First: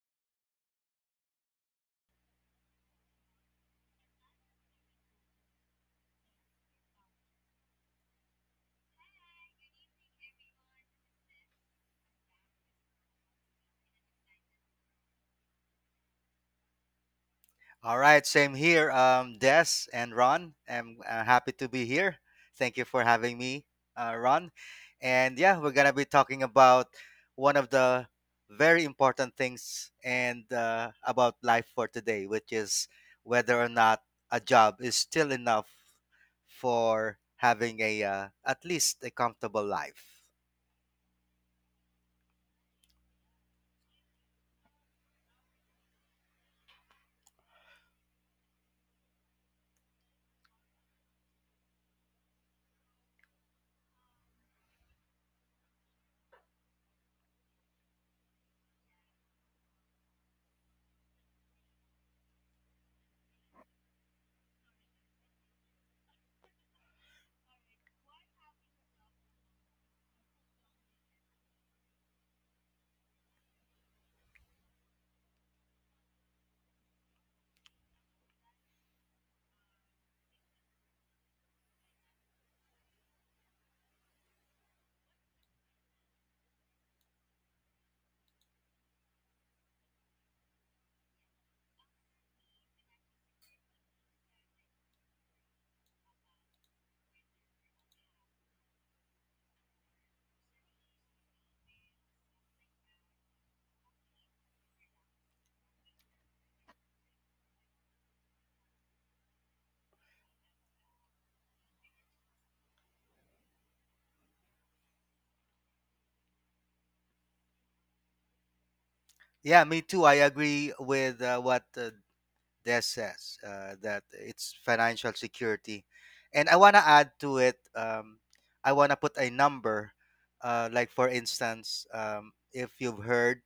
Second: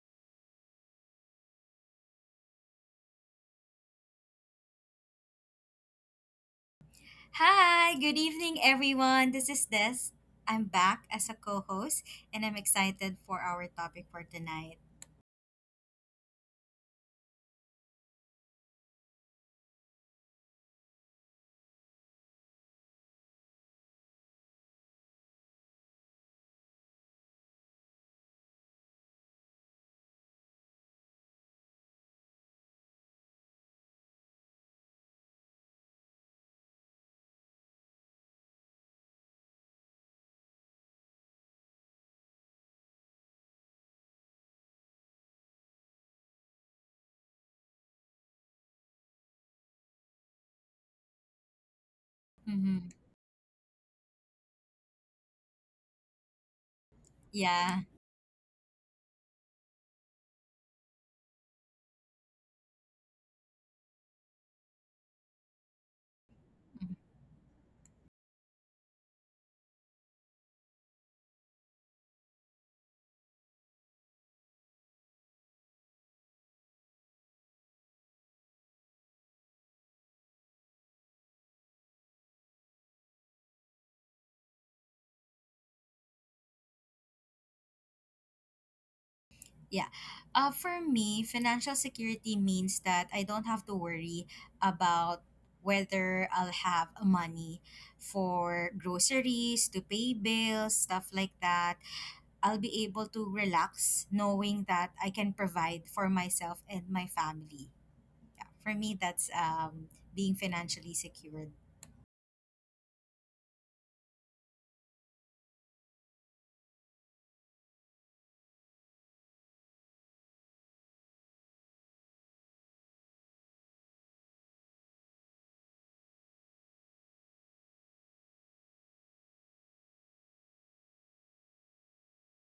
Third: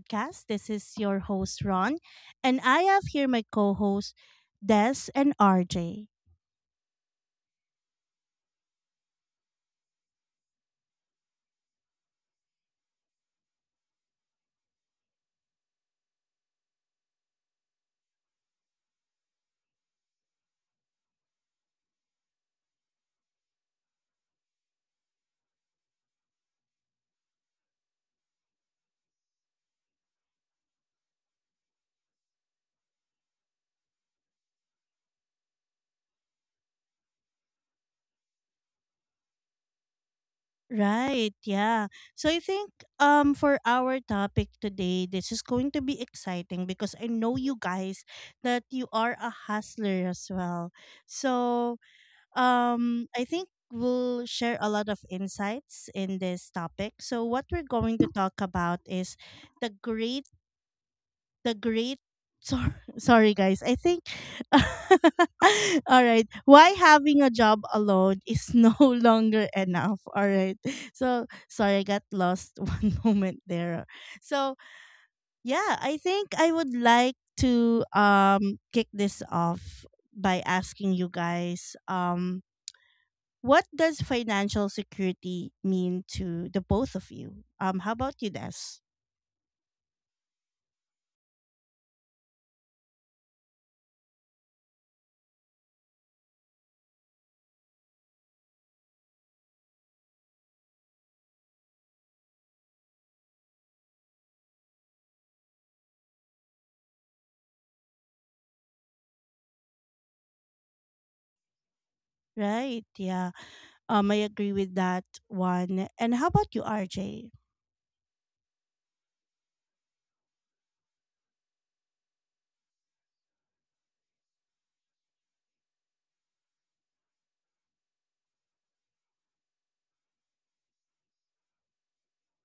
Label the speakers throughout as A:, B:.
A: Podcast. This is your host, Ron, and I have here my co hosts, Des and RJ.
B: Hi, good evening, everyone. This is Des. I'm back as a co host, and I'm excited for our topic for tonight.
C: All right, same here. Des and Ron, I'm happy to be here. Thank you for having me, Ron. And yeah, we're gonna be talking about one of the very important things and about life for today, which is whether or not a job is still enough for having a at least a comfortable life.
A: Right, yeah. So I think for our topic today, this is going to be exciting because I know you guys that you are a hustler as well. So
B: Mm-hmm.
A: I think we'll share a lot of insights in this topic. So what we're
B: Yeah.
A: going to talk about is the great the great. Sorry, sorry guys, I think. All right, why
B: Mhm.
A: having a job alone is no longer enough. All right, so sorry, I got lost one moment there. So yeah, I think I would like to kick this off by asking you guys, what does financial security mean to the both of you? How about you, Des?
B: Yeah. For me, financial security means that I don't have to worry about whether I'll have money for groceries, to pay bills, stuff like that. I'll be able to relax knowing that I can provide for myself and my family. Yeah, for me, that's being financially secured.
A: Right, yeah. I agree with that one. And how about you, RJ?
C: Yeah, me too. I agree with what That says that it's financial security. And I want to add to it, I want to put a number, like for instance, if you've heard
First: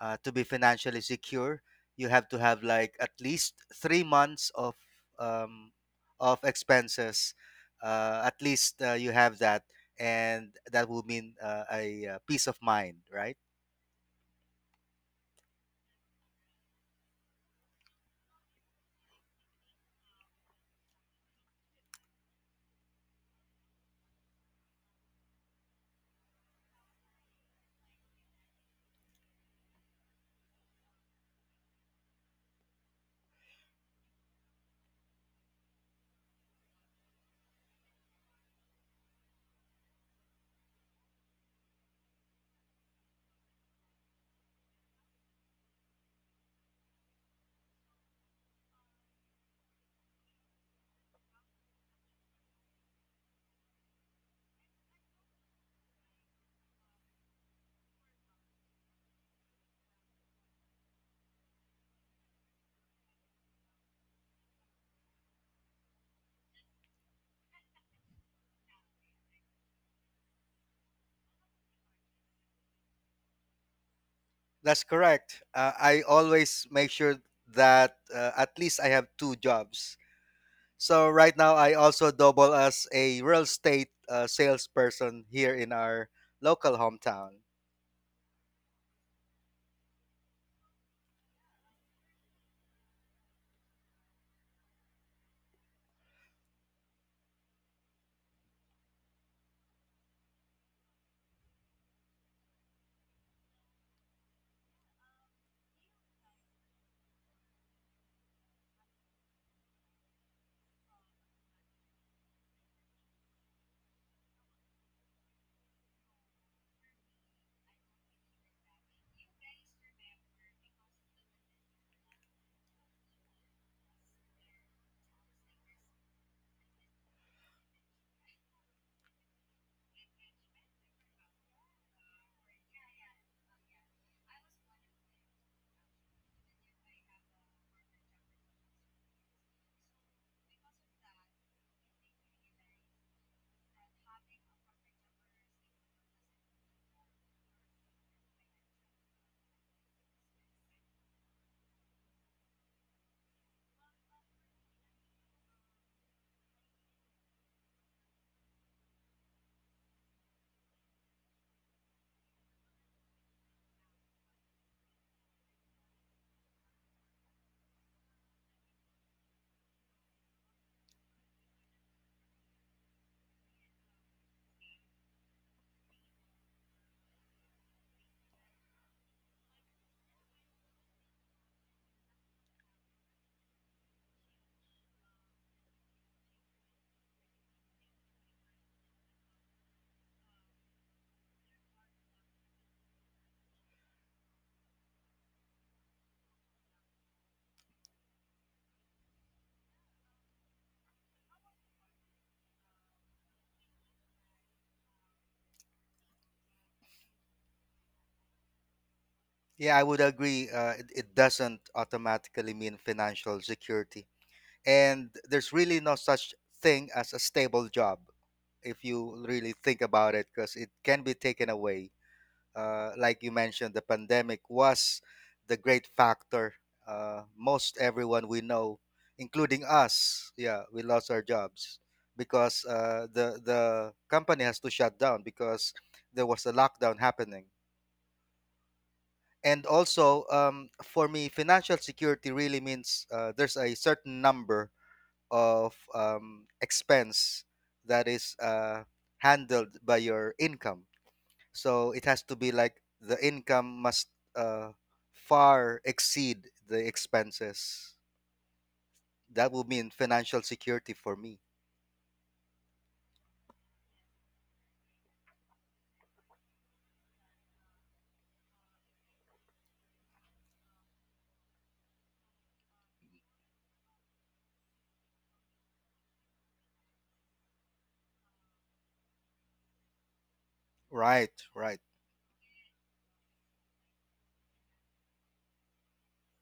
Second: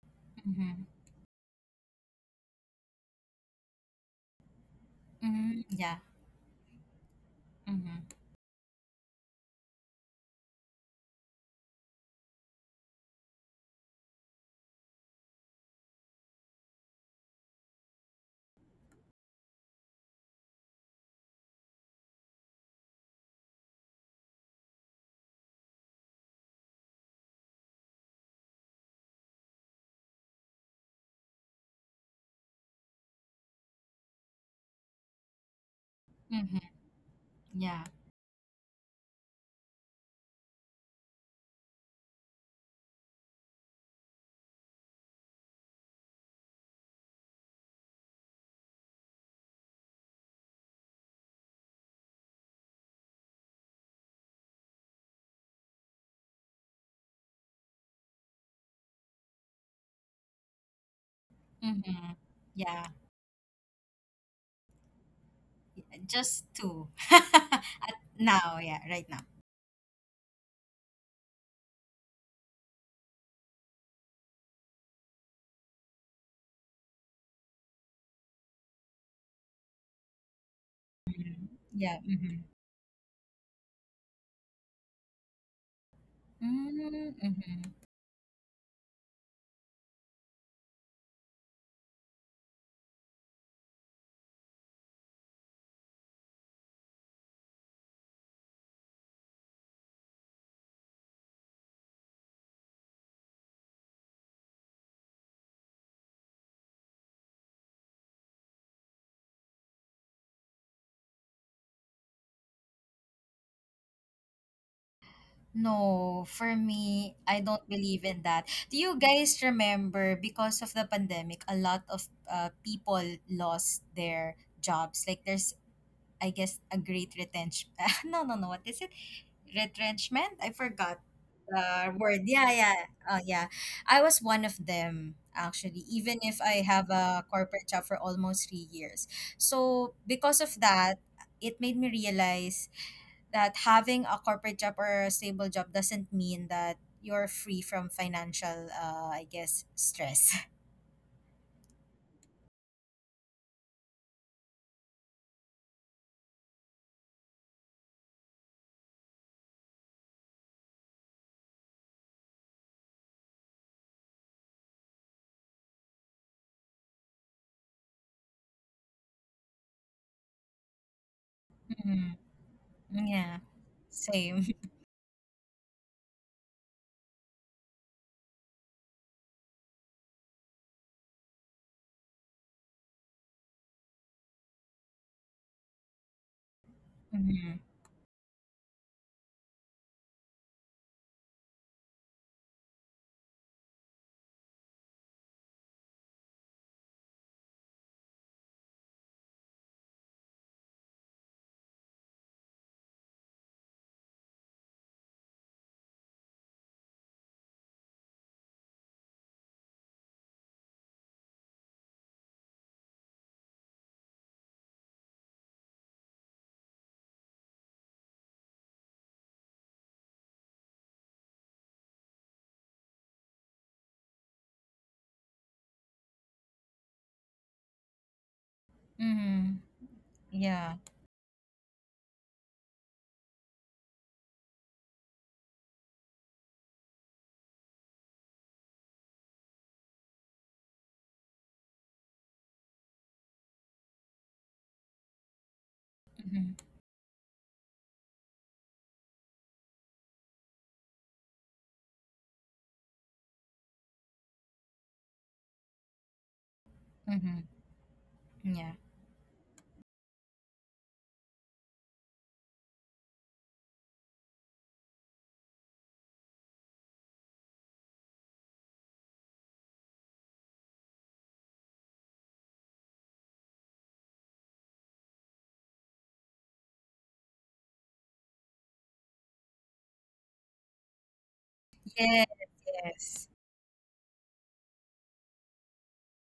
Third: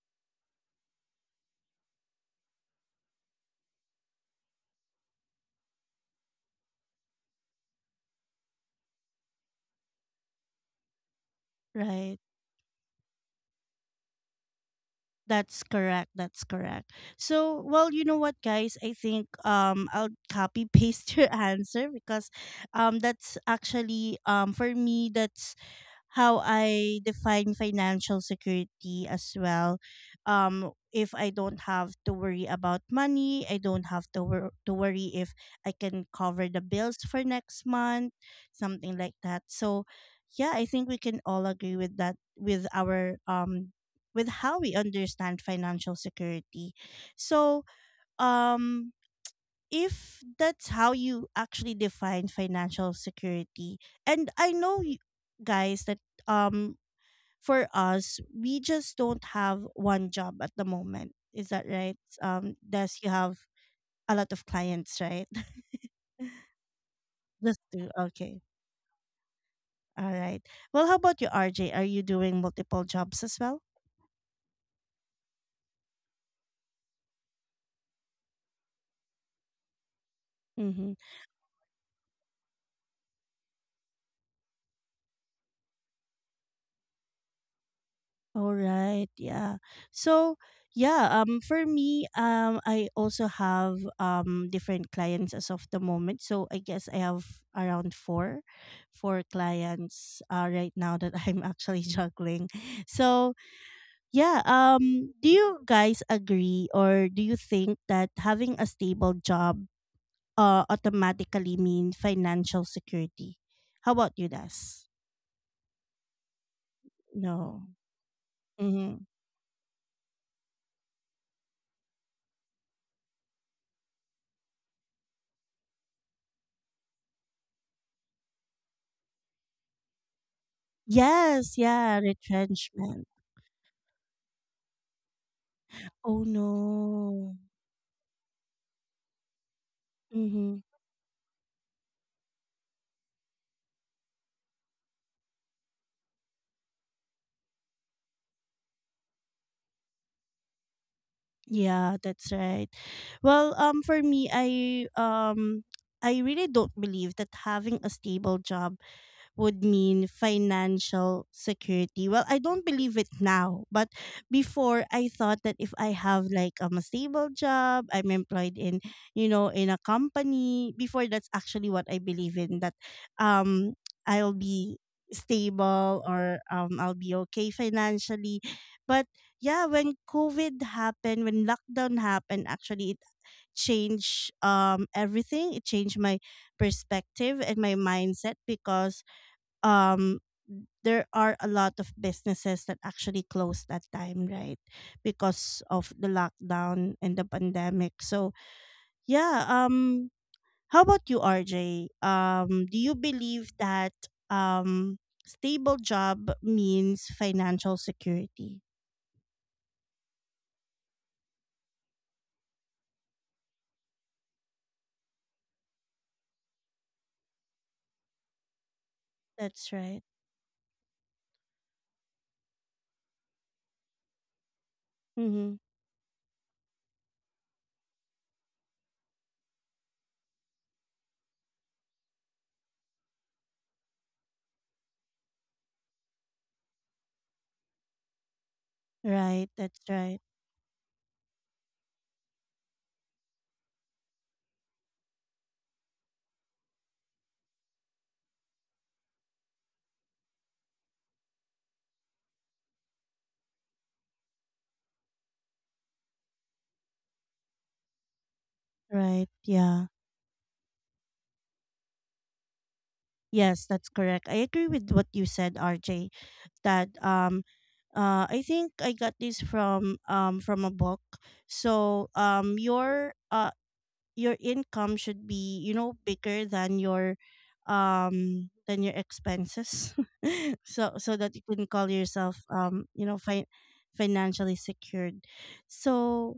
C: to be
B: Mm-hmm.
C: financially secure, you have to have like at least 3 months
B: Mm-hmm.
C: um,
B: Yeah.
C: of expenses.
B: Mm-hmm.
C: At least you have that, and that will mean a
A: Right.
C: peace of mind, right?
A: That's correct. That's correct. So, well, you know what, guys? I think I'll copy paste your answer because that's actually for me, that's how I define financial security as well. If I don't have to worry about money, I don't have to, worry if I can cover
B: Mm-hmm.
A: the bills for next
B: Yeah.
A: month, something like that. So, yeah, I think we can all agree with that, with our, with how we understand financial security. So, um, if that's how you actually define financial security, and I know, you guys, that um for us, we just don't have one job at the moment. Is that right?
B: Mm-hmm. Yeah.
A: Does you have a lot of clients, right?
B: Just two.
A: Just two. Okay.
B: Now, yeah, right now.
A: All right. Well, how about you, RJ? Are you doing multiple jobs as well?
C: That's correct. I always make sure that at least I have two jobs.
A: Mm-hmm.
C: So right now
B: Mhm.
C: I
B: Yeah.
C: also
B: Mm-hmm.
C: double as a real estate salesperson here in our local hometown.
B: Mm-hmm.
A: All right, yeah. So yeah, for me, I also have different clients as of the moment. So I guess I have around four clients right now that I'm actually juggling. So yeah, do you guys agree or do you think that having a stable job automatically means financial security? How about you, Das?
B: No, for me, I
A: No.
B: don't believe in that. Do you
A: Mm-hmm.
B: guys remember because of the pandemic, a lot of people lost their jobs? Like, I guess, a great retrench. No, no, no. What is it? Retrenchment? I forgot.
A: Yes, yeah,
B: Word. Yeah, yeah.
A: retrenchment.
B: Oh, yeah. I was one of them actually, even
A: Oh
B: if I have a
A: no.
B: corporate job for almost 3 years. So because
A: Mhm.
B: of that, it made me realize that having a corporate job or a stable job doesn't mean that you're free from financial, I guess, stress.
A: Yeah, that's right. Well, for me, I really don't believe that having a stable job would mean financial security. Well, I don't believe it now, but before I thought that if I have like a stable job, I'm employed in, you know, in a company. Before, that's actually what I
B: Hmm.
A: believe in, that
B: Yeah.
A: um I'll
B: Same.
A: be stable, or I'll be okay financially. But yeah, when COVID happened, when lockdown happened, actually it changed everything. It changed my perspective and
B: Mm-hmm.
A: my mindset because um there are a lot of businesses that actually closed that time, right, because of the lockdown and the pandemic. So yeah, how about you, RJ? Do you believe that um stable job means financial security?
C: Yeah, I would agree. It doesn't automatically mean financial security, and there's really no such thing as a stable job if you really
A: That's
C: think
A: right.
C: about it, because it can be taken away. Like you mentioned, the pandemic was
A: Mm-hmm.
C: the great factor. Most everyone we know,
B: Mm-hmm.
C: including us, yeah, we
B: Yeah.
C: lost our jobs because the company has to shut down because there was a lockdown happening.
A: Right.
C: And
A: That's right.
C: also, for me, financial security really means there's a certain number of
B: Mm-hmm.
C: expense that is handled by your income, so it has to be like the income must uh, far exceed the
B: Mm-hmm.
C: expenses.
B: Yeah.
A: Right.
C: That would mean
A: Yeah.
C: financial security for me.
A: Yes, that's correct. I agree with what you said, RJ. That I think I got this from a book. So your income should be, you know, bigger than your expenses. So so
C: Right,
A: that you can
C: right.
A: call
B: Yes.
A: yourself you know,
B: Yes.
A: financially secured. So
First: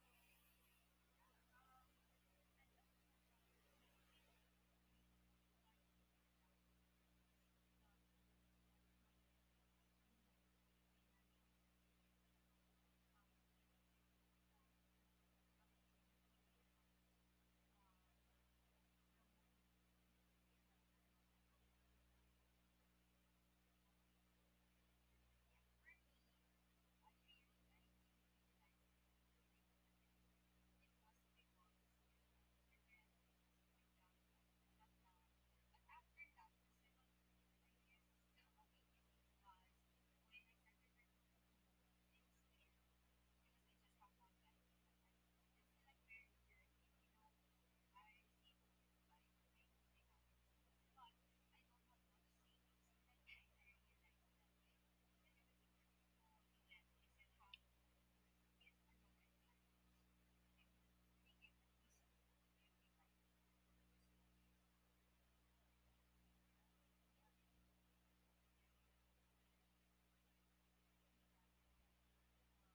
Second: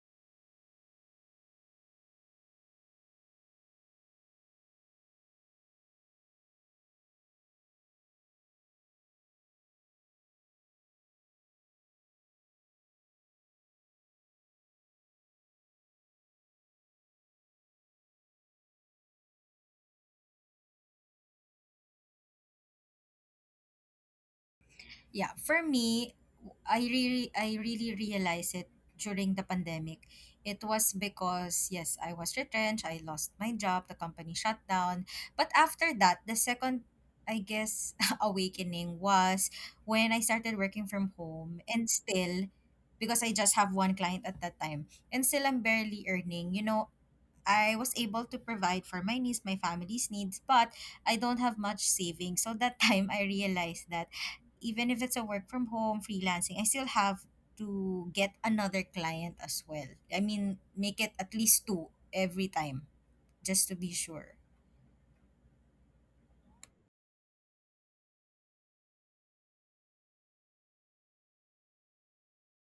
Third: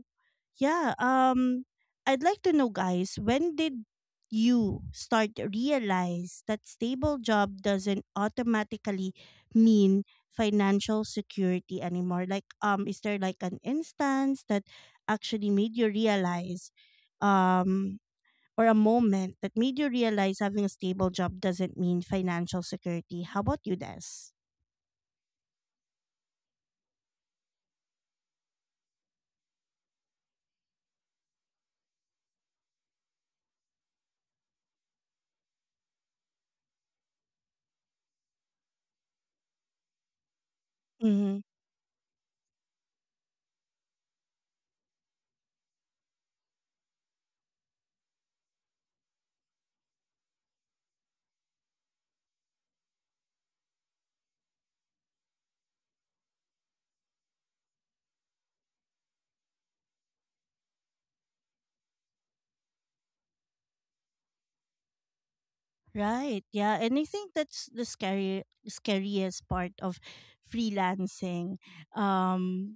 A: yeah, I'd like to know guys, when did you start to realize that stable job doesn't automatically mean financial security anymore? Like, is there like an instance that actually made you realize um or a moment that made you realize having a stable job doesn't mean financial security? How about you, Des?
B: Yeah, for me, I really realized it during the pandemic. It was because yes, I was retrenched, I lost my job, the company shut down. But after that, the second, I guess, awakening was when I started working from
A: Mm-hmm.
B: home and still, because I just have one client at that time, and still I'm barely earning. You know, I was able to provide for my niece, my family's needs, but I don't have much savings. So that time I realized that even if it's a work from home freelancing, I still have to get another client as well. I mean, make it at least two every time, just to be sure.
A: Right. Yeah. And I think that's the scary, scariest part of freelancing. Um,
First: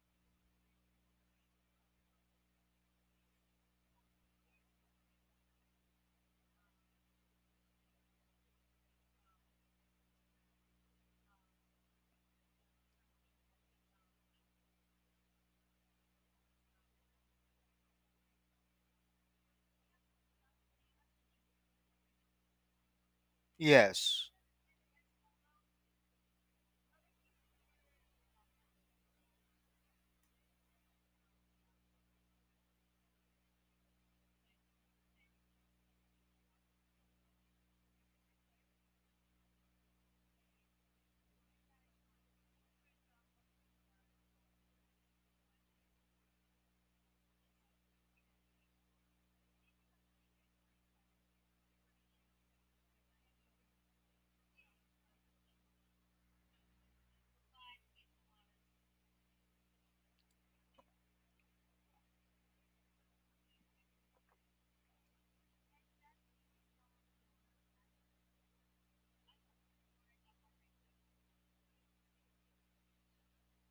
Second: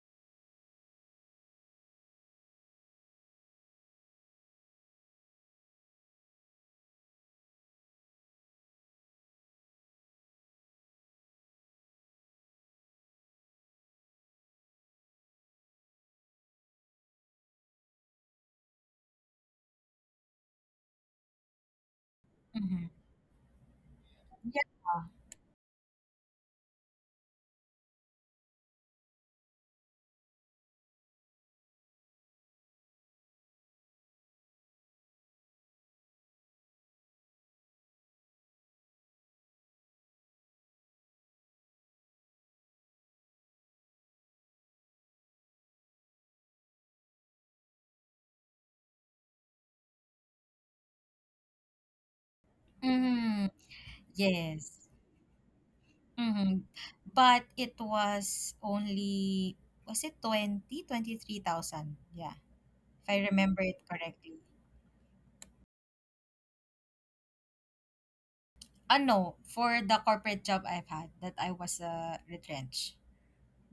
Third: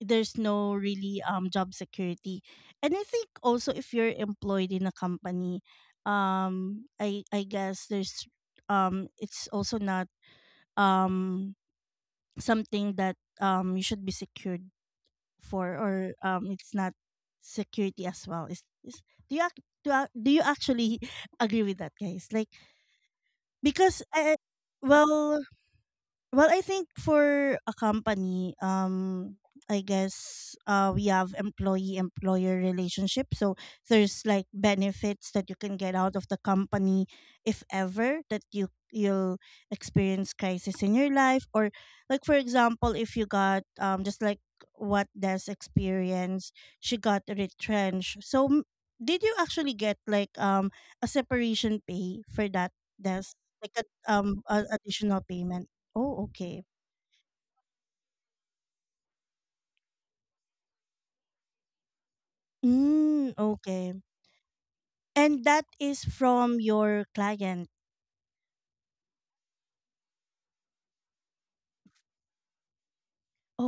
A: there's no really job security, and I think also if you're employed in a company, um I guess there's it's also not um something that you should be secured for, or it's not security as well, is do you do you actually agree with that, guys? Like,
B: Mm-hmm.
A: because
C: Yes.
A: I,
B: Yeah.
A: well. Well, I think for a company, I guess we have employee employer relationship. So there's like benefits that you can get out of the company if ever that you'll experience crisis in your life, or like for example, if you got just like what Des experienced, she got retrenched. So did you actually get like a separation pay for that, Des?
B: Mm-hmm.
A: Like a
B: Yes.
A: additional payment? Oh,
B: Mm-hmm.
A: okay.
B: But it was only, was it twenty twenty three thousand? Yeah, if I
A: Mm,
B: remember it
A: okay.
B: correctly.
A: And that is from your client.
B: Ah no, for the corporate job I've had that I was retrenched,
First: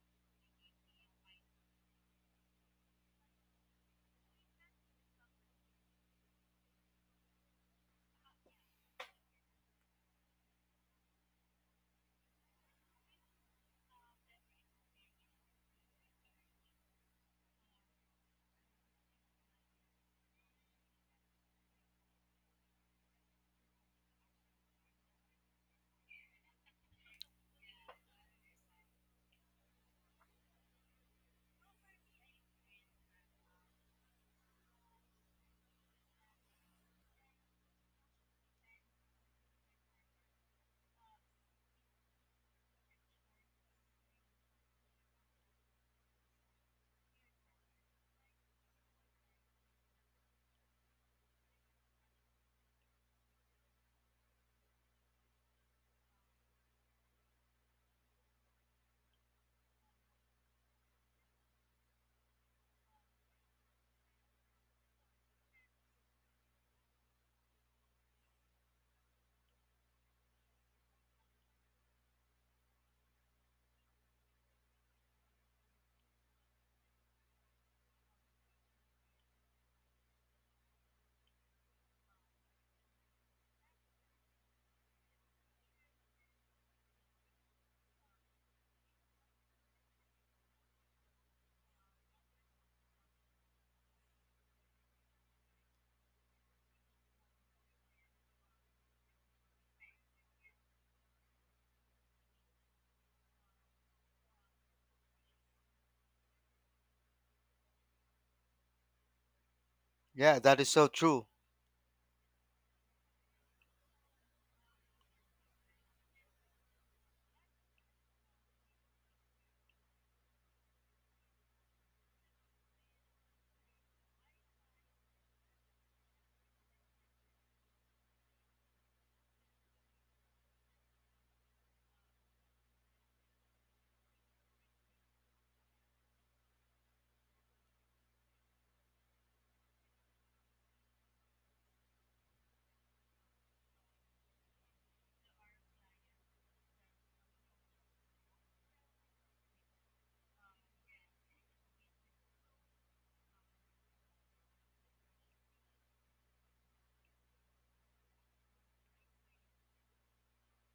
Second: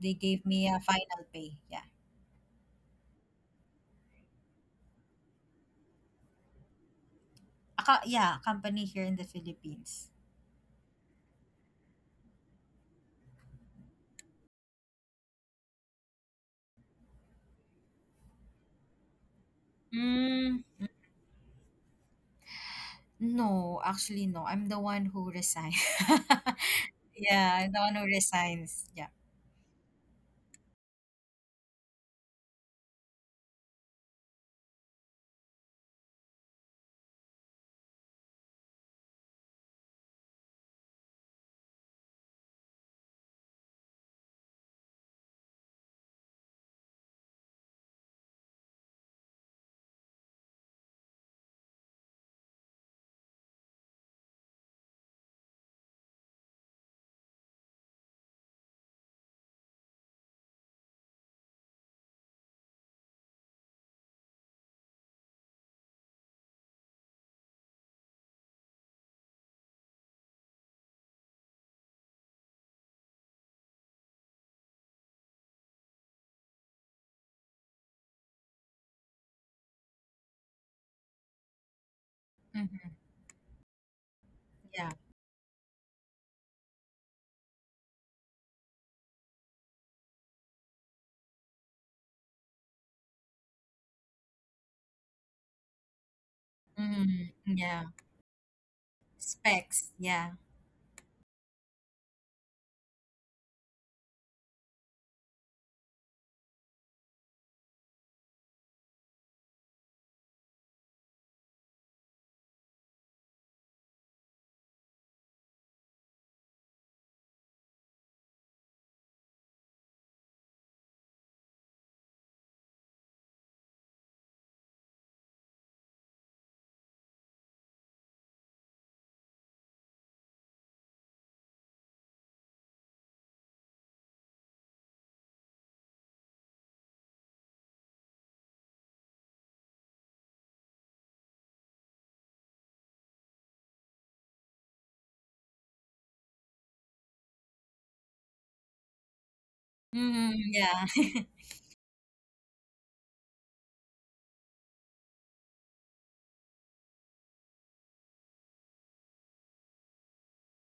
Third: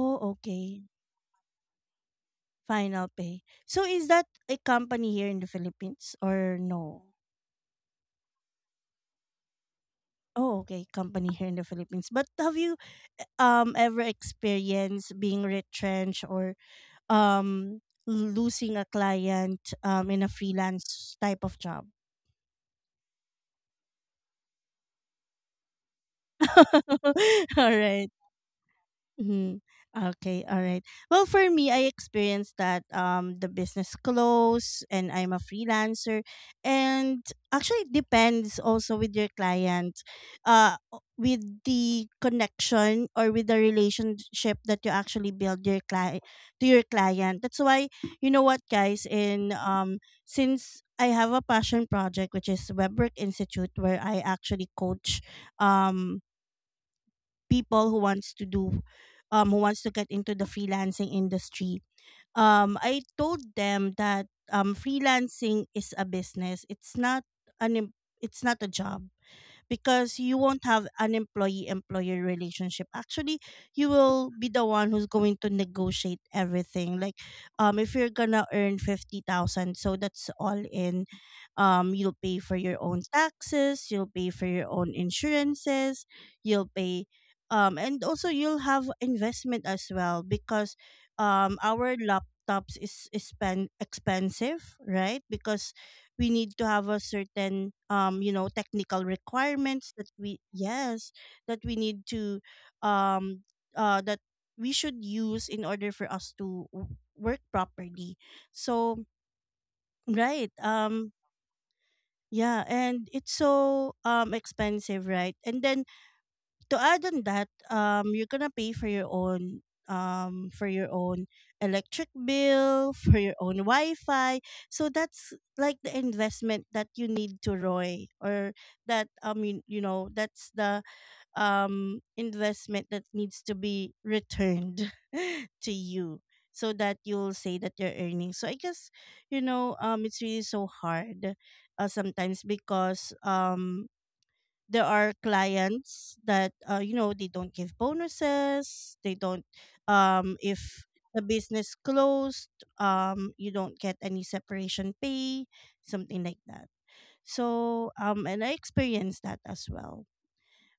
B: they gave me a
A: okay.
B: final pay. Yeah.
A: Final pay. So is that a company here in the Philippines or no?
B: A co yeah, a company here in the Philippines.
A: Oh, okay. Company here in the Philippines. But have you ever experienced being retrenched or um losing a client in a
B: Mm.
A: freelance type of job?
B: No, actually no. I'm the one who resigns. Yeah,
A: All
B: I'm the one who
A: right.
B: resigns. Yeah.
A: Mm-hmm. Okay, all right. Well, for me, I experienced that the business closed and I'm a freelancer, and actually it depends also with your client, with the connection or with the relationship that you actually build your client to your client. That's why, you know what, guys, in since I have a passion project, which is Webwork Institute, where I actually coach um people who wants to do who wants to get into the freelancing industry, I told them that freelancing is a business, it's not an em- it's not a job, because you won't have an employee employer relationship. Actually, you will be the one who's going to negotiate everything, like if you're gonna earn 50,000, so that's all in. Um, you'll pay for your
B: Mhm.
A: own taxes, you'll pay for your
B: Yeah.
A: own insurances, you'll pay. Um, and also you'll have investment as well, because our laptops is spend expensive, right? Because we need to have a
B: Mhm.
A: certain
B: Yeah.
A: you know, technical
B: Specs.
A: requirements that
B: Yeah.
A: we, yes, that we need to um that we should use in order for us to work properly. So
C: Yeah,
A: right,
C: that is so true.
A: yeah, and it's so expensive, right? And then to add on that, you're gonna pay for your own electric bill, for your own Wi-Fi. So that's like the investment that you need to Roy or that, I mean, you know, that's the investment that needs to be returned to you, so that you'll say that you're earning. So I guess, you know, it's really so hard sometimes because there are clients that you know, they don't give bonuses, they don't
B: Mhm.
A: if
B: Yeah.
A: the business closed, you don't get any separation pay, something like that. So and I experienced that as well.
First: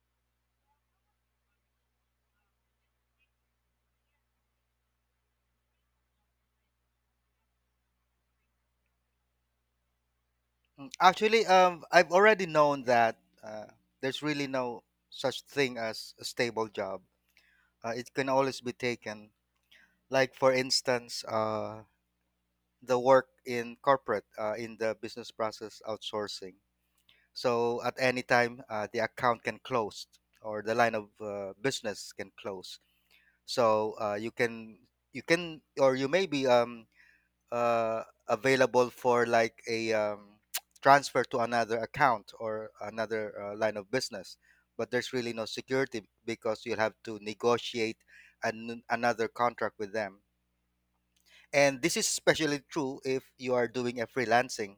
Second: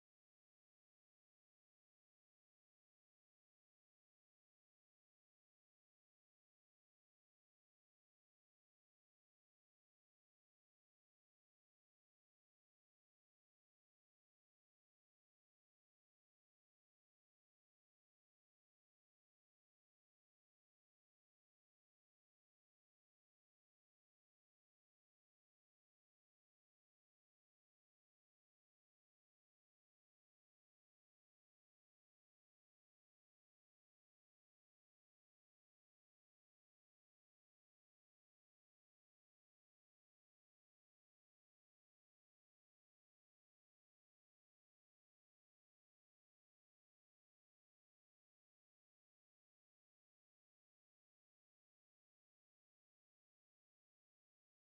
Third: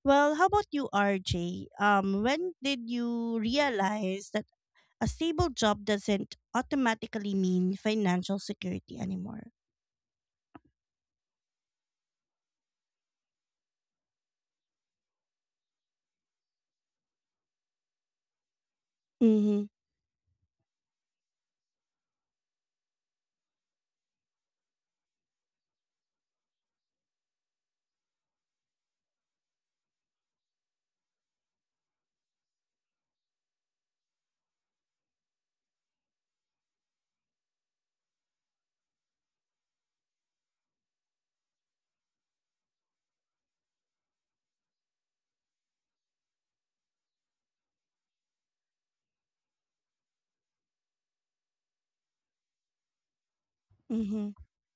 A: Well, how about you, RJ? Um, when did you realize that a stable job doesn't automatically mean financial security anymore?
C: Actually, I've already known that uh, there's really no such thing as a stable job. It can always be taken.
A: Mm-hmm.
C: Like, for instance, the work in corporate, in the business process outsourcing. So at any time, the account can close or the line of business can close. So you can or you may be available for like a transfer to another account or another line of business. But there's really no security because you'll have to negotiate another contract with them. And this is especially true if you are doing a
A: Mm-hmm.
C: freelancing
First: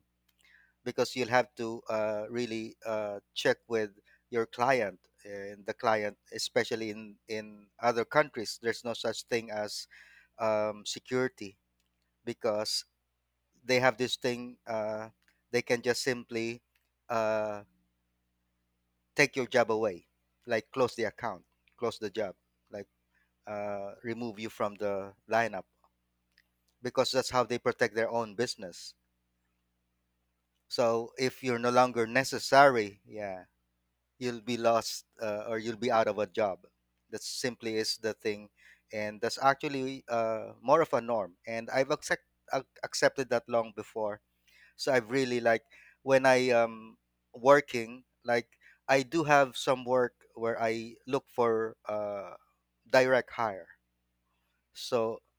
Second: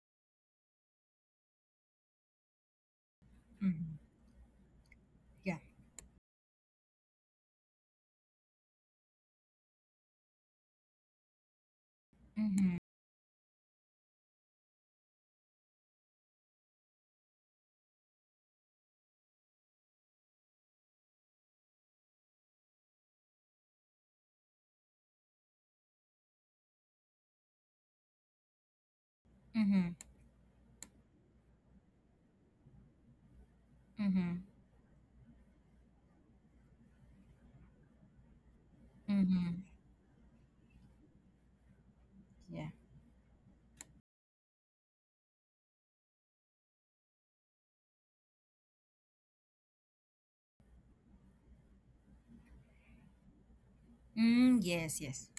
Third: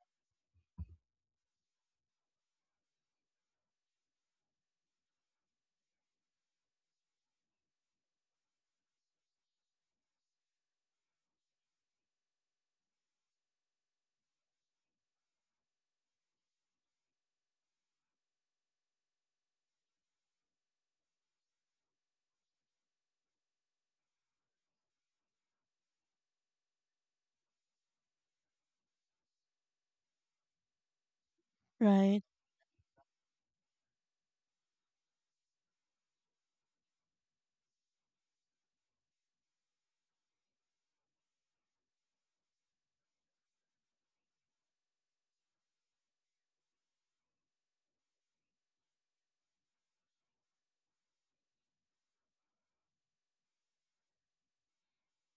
C: because you'll have to really check with
B: Mhm.
C: your client,
B: Yeah.
C: and the client, especially in other countries, there's no such thing as security
B: Mhm.
C: because they have this thing they can just simply uh, take your job away, like close the account, close the job, like remove you from the lineup, because that's how they protect their own business.
B: Mhm.
C: So if you're no longer
A: Right.
C: necessary, yeah, you'll
B: Mhm.
C: be lost or you'll be out of a job. That simply is the thing, and that's
B: Mhm.
C: actually more of a norm. And I've
B: Yeah.
C: accepted that long before. So I've really like when I working, like I do have some work where I look for direct hire.
B: Mm, yes,
C: So
B: yes.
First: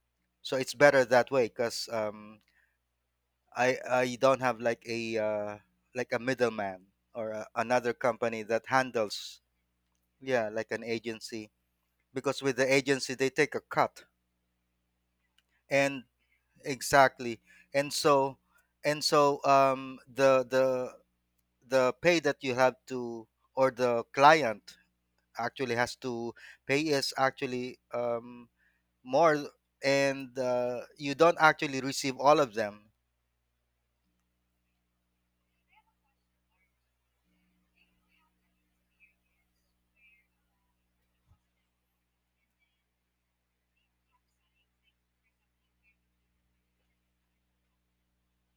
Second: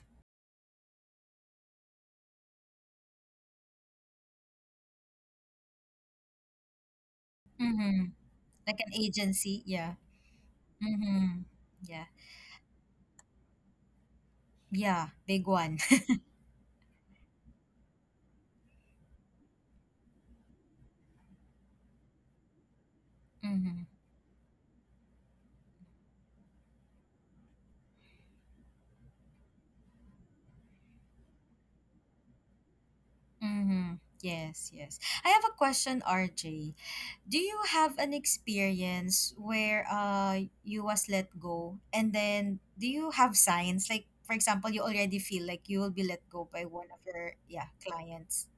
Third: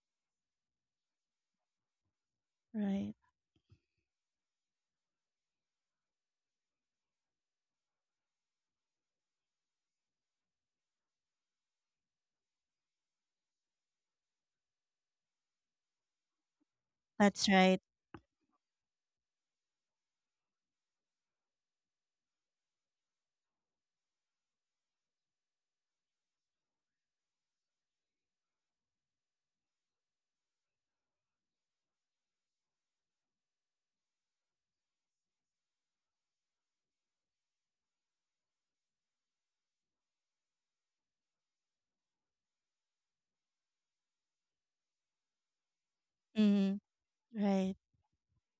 C: it's better that way because um,
A: Right.
C: I I don't have like a middleman or another
B: Mhm.
C: company that
B: Like an
C: handles
B: agency. Yeah.
C: yeah, like an
B: Mhm.
C: agency,
B: Yeah.
C: because with the agency they take a cut
B: Yeah. Big one.
C: and exactly.
A: That's right.
C: And so and so um the the the pay that you have to or
B: Mhm.
C: the client actually has to pay is actually more and you don't actually receive all of them.
B: Mhm. Yes, yes. I have a question, RJ. Do you have an experience where you was let go, and then do you have signs like for example you already feel like you will be let go by
A: Mm-hmm.
B: one of your yeah
A: Right.
B: clients.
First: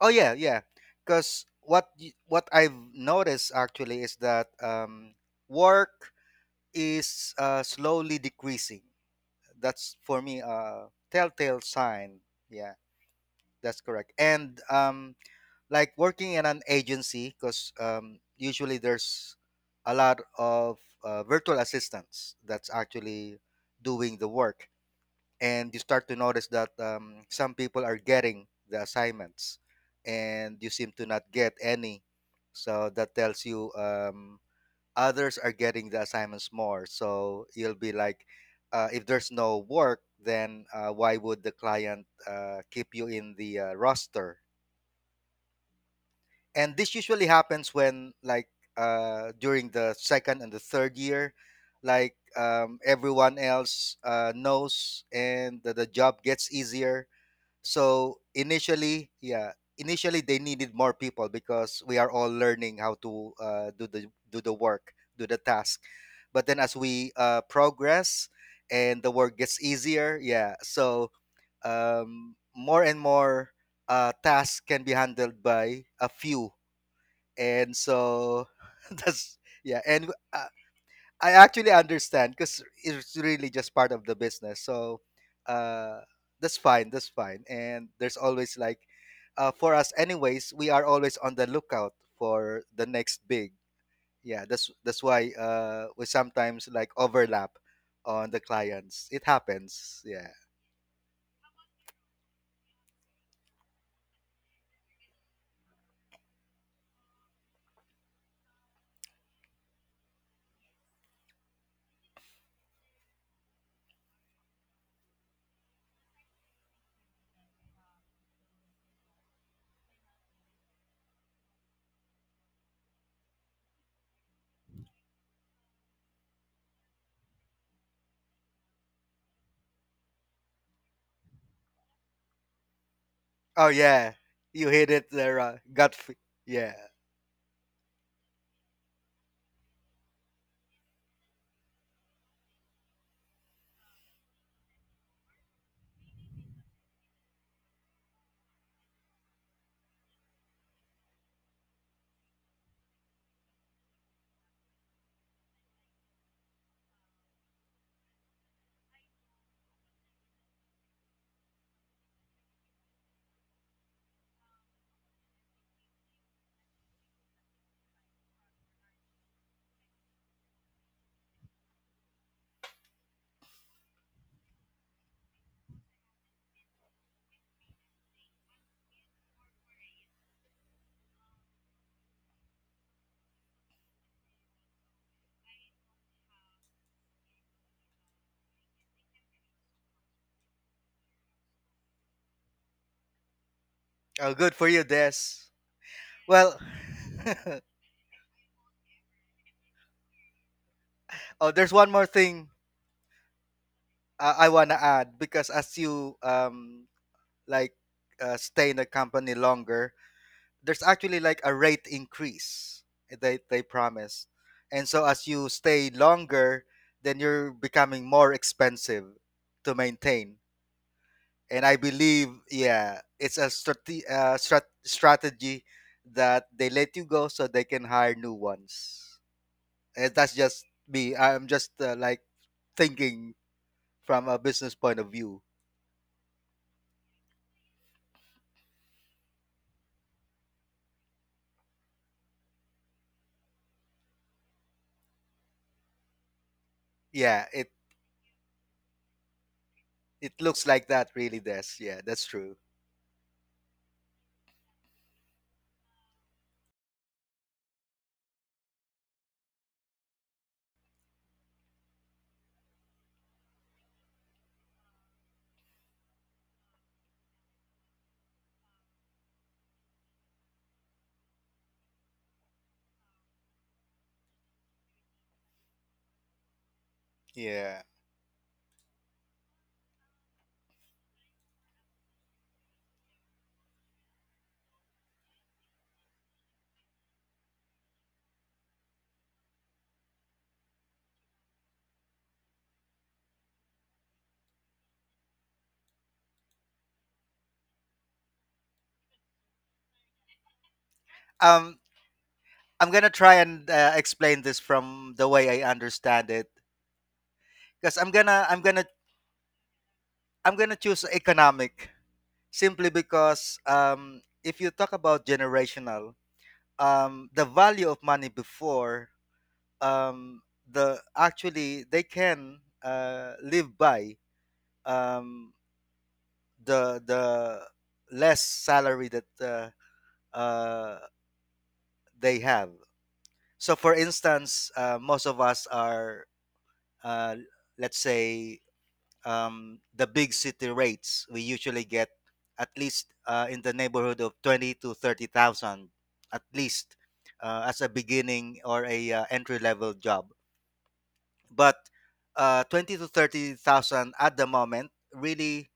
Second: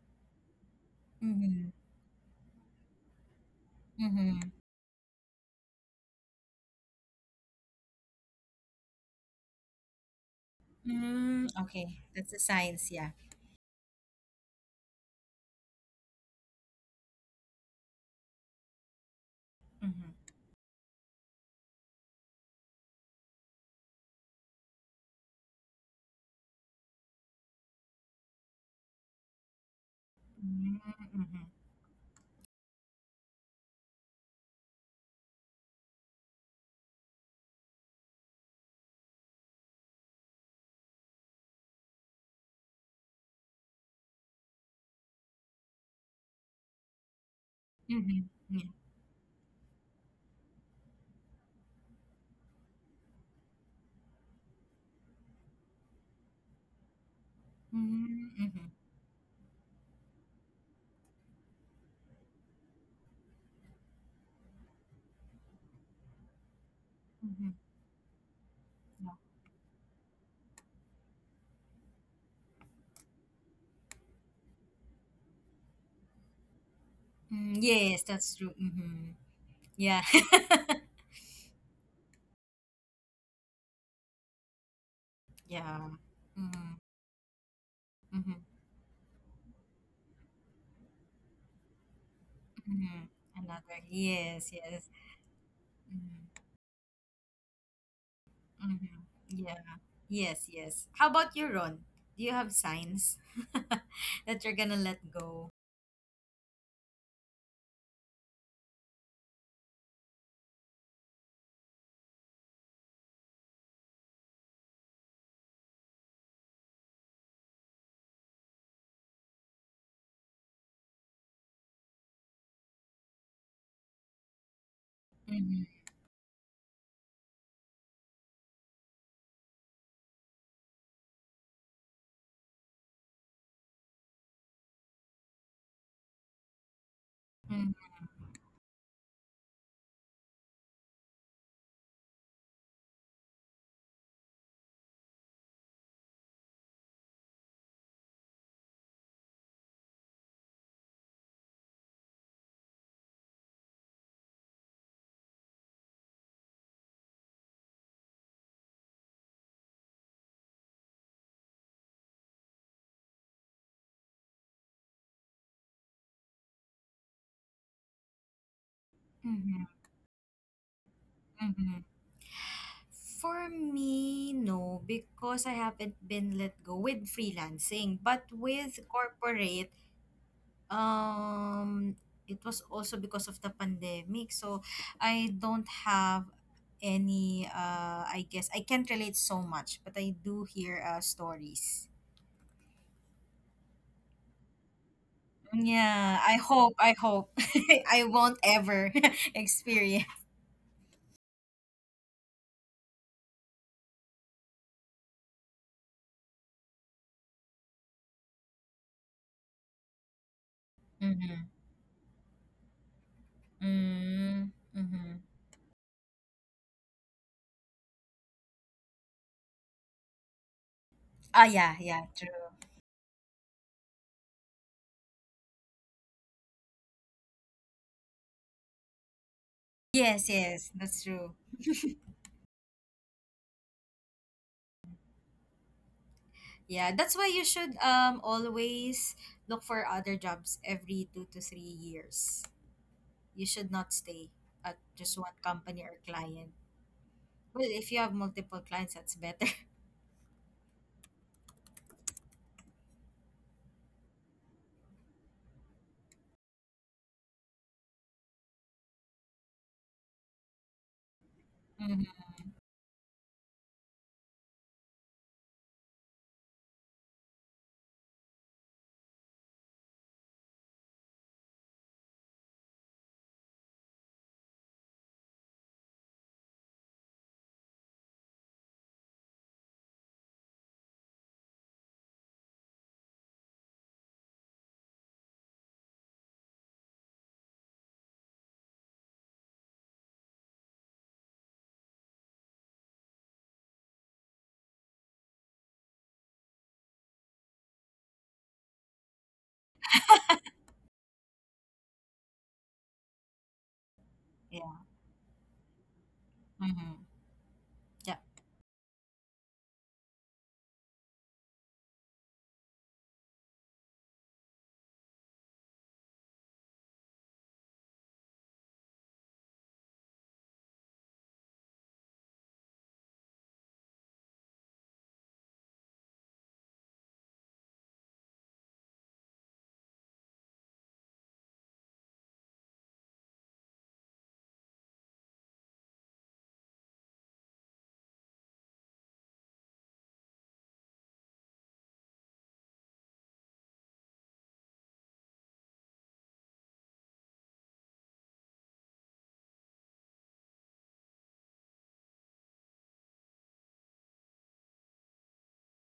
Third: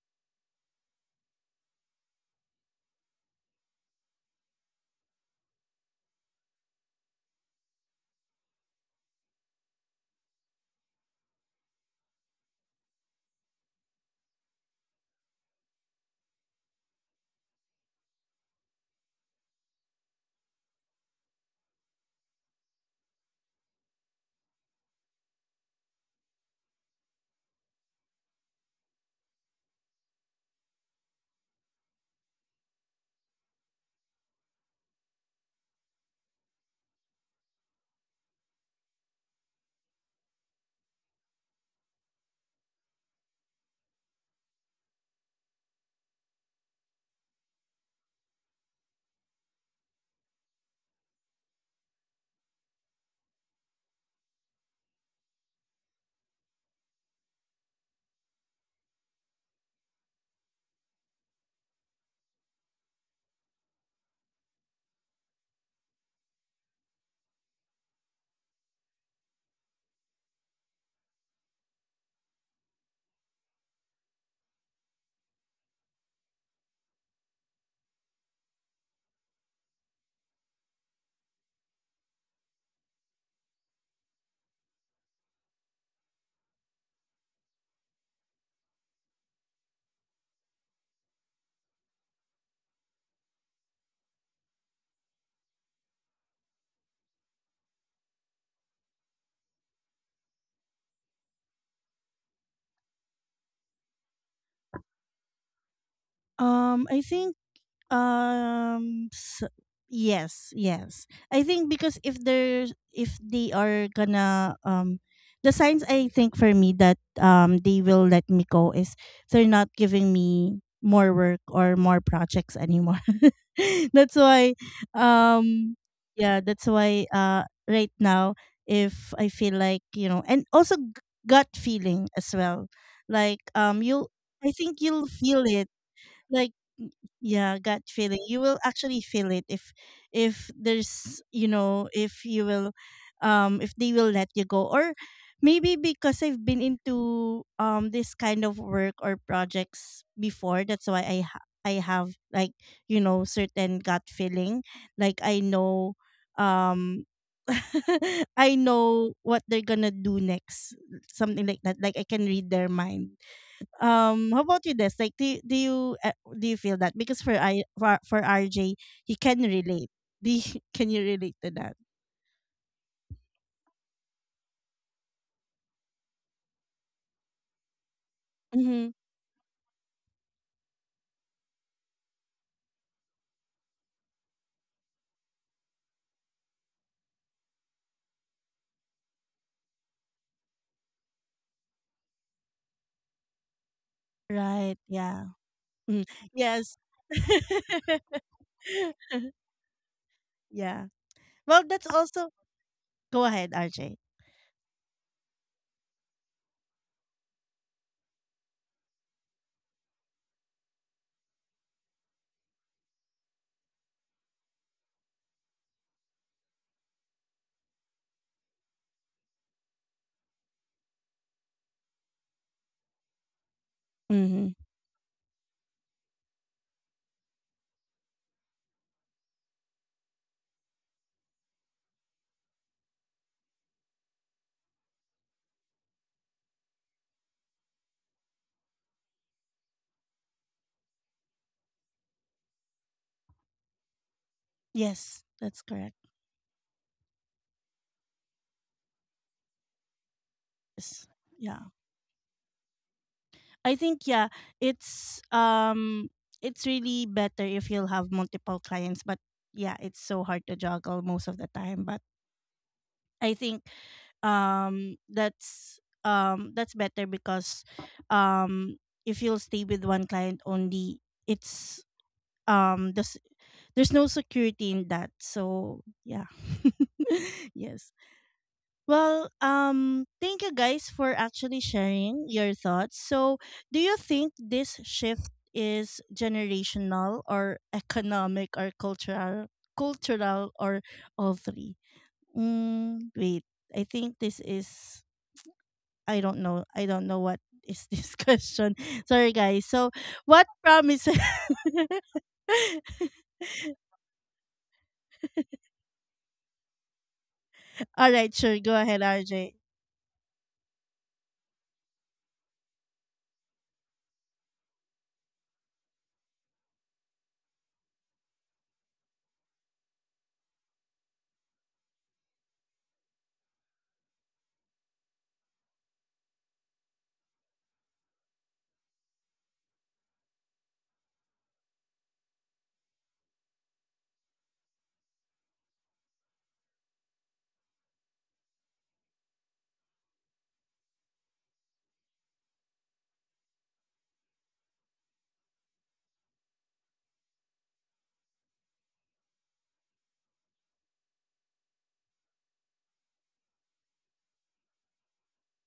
C: Oh yeah, yeah, because
B: Mhm.
C: what I've noticed actually is
B: Mhm.
C: that work is slowly decreasing. That's for me a
B: Mm,
C: telltale
B: okay.
C: sign.
B: That's the
C: Yeah,
B: signs, yeah.
C: that's correct. And like working in an agency, because usually there's a
B: Mhm.
C: lot of virtual assistants that's actually doing the work, and you start to notice that some people are getting the assignments, and you
B: Mm,
C: seem to not
B: mhm.
C: get any. So that tells you. Others are getting the assignments more. So you'll be like, if there's no work, then why would the client keep you in the roster? And this usually happens when,
B: Mhm.
C: like,
B: Yeah.
C: during the second and the third year, like everyone else knows, and the job gets easier. So
B: Mhm. Mhm.
C: initially, yeah, initially they needed more people because we are all learning how to do the work, do the task. But then as we
B: Mhm.
C: progress and the
B: Yeah.
C: work gets easier, yeah, so more and more tasks can be handled by a few,
B: Mm,
C: and
B: yes, that's
C: so
B: true. Mhm.
C: that's yeah,
B: Yeah.
C: and I actually understand because it's really just part of the business. So
B: Yeah.
C: uh, that's
B: Mhm.
C: fine. That's fine. And there's
B: Mhm.
C: always like, for us, anyways, we are always on the lookout for the
B: Mhm.
C: next big.
B: Another.
C: Yeah,
B: Yes,
C: that's
B: yes.
C: why we sometimes like overlap on the
B: Mm-hmm.
C: clients. It
B: Yeah.
C: happens. Yeah.
B: Yes, yes. How about your own? Do you have signs that you're gonna let go?
A: I think um s- yes, yes. I think because if there's, if they are gonna um, the signs, I think, for me that they will let me go is they're not giving me more work or more projects anymore. That's why
B: Mm-hmm.
A: um yeah, that's why right now, if I feel like, you know, and also gut feeling as well. Like
C: Oh
A: you,
C: yeah,
A: I
C: you
A: think
C: hit
A: you'll
C: it there.
A: feel it, like
C: Yeah.
A: y- yeah,
B: Mm-hmm.
A: gut feeling, you will actually feel it if there's, you know, if you will if they will let you go. Or maybe because I've been into this kind of work or projects before, that's why I have like, you know, certain gut feeling, like I know, um I know what they're gonna do next, something like that, like I can read their mind. Um, how about you, Des? Like, do you do you feel that, because for for RJ, he can
B: Mm-hmm.
A: relate. Do you, can you relate to that?
B: Mm-hmm. For me, no, because I haven't been let go with freelancing, but with
A: Mm-hmm.
B: corporate, um, it was also because of the pandemic. So I don't have any, I guess I can't relate so much, but I do hear stories.
C: Oh, good for
A: Right,
C: you, Des.
A: yeah. Mm.
B: Yeah,
C: Well,
A: Yes.
B: I hope I won't ever experience.
A: Yeah,
C: oh,
A: well
C: there's
A: that's
C: one more
A: also,
C: thing
A: go ahead, RJ.
C: I wanna add because as you like stay in the company longer, there's actually like
B: Mm-hmm.
C: a rate increase they promise. And so
B: Mm-hmm.
C: as you stay longer, then you're becoming more expensive to maintain.
B: Ah,
C: And I
B: yeah, yeah,
C: believe,
B: true.
C: yeah, it's a
A: Mm-hmm.
C: strategy that they let you go so they can hire new ones. And
B: Yes,
C: that's just
B: yes, that's
C: me.
B: true.
C: I'm just like thinking from a business point of view.
B: Yeah, that's why you should always look for other jobs every 2 to 3 years. You should not stay at just
A: Yes,
B: one
A: that's
B: company or
A: correct.
B: client.
C: Yeah,
B: Well, if you have multiple clients, that's better.
C: it looks like
A: Yes.
C: that really
A: Yeah,
C: does. Yeah, that's true.
A: I think yeah, it's um, it's really better if you'll have multiple clients, but yeah, it's so hard to juggle most of the time. But
B: Mm-hmm.
A: I think um that's that's better because um if you'll stay with one client only, it's um there's there's no security in that. So yeah,
C: Yeah.
A: yes. Well, thank you guys for actually sharing your thoughts. So, do you think this shift is generational or economic or cultural or all three? Mm, wait. I think this is, I don't know. I don't know what is this question. Sorry guys. So what promise?
C: um I'm gonna try and explain this
B: Yeah.
C: from the way I understand it
B: Mm-hmm.
C: because
B: Yeah.
C: i'm
A: All
C: gonna
A: right,
C: i'm
A: sure.
C: gonna
A: Go ahead, RJ.
C: i'm gonna choose economic, simply because if you talk about generational, the value of money before, um the actually they can live by um the less salary that uh they have. So for instance, most of us are uh let's say, the big city rates, we usually get at least in the neighborhood of 20 to 30,000, at least as a beginning or a entry level job. But 20 to 30,000 at the moment really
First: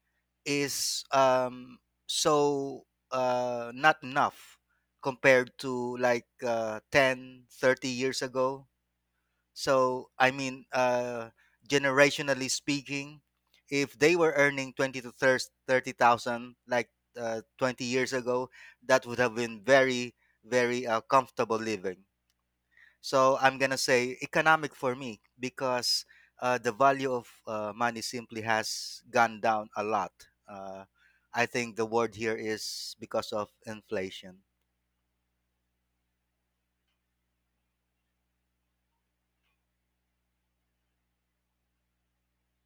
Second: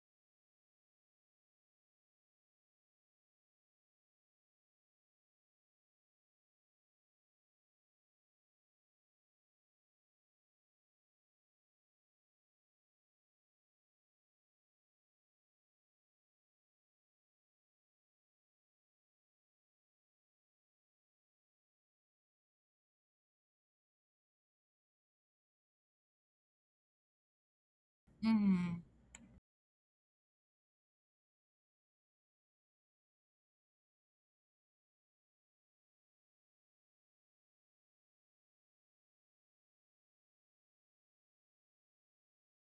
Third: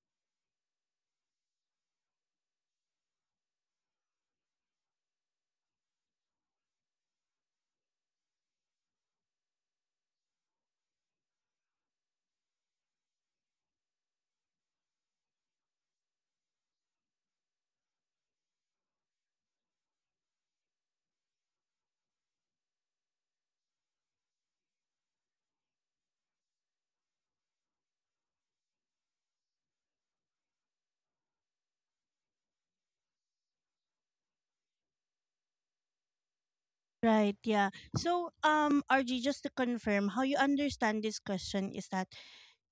C: is so not enough compared to like 10 30 years ago. So I mean, generationally speaking, if they were earning 20 to 30,000 like 20 years ago, that would have been very, very comfortable living. So I'm gonna say economic for me because the value of money simply
B: Mm-hmm.
C: has gone down a lot. Uh, I think the word here is because of inflation.
A: Right, yeah. So RJ, just to confirm how you understand this question, is that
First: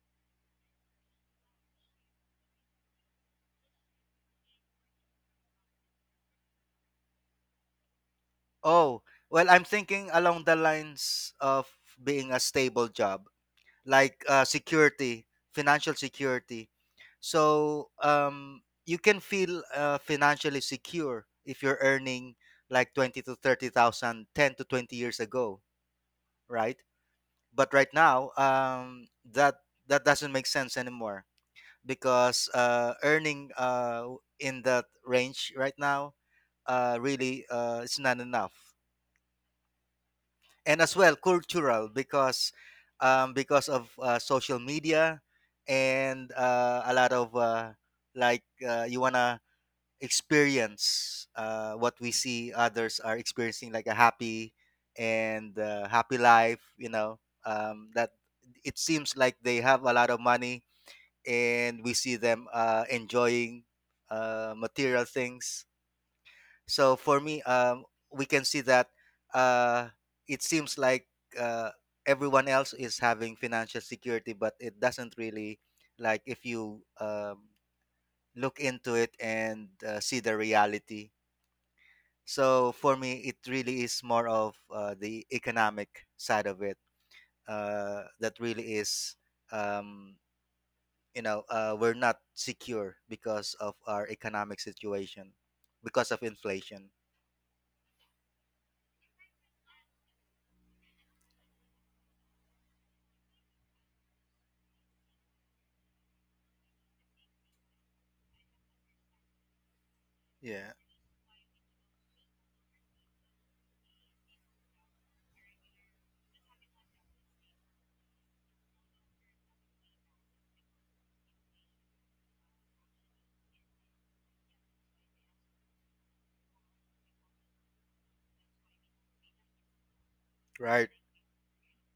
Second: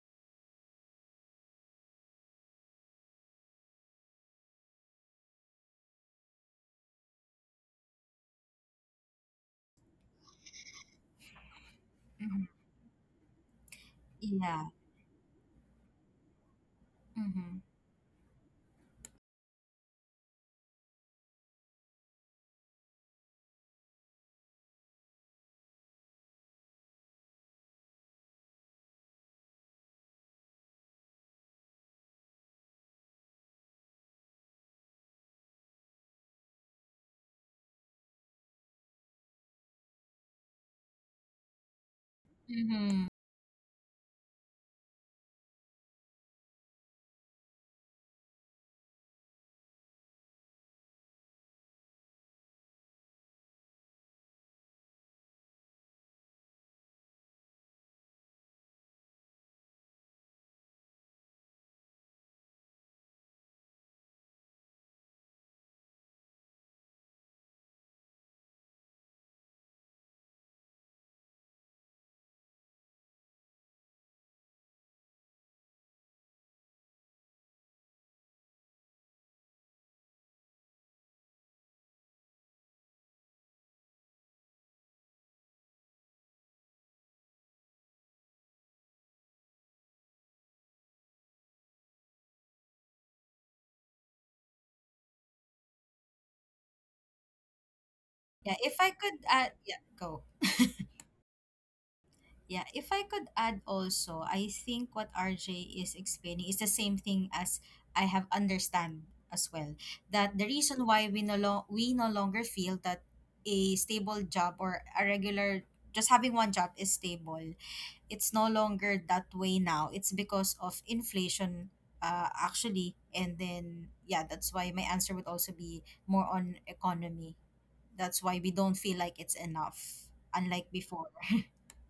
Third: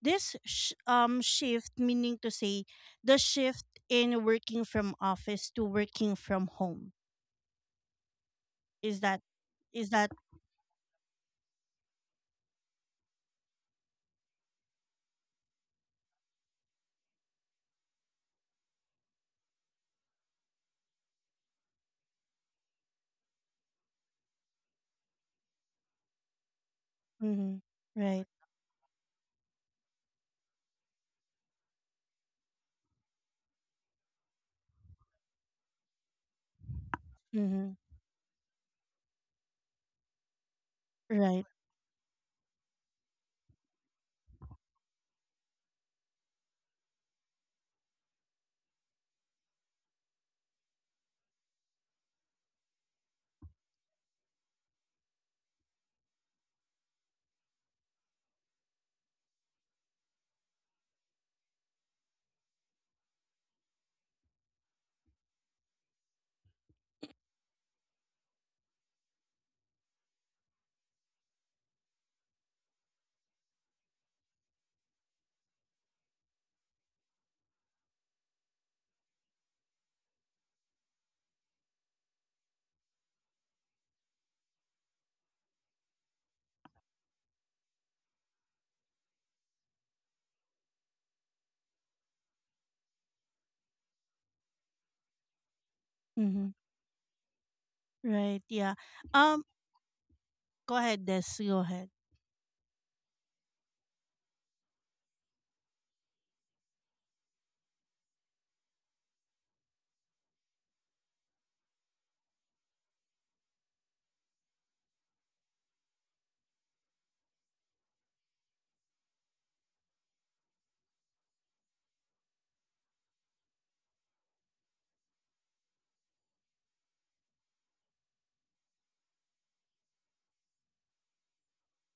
A: this shift, meaning to say the shift in working from office to working from home. Is
C: Oh,
A: that,
C: well, I'm
A: is
C: thinking
A: that
C: along the lines of being a
B: Mm-hmm.
C: stable job, like
B: Yeah.
C: security, financial security.
B: Mm-hmm.
C: So you can feel financially secure if you're earning like twenty to thirty thousand ten to 20 years ago, right?
A: mhm,
C: But right
A: right.
C: now, that doesn't make sense anymore because earning in that range right now, really
A: Mhm,
C: it's not enough. And as well
A: right.
C: cultural,
B: Mm-hmm.
C: because of social media and a lot of like you wanna experience what we see others are experiencing, like a happy and happy life, you know, that it seems like they have a lot of money, and we see them enjoying material things. So for me, we can see that uh, it seems like uh, everyone else is having financial security, but it doesn't really, like if you look into it and see the reality. So for me, it really is more of the economic side of it that really is, um, you know, we're not secure because of our economic situation, because of
A: Mm-hmm.
C: inflation.
A: Right.
B: Yeah.
A: Yeah.
B: If I could,
A: Um.
B: yeah, go.
A: Go ahead, Des. Go ahead.
B: Yeah, if I could add also, I think what RJ is explaining is the same thing as I have understand as well. That the
C: Yeah.
B: reason why we no longer feel that a stable job or a regular just having one job is stable. It's no longer that way now. It's because of inflation, actually, and then yeah, that's why my answer would also be more on economy. That's why we don't feel like it's enough unlike
C: Right.
B: before.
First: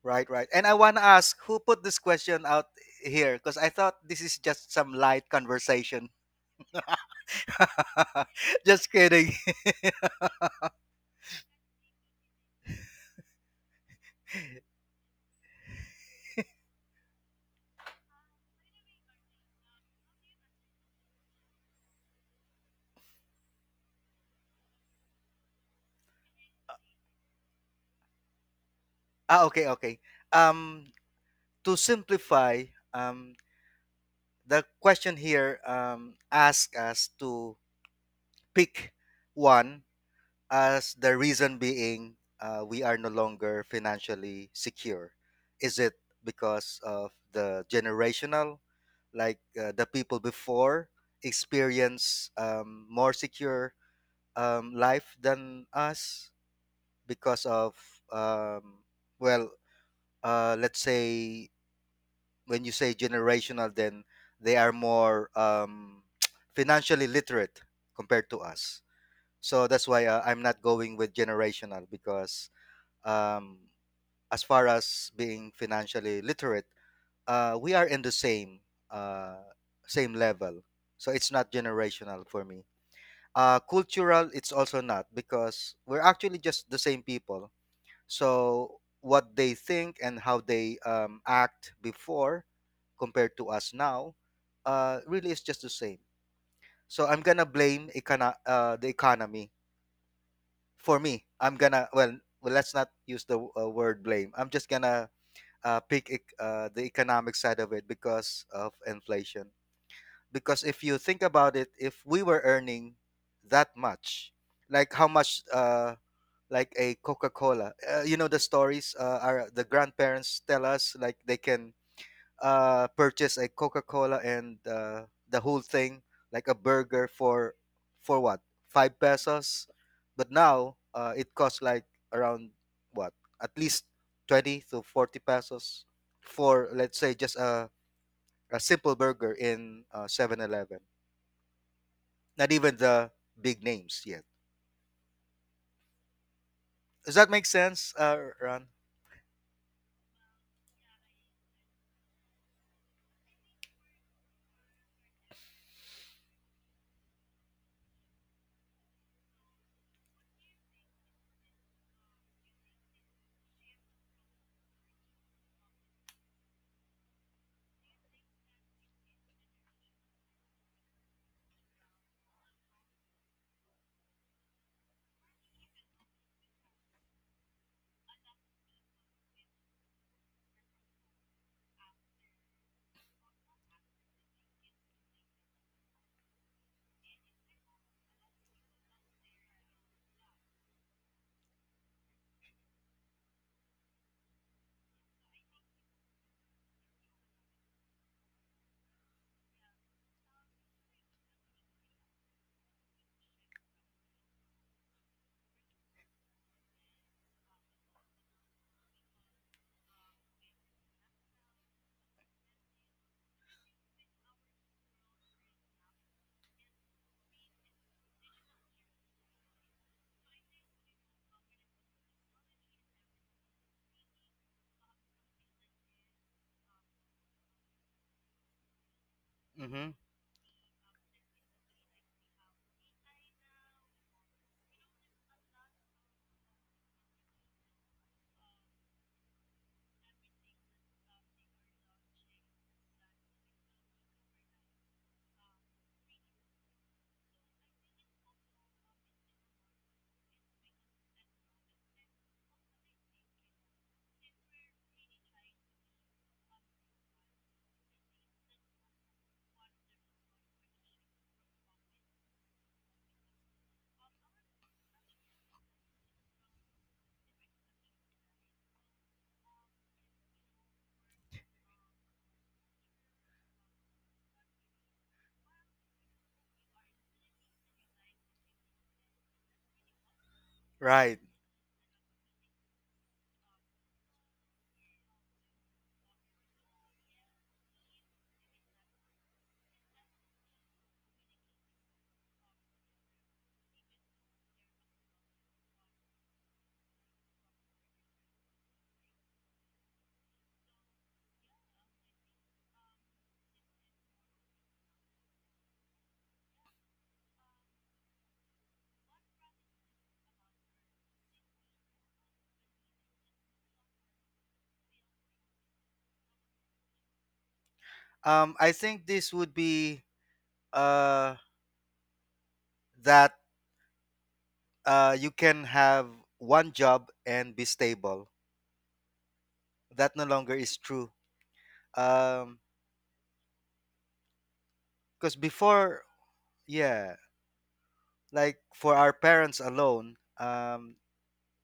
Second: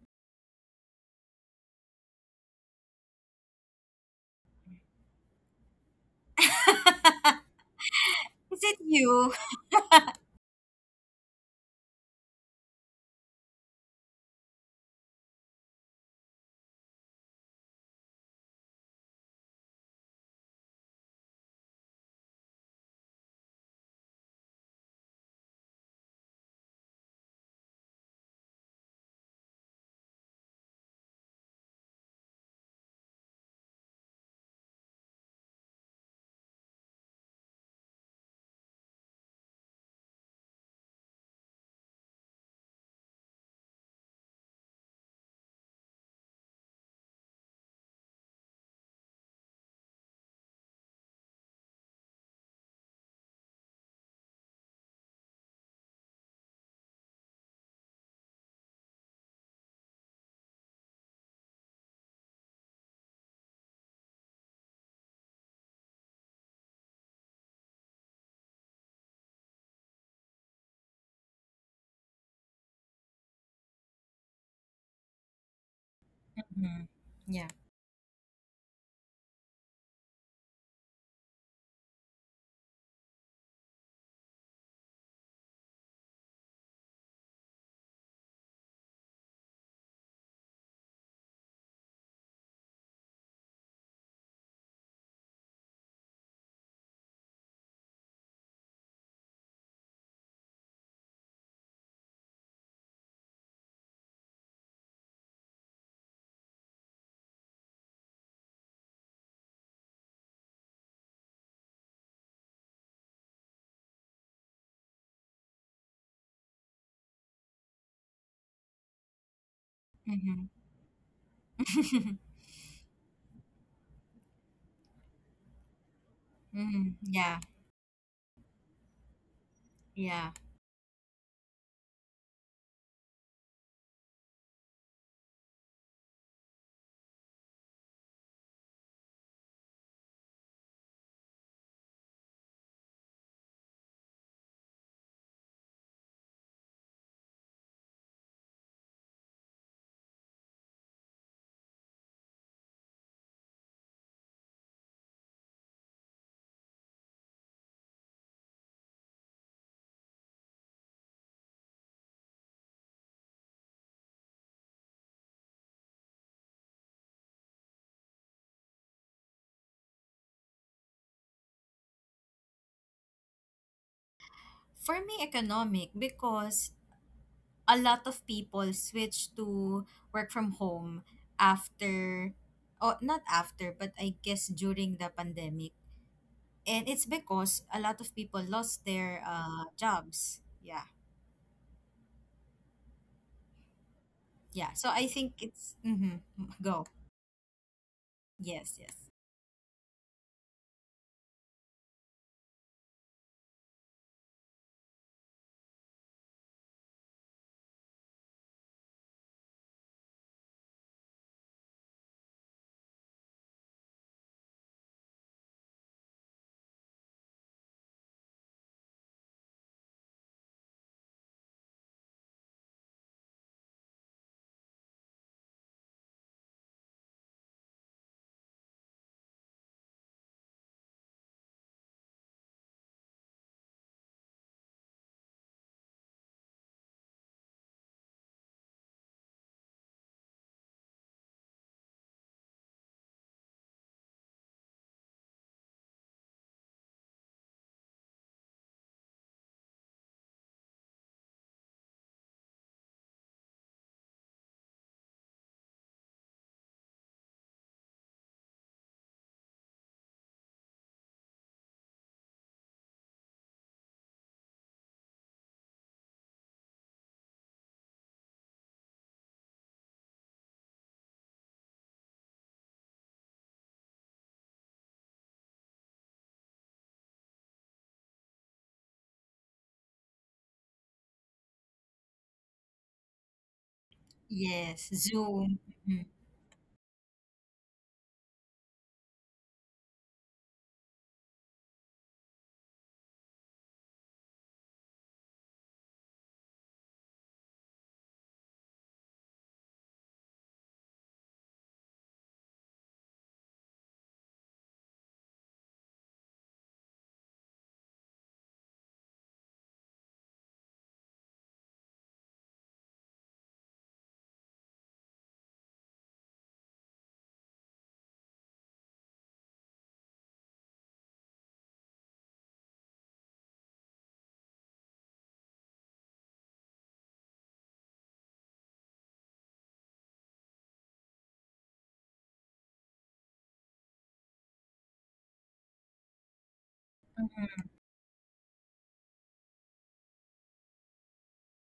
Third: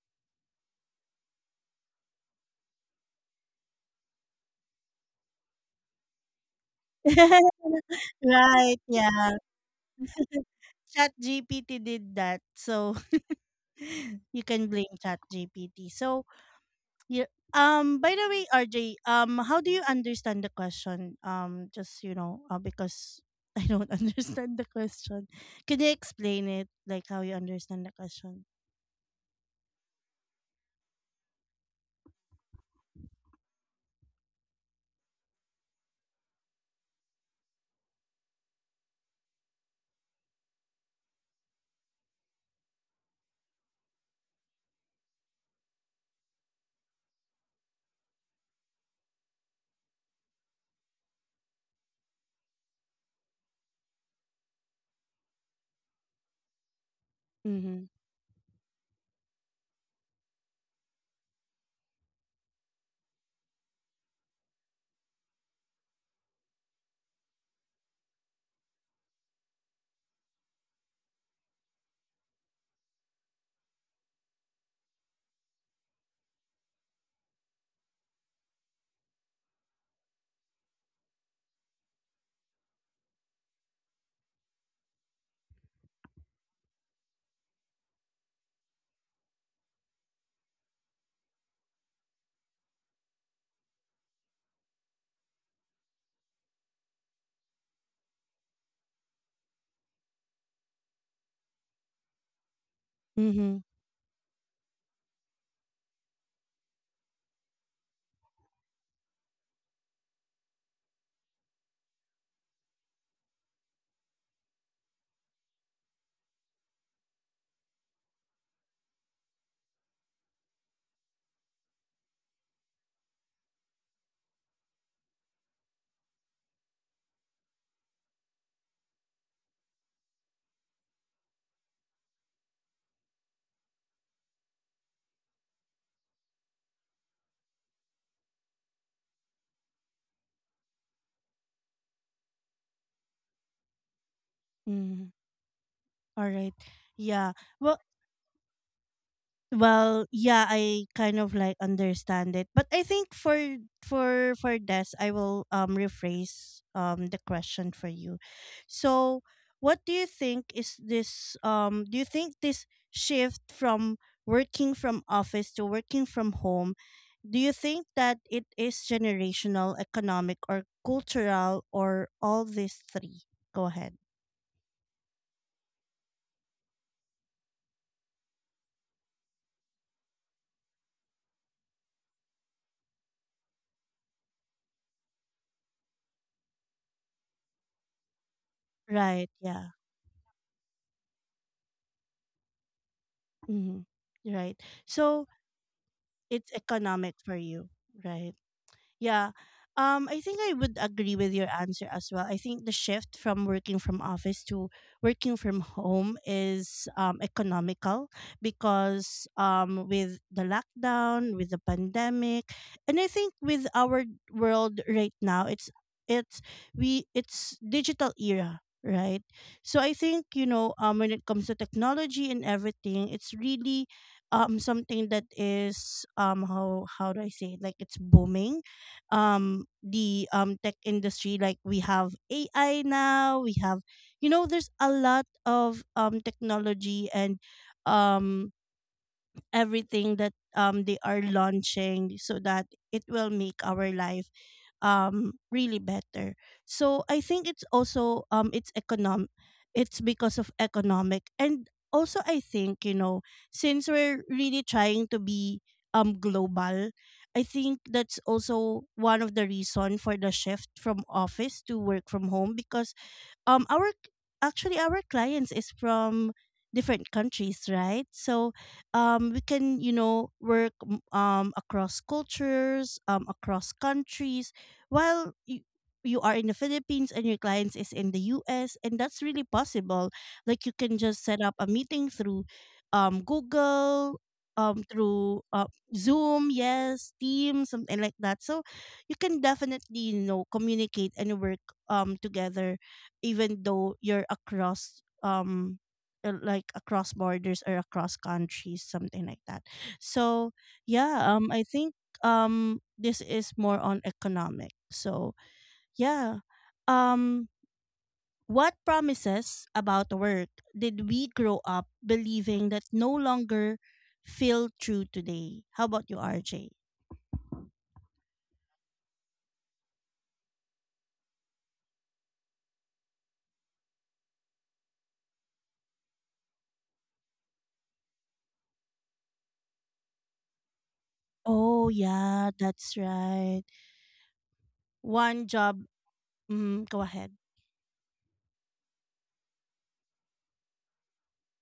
C: Right, right. And I want to ask who put this question out here because I thought this is just some light conversation.
B: Is
A: Right.
B: it
C: Just kidding.
B: you?
A: Yeah. Chat GPT did that, so you can blame Chat GPT. So yeah. By the way, RJ. How do you understand the question? Just you know. Because I don't understand the question. Can you explain it? Like how you understand the question?
C: Ah, okay, okay. Um, to simplify, um, the question here asks us to pick one as the reason being we are no longer financially secure. Is it because of the generational, like the people before experience more secure life than us because of
A: Mm-hmm.
C: um, well let's say, when you say generational, then they are more financially literate compared to us. So that's why I'm not going with generational, because um, as far as being financially literate,
B: Mhm. Yeah.
C: we are in the same uh, same level. So it's not generational for me. Cultural, it's also not because we're actually just the same people. So what they think and how they act before compared to us now, really is just the same. So I'm gonna blame the economy for me. I'm gonna well, well let's not use the
A: Mm-hmm.
C: word blame. I'm just gonna the economic side of it because of inflation. Because if you think about it, if we were earning that much, like how much, like a Coca Cola, the stories are the grandparents
B: Hmm.
C: tell us like they can
B: Hmm.
C: purchase a Coca Cola and the whole thing, like a burger
B: Yeah,
C: for what, five pesos,
B: yeah.
C: but now it costs like around, what, at least 20 to 40 pesos for let's say just a simple burger in 7. Not even the big names yet.
A: Mm-hmm. All right.
C: Does that
A: Yeah.
C: make
A: Well.
C: sense, Ron?
A: Well, yeah, I kind of like understand it, but I think for this, I will rephrase the question for you. So, what do you think is this? Do you think this shift from working from office to working from home, do you think that it is generational, economic, or cultural, or all these three? Go ahead.
B: For me, economic because a lot of people switch to work from home after, or not after, but I guess during the pandemic, and it's because a lot of people lost their
A: Right, yeah.
B: jobs. Yeah,
A: Mhm. Right.
B: yeah. So I
A: So,
B: think it's mm-hmm,
A: it's
B: go.
A: economic for you, right?
B: Yes, yes,
A: Yeah. I think I would agree with your answer as well. I think the shift from working from office to working from home is economical because with the lockdown, with the pandemic, and I think with our world right now, it's it's digital era, right? So I think when it comes to technology and everything, it's really something that is how do I say it? Like it's booming
C: Mm-hmm.
A: the tech industry. Like we have AI now, we have there's a lot of technology and um everything that they are launching so that it will make our life really better. So I think it's also it's because of economic, and also I think since we're really trying to be global, I think that's also one of the reason for the shift from office to work from home because our actually our clients is from different countries, right? So we can you know work across cultures, across countries, while you, you are in the Philippines and your clients is in the US, and that's really possible. Like you can
C: Right.
A: just set up a meeting through Google,
B: yes.
A: through
B: Zoom. Hmm.
A: Zoom, yes, Teams, something like that. So you can definitely you know communicate and work together, even though you're across like across borders or across countries, something like that. So yeah, I think this is more on economic. So yeah, um what promises about work did we grow up believing that no longer feel true today? How about you, RJ?
C: I think this would be uh that you can have one job and be stable. That no longer is true.
A: Oh, yeah,
C: Um,
A: that's right.
C: because
A: One job.
C: before,
A: Mm, go
C: yeah,
A: ahead.
C: like for our parents alone,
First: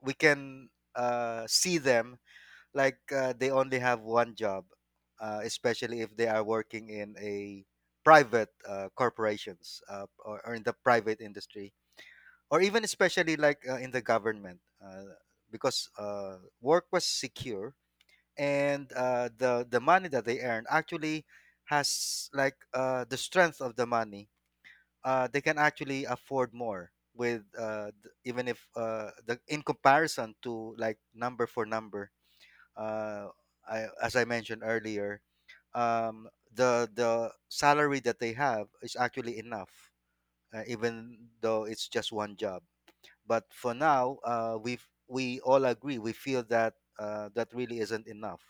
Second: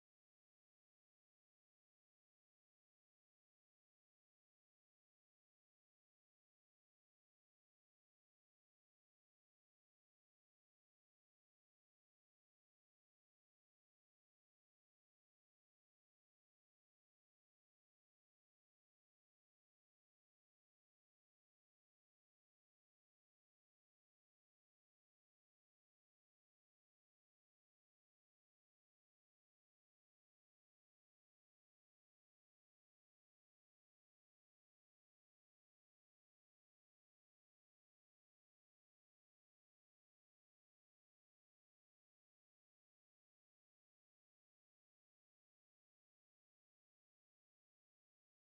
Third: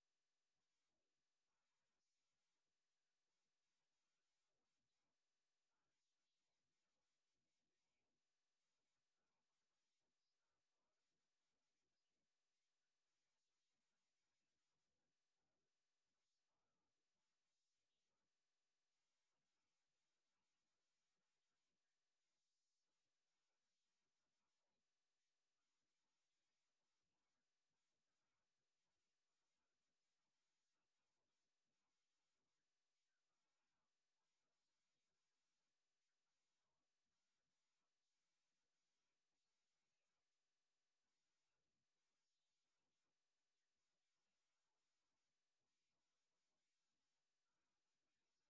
C: we can see them, like they only have one job, especially if they are working in a private corporations, or in the private industry, or even especially like in the government, because work was secure, and the money that they earn actually has, like the strength of the money. They can actually afford more with, even if, the, in comparison to like number for number. Uh, I, as I mentioned earlier, um, the salary that they have is actually enough, even though it's just one job. But for now, we all agree, we feel that really isn't enough.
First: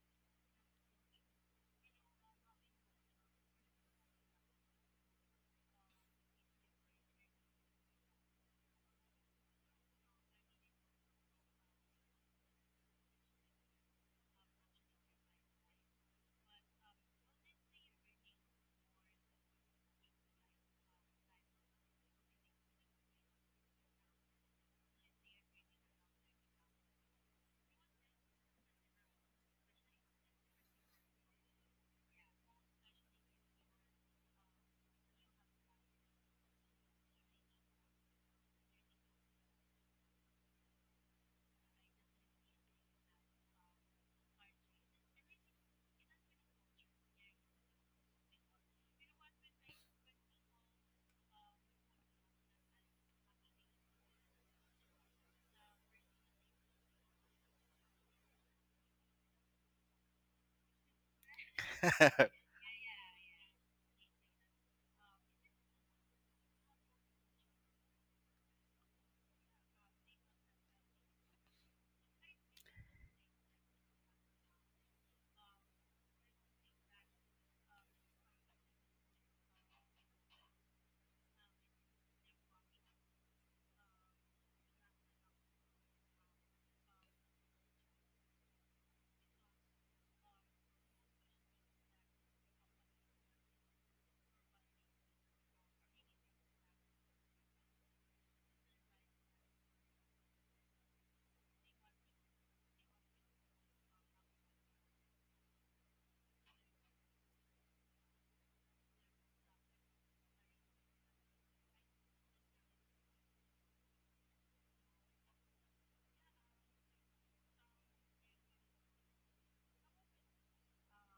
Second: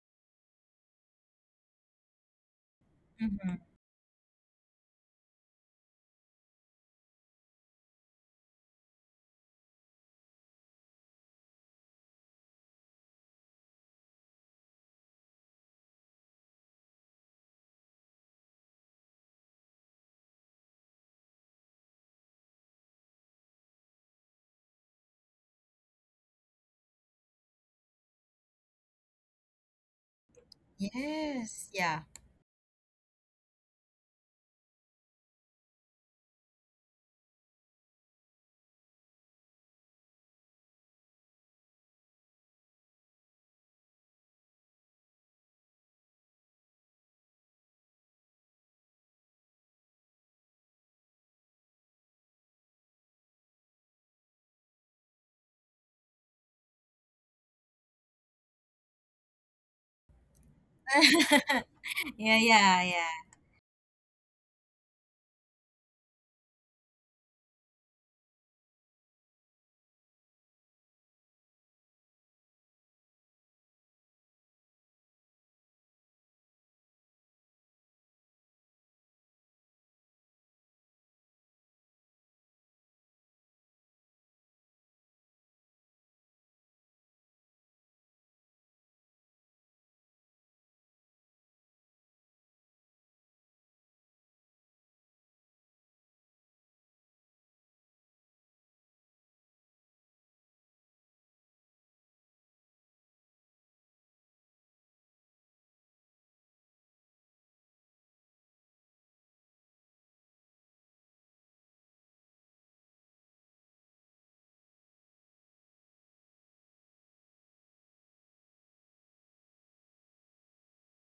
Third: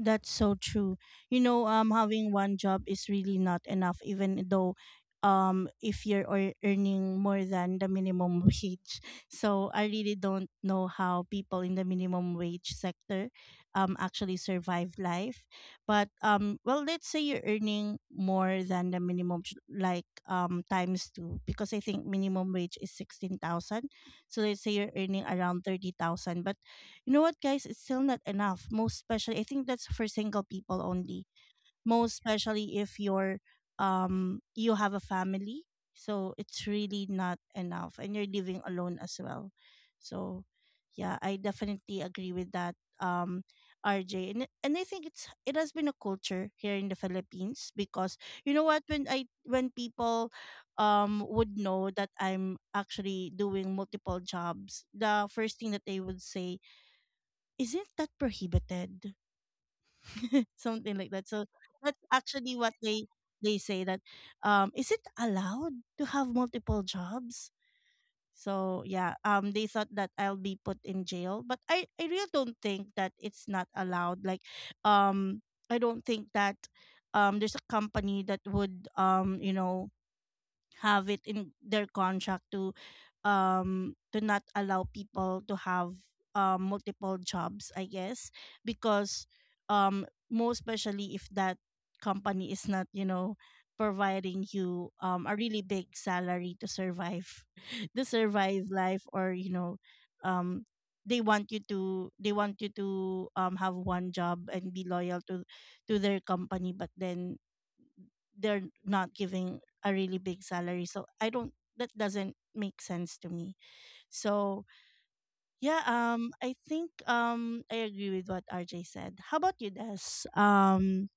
A: That's so true. You know, having one job is really
B: Mm-hmm.
A: not enough, even though, if you're earning more than the minimum wage. So I really don't know how people in the minimum wage sector, actually survive life. But well, let's say you're earning more than the minimum, like times two, because I think minimum wage is 16,000. So let's say you're earning around 30,000, but you know what, guys? It's still not enough. Most especially, I think that's for single people only.
B: Yes. Yeah.
A: Most especially if you're, you have a family, so it's really not enough, and you're living alone as well. So, yeah, I definitely agree with that, um, RJ. And I think it's it has been a culture here in the Philippines because you know what, when I when people would know that I'm actually doing multiple jobs, the first thing that they would say isn't that prohibited? Something like that. So that's
B: Yeah,
A: actually what
B: yeah, yeah.
A: they say that, is it allowed to have multiple jobs? So yeah, they thought that I'll be put in jail, but I really don't think that it's not allowed. Like, um I don't think that there's a company that would you know have it in their contract to not allow people to have multiple jobs, I guess, because most especially if that company is not you know providing you a really big salary to survive to survive life, or you know um they want you to have one job and be loyal to their company, but then they're not giving a really big salary, so I don't, that doesn't make sense to me. So yeah, I think I agree with what RJ said. How about you, Des? Um,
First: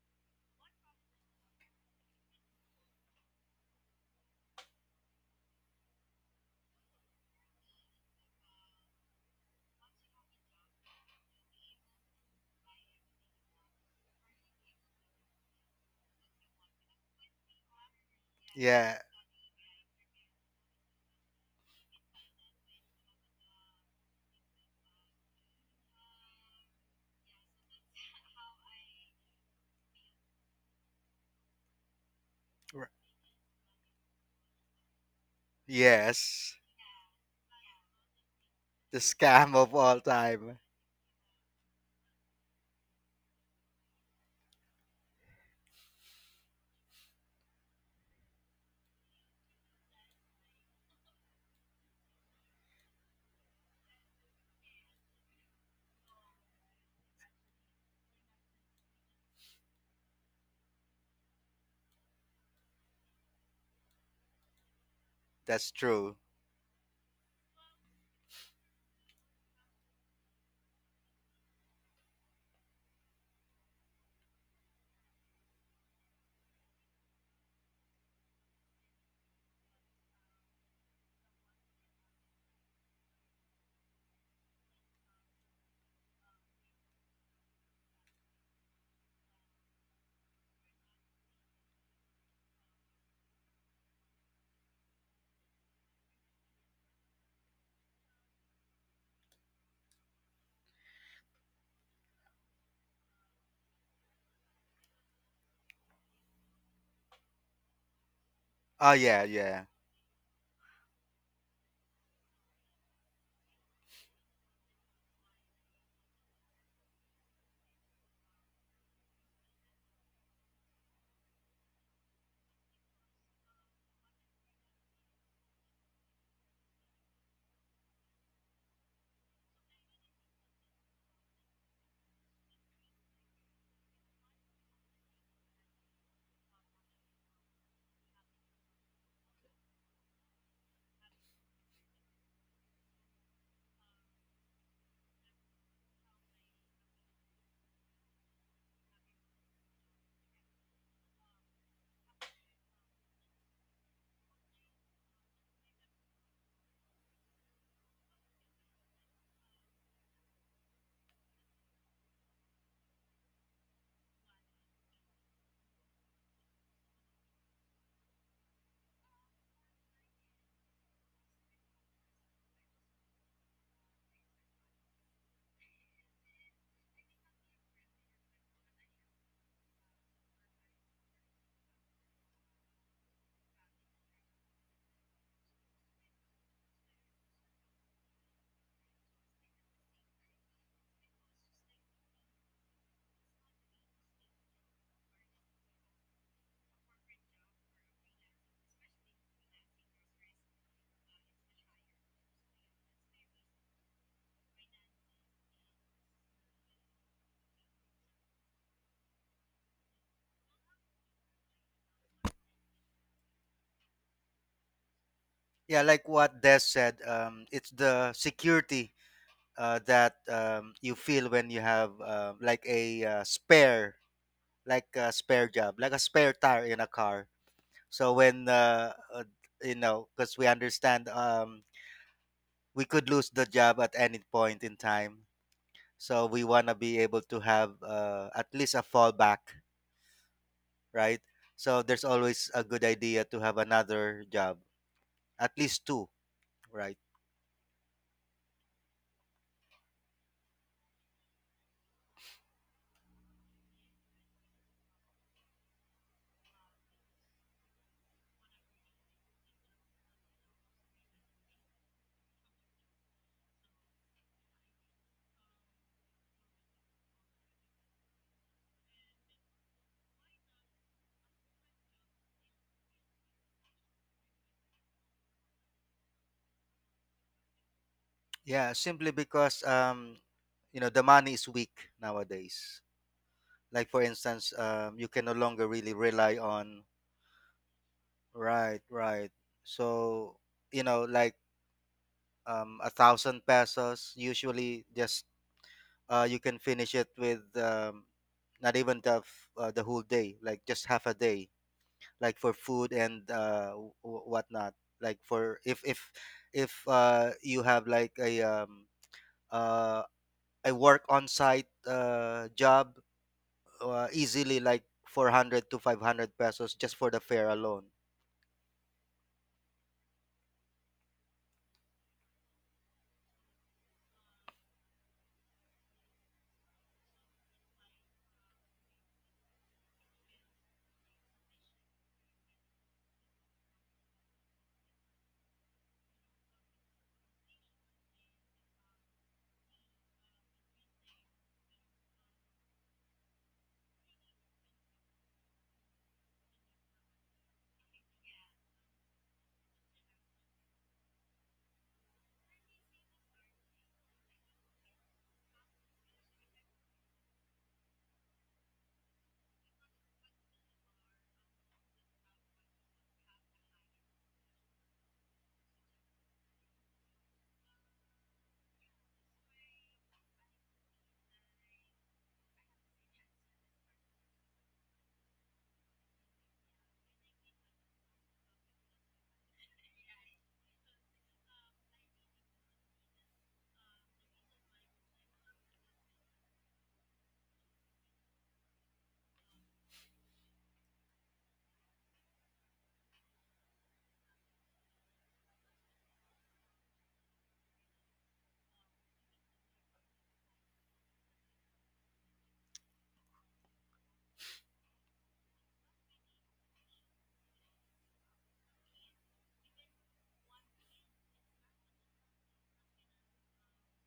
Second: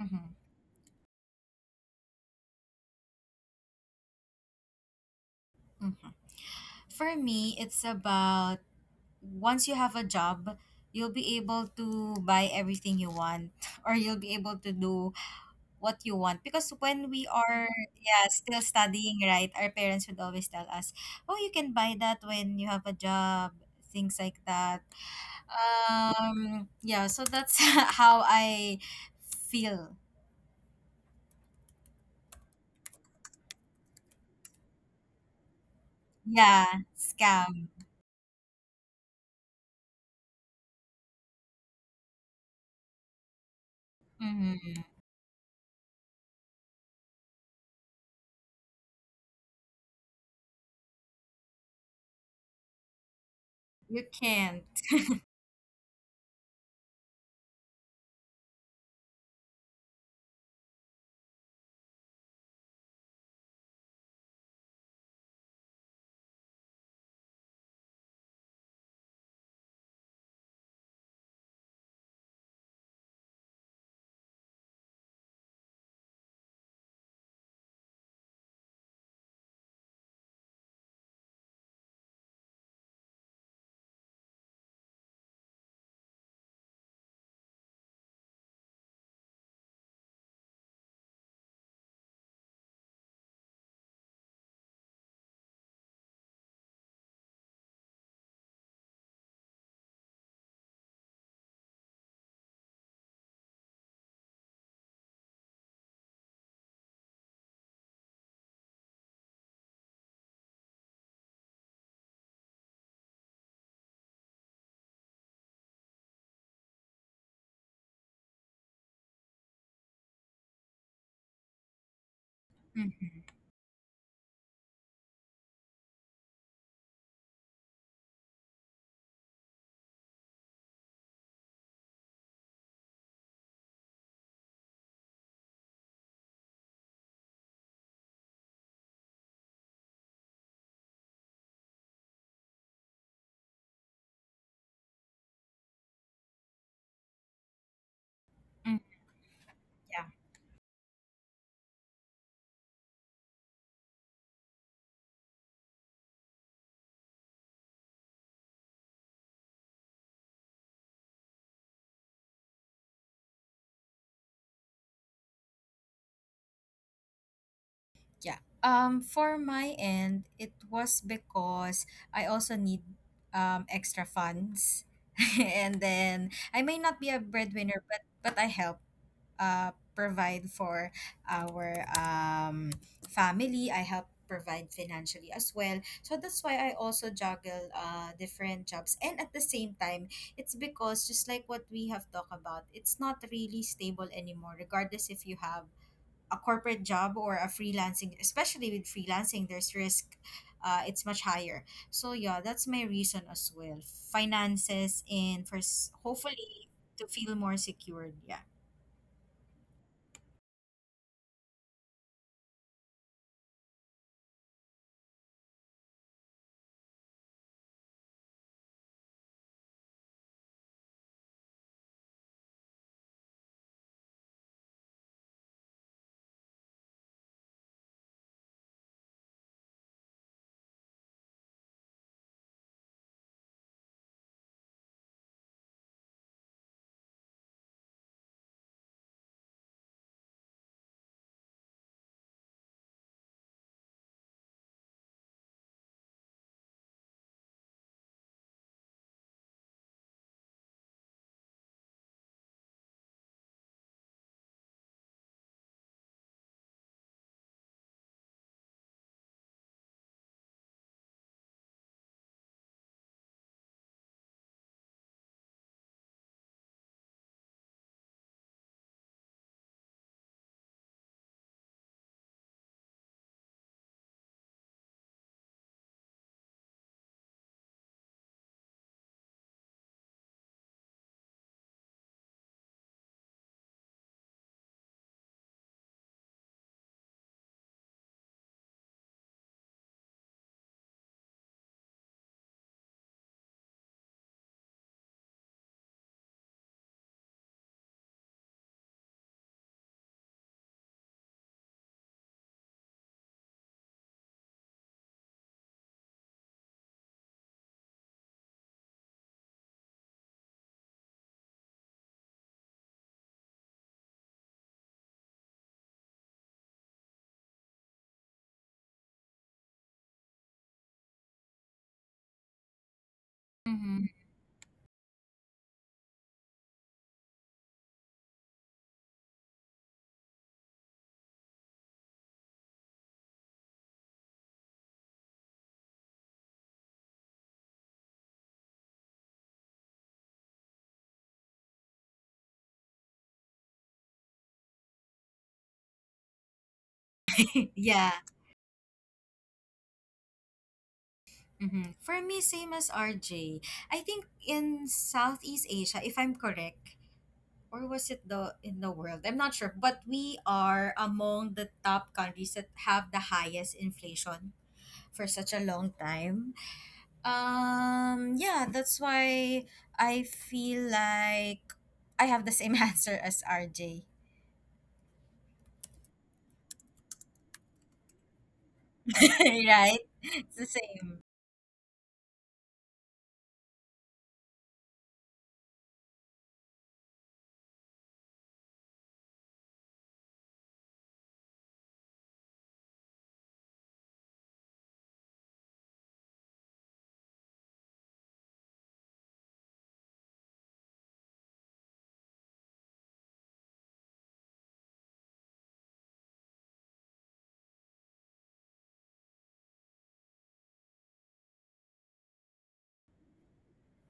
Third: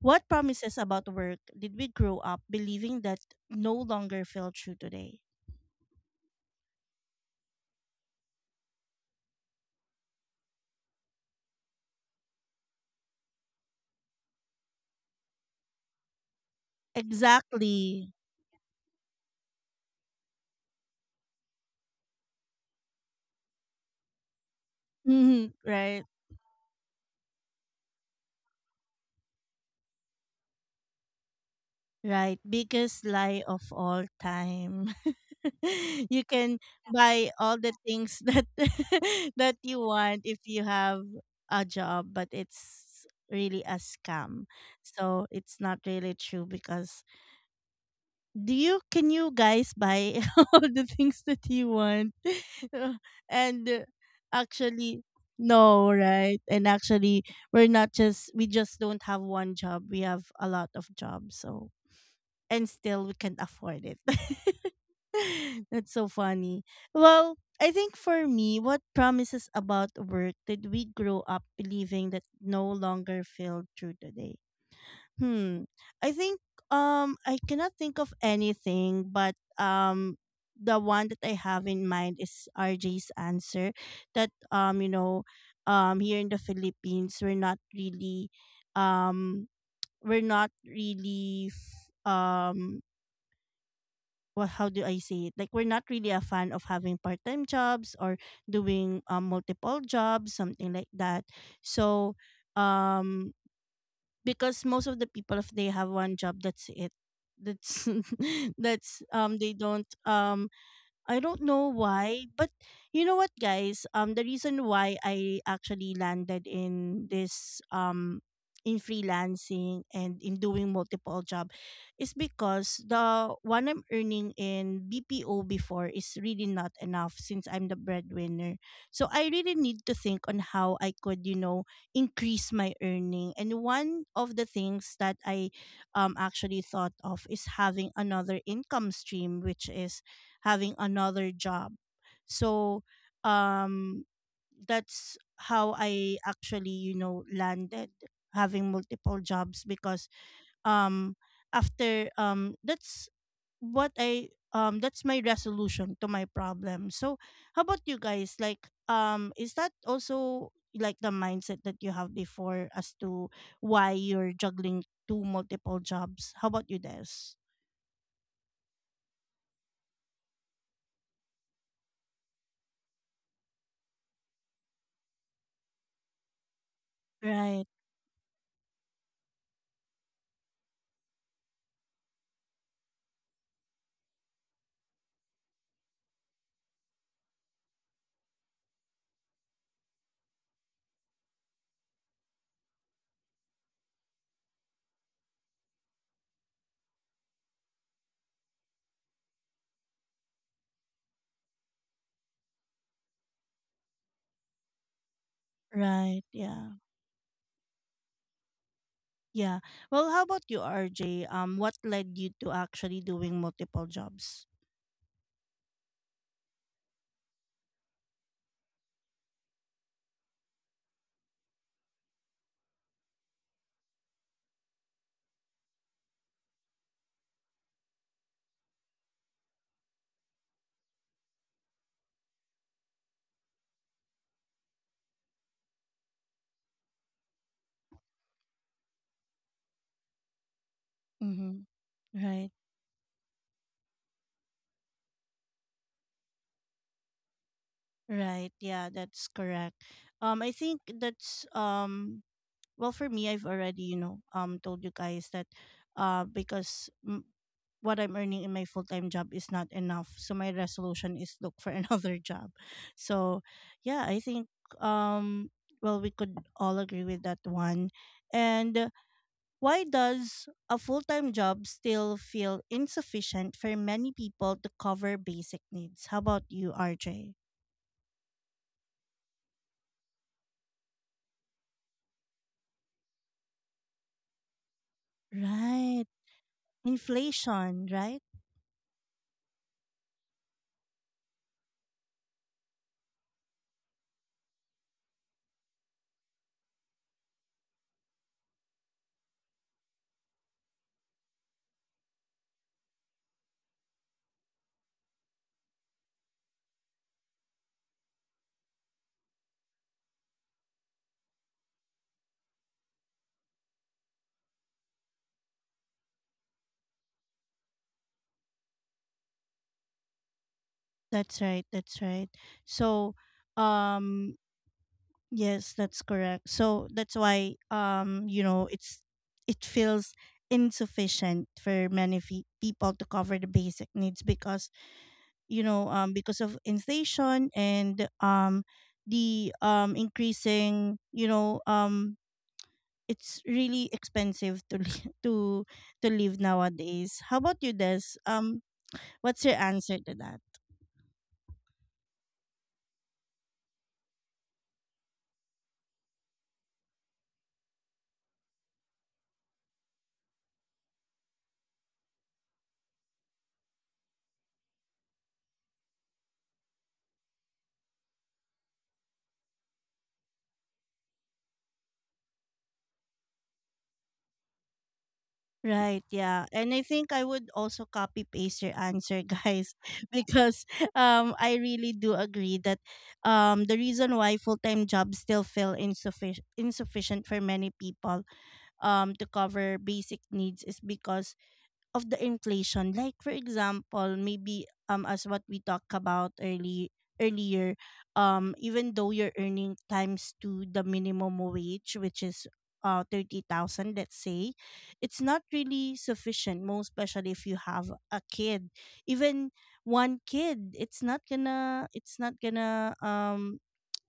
A: what promises about work did we grow up believing that no longer feel true today?
B: Hmm. For me, it's about once you have a job, you'll be able to buy everything you want, or you'll be able to do what you want. Because when we are,
A: Exactly.
B: yeah, still
C: yeah
B: studying, right, our parents would always tell us, "Oh, you can buy that when you have a job." Things like that.
A: Hmm. Right.
B: Yeah. So that's how I feel.
A: Right,
C: R-
A: biggest lie of all time. You
C: Yes,
A: can
B: Yeah,
A: buy all
B: scam.
A: the things that
C: the scam
A: that
C: of
A: you
C: all
A: want if
C: time.
A: you have a job, but it's really a scam.
B: Hmm.
A: So it's not really true because do you can you guys buy all the things that you want? And
B: You can't.
A: actually no, right? And actually we just don't have one job. We have a lot of jobs. So and still we can't afford it.
C: That's
A: That's so
C: true.
A: funny. Well, I think for me, what promises about work did we grow up believing that no longer feel true today? Hmm. I think I cannot think of anything, but um the one that I have in mind is RJ's answer that here in the Philippines we're not really um we're not really f- um well, how do I say it? Like we're not really a fan of having part-time jobs or doing multiple jobs, something like that. So, um, because most of the people, if they have one job, that's it. That's
C: Oh
A: that's
C: yeah,
A: they
C: yeah,
A: don't I don't know why, but you know what, guys? The reason why I actually landed in this in freelancing and in doing multiple job is because the
B: Mm-hmm.
A: one I'm earning in BPO before is really not enough since I'm the breadwinner. So I really need to think on how I could, you know, increase my earning. And one of the things that I actually thought of is having another income stream, which is having another job. So um that's how I actually, you know, landed having
B: Mm,
A: multiple jobs
B: yeah,
A: because um after that's what I that's my resolution to my problem. So how about you guys? Like is that also like the mindset that you have before as to why you're juggling two multiple jobs? How about you, Des?
B: yeah. For my end, it was because I also need extra funds, and then I may not be a
A: Right,
B: breadwinner, but I help provide for our family. I help provide financially as well. So that's why I also juggle different jobs, and at the same time, it's because just like what we have talked about, it's not really stable anymore. Regardless if you have a corporate job or a freelancing, especially with freelancing there's risk, it's much higher. So yeah, that's my reason as well, finances, and for s-
A: right,
B: hopefully
A: yeah.
B: to feel more secured. Yeah.
A: Yeah. Well, how about you, RJ? What led you to actually doing multiple jobs?
C: yeah. Like what Des said, it's the security, that, you feel when you have, like a spare, like a spare job, like a spare tire in a car. So when because we understand, we could lose the job at any point in time. So we wanna be able to have, at least a fallback, right?
A: Mm-hmm.
C: So there's always
A: Right.
C: a good idea to have another job, at least two, right?
A: Right. Yeah, that's correct. I think that's. Well, for me, I've already you know told you guys that, because what I'm earning in my full time job is not enough, so my resolution is look for another job. So, yeah, I think um. Well, we could all agree with that one, and why does a full time job still feel insufficient for many people to cover basic needs? How about you, RJ?
C: Yeah, simply because, you know the money is weak nowadays. Like for instance, you can no longer really
A: Right.
C: rely on,
A: Inflation, right?
C: right, right. So, like, 1,000 pesos usually just, you can finish it with, not even the whole day, like just half a day, like for food and, whatnot. Like for if you have like uh, a work on site job, easily like 400 to 500 pesos just for the fare alone.
A: That's right. That's right. So,
B: Mm-hmm.
A: um, yes, that's correct. So that's why, you know, it's it feels insufficient for many people to cover the basic needs because you know because of inflation and the increasing you know it's really expensive to to live nowadays. How about you, Des?
B: Yeah.
A: um what's your answer to that?
B: Mm-hmm. For me, same as RJ. I think in Southeast Asia, if I'm correct, or was it the in the world, I'm not sure, but we are among the top countries that have the highest inflation for such a long time. Yeah, that's why I feel like I have the same answer as RJ,
A: Right, yeah. And I think I would also copy paste your answer, guys,
B: right? It's the
A: because
B: same.
A: I really do agree that the reason why full-time jobs still feel insufficient for many people to cover basic needs is because of the inflation. Like for example, maybe as what we talked about early earlier, even though you're earning times to the minimum wage, which is 30,000, let's say, it's not really sufficient, most especially if you have a kid. Even one kid, it's not gonna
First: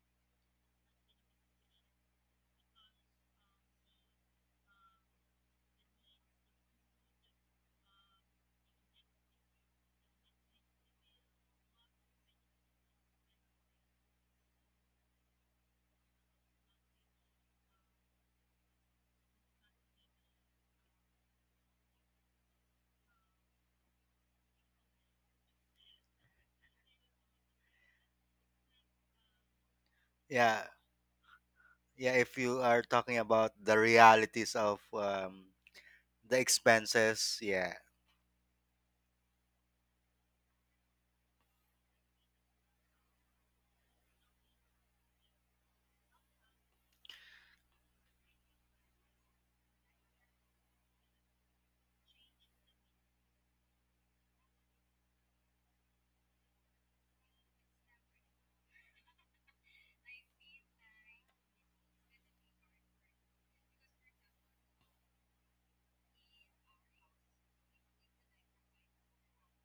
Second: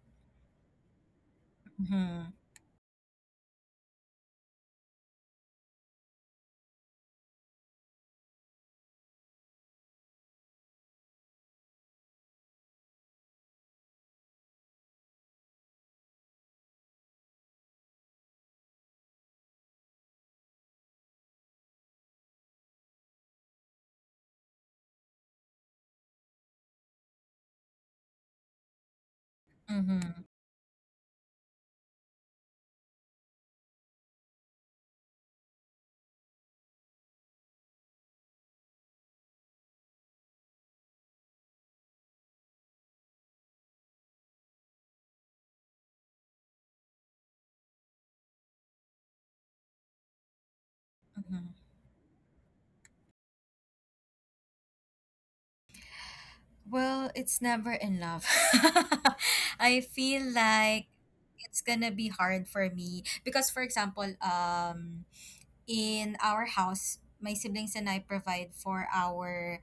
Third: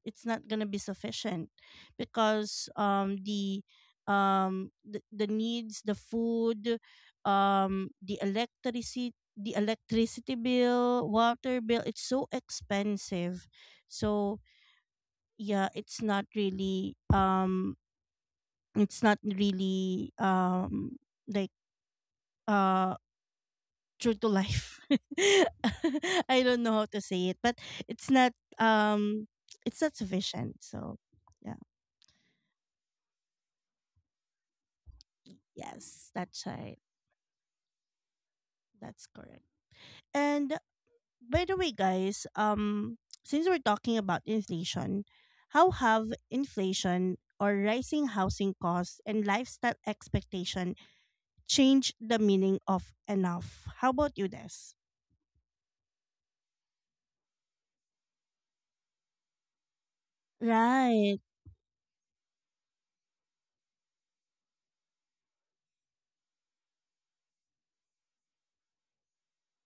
A: it's not going to be sufficient
B: Mm-hmm.
A: because the needs, the food, the electricity bill, water bill, it's so expensive. So yeah, it's not really like uh true to life. I don't know how to say it, but it's not um it's not
B: Mm-hmm.
A: sufficient.
C: Yeah,
A: So yeah.
C: yeah. If you are talking about the realities of,
A: Yes,
C: the
A: that's right.
C: expenses, yeah.
A: That's correct. And by the way, guys, since we're talking about inflation, how have inflation or rising housing costs and lifestyle expectation
B: Mm-hmm.
A: changed the meaning of enough? How about you, Des?
B: Well, it's never in love. I feel like
A: Right,
B: it's gonna be hard for me because, for example, in our house, my siblings and I provide for our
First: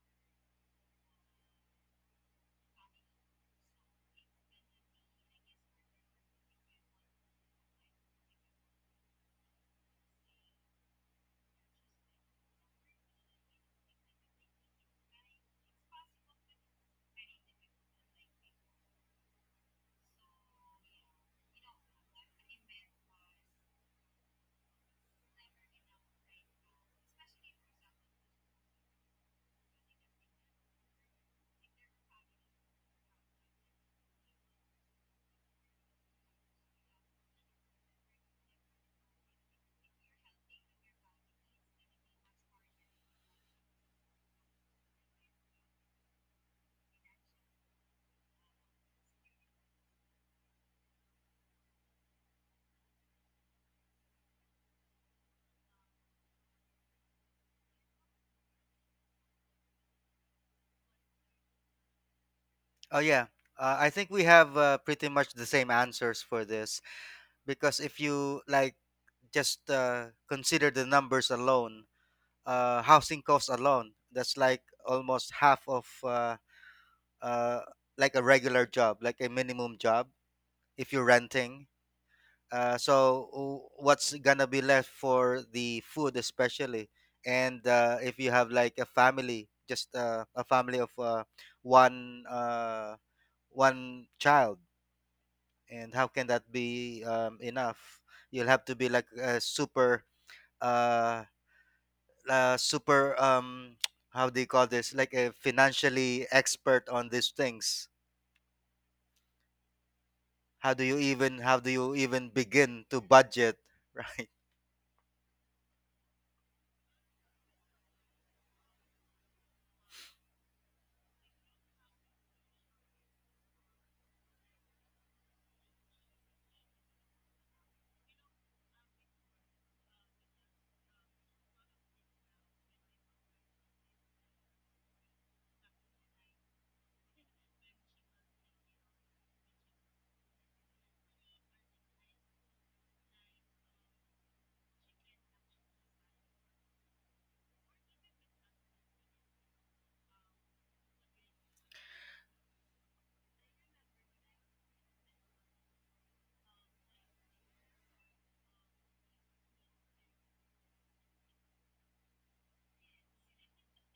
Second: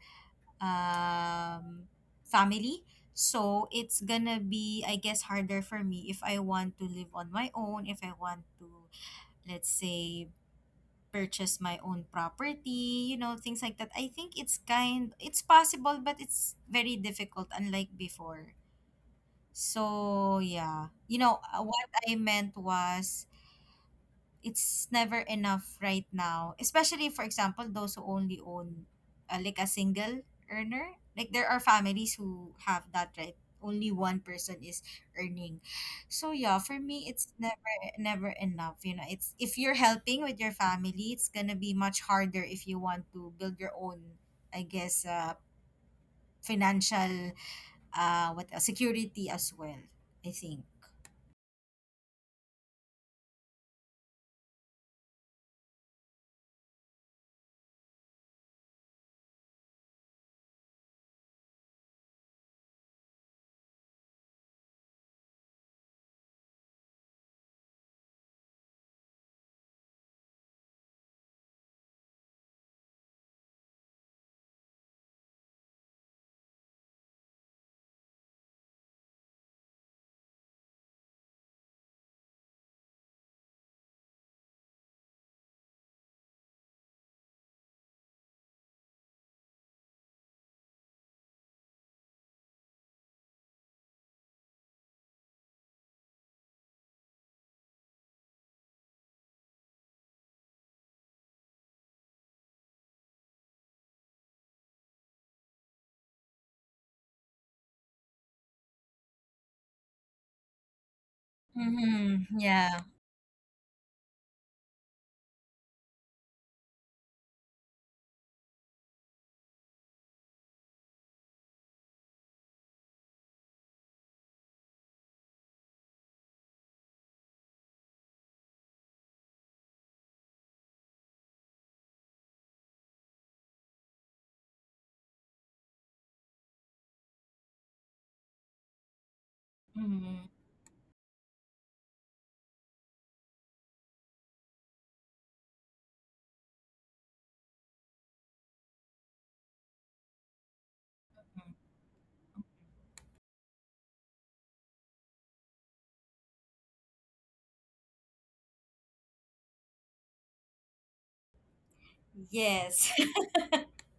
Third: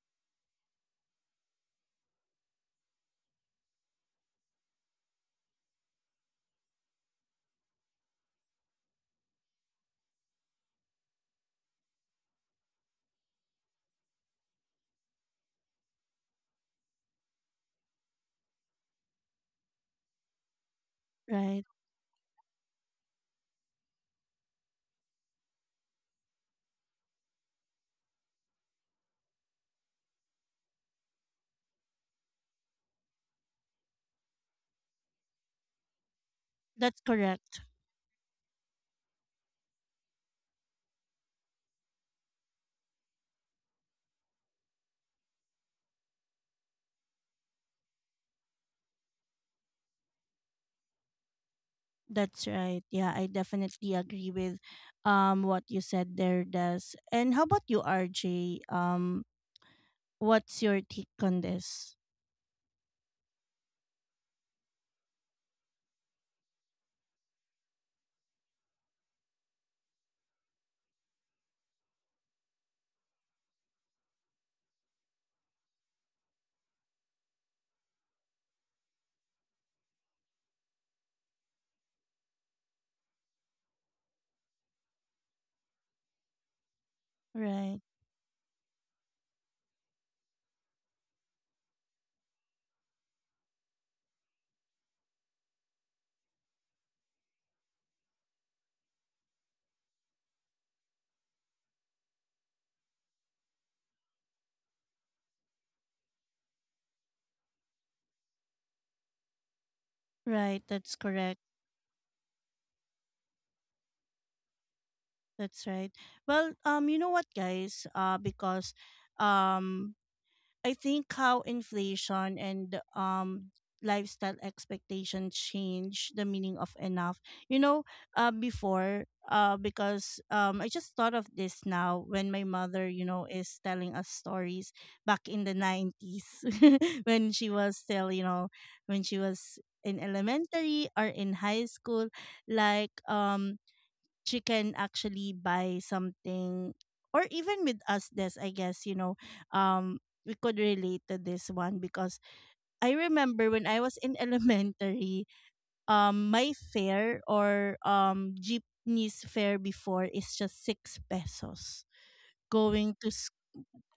B: um, family. So it's gonna be, I guess, harder for me if I want to live on my own, if I want to, let's say, purchase my own property, you know, things like that. I think it's kind, it's possible, but it's very difficult, unlike before. So yeah, you know,
A: right.
B: what I meant was it's never enough right now, especially for example those who only own like a single earner. Like there are families who have that, right? Only one person is earning. So yeah, for
A: That's
B: me it's never,
A: correct.
B: never enough. You know, it's if you're helping with your family, it's gonna be much harder if you want to build your own, I guess, financial, what else, security as well, I think.
A: That's right. Yeah, I definitely agree with what you said there, Des. And how about you, RJ? What's your take on this?
C: Oh yeah. I think we have, pretty much the same answers for this, because if you, like, just consider the numbers alone, housing costs alone. That's like almost half of, uh, like a regular job, like a minimum job if you're renting. So what's gonna be left for the food, especially, and
A: Right.
C: if you have like a family, just a family of one uh, one child, and how can that be, enough? You'll have to be like a super uh, uh, super, how do you call this, like a financially expert on these things.
A: Right,
C: how do
A: that's
C: you even
A: correct.
C: how do you even
B: Mm-hmm. Yeah.
C: begin to budget, right?
A: That's right. Well, you know what, guys? Because, um, I think how inflation and lifestyle expectation change the meaning of enough. You know, before, because I just thought of this now when my mother is telling us stories back in the 90s when she was still when she was in
B: Mm-hmm.
A: elementary or in high school. Like, she can actually buy something. Or even with us, this I guess. um we could relate to this one because I remember when I was in elementary. My fare or jeepney's fare before is just 6 pesos
B: Yes.
A: going to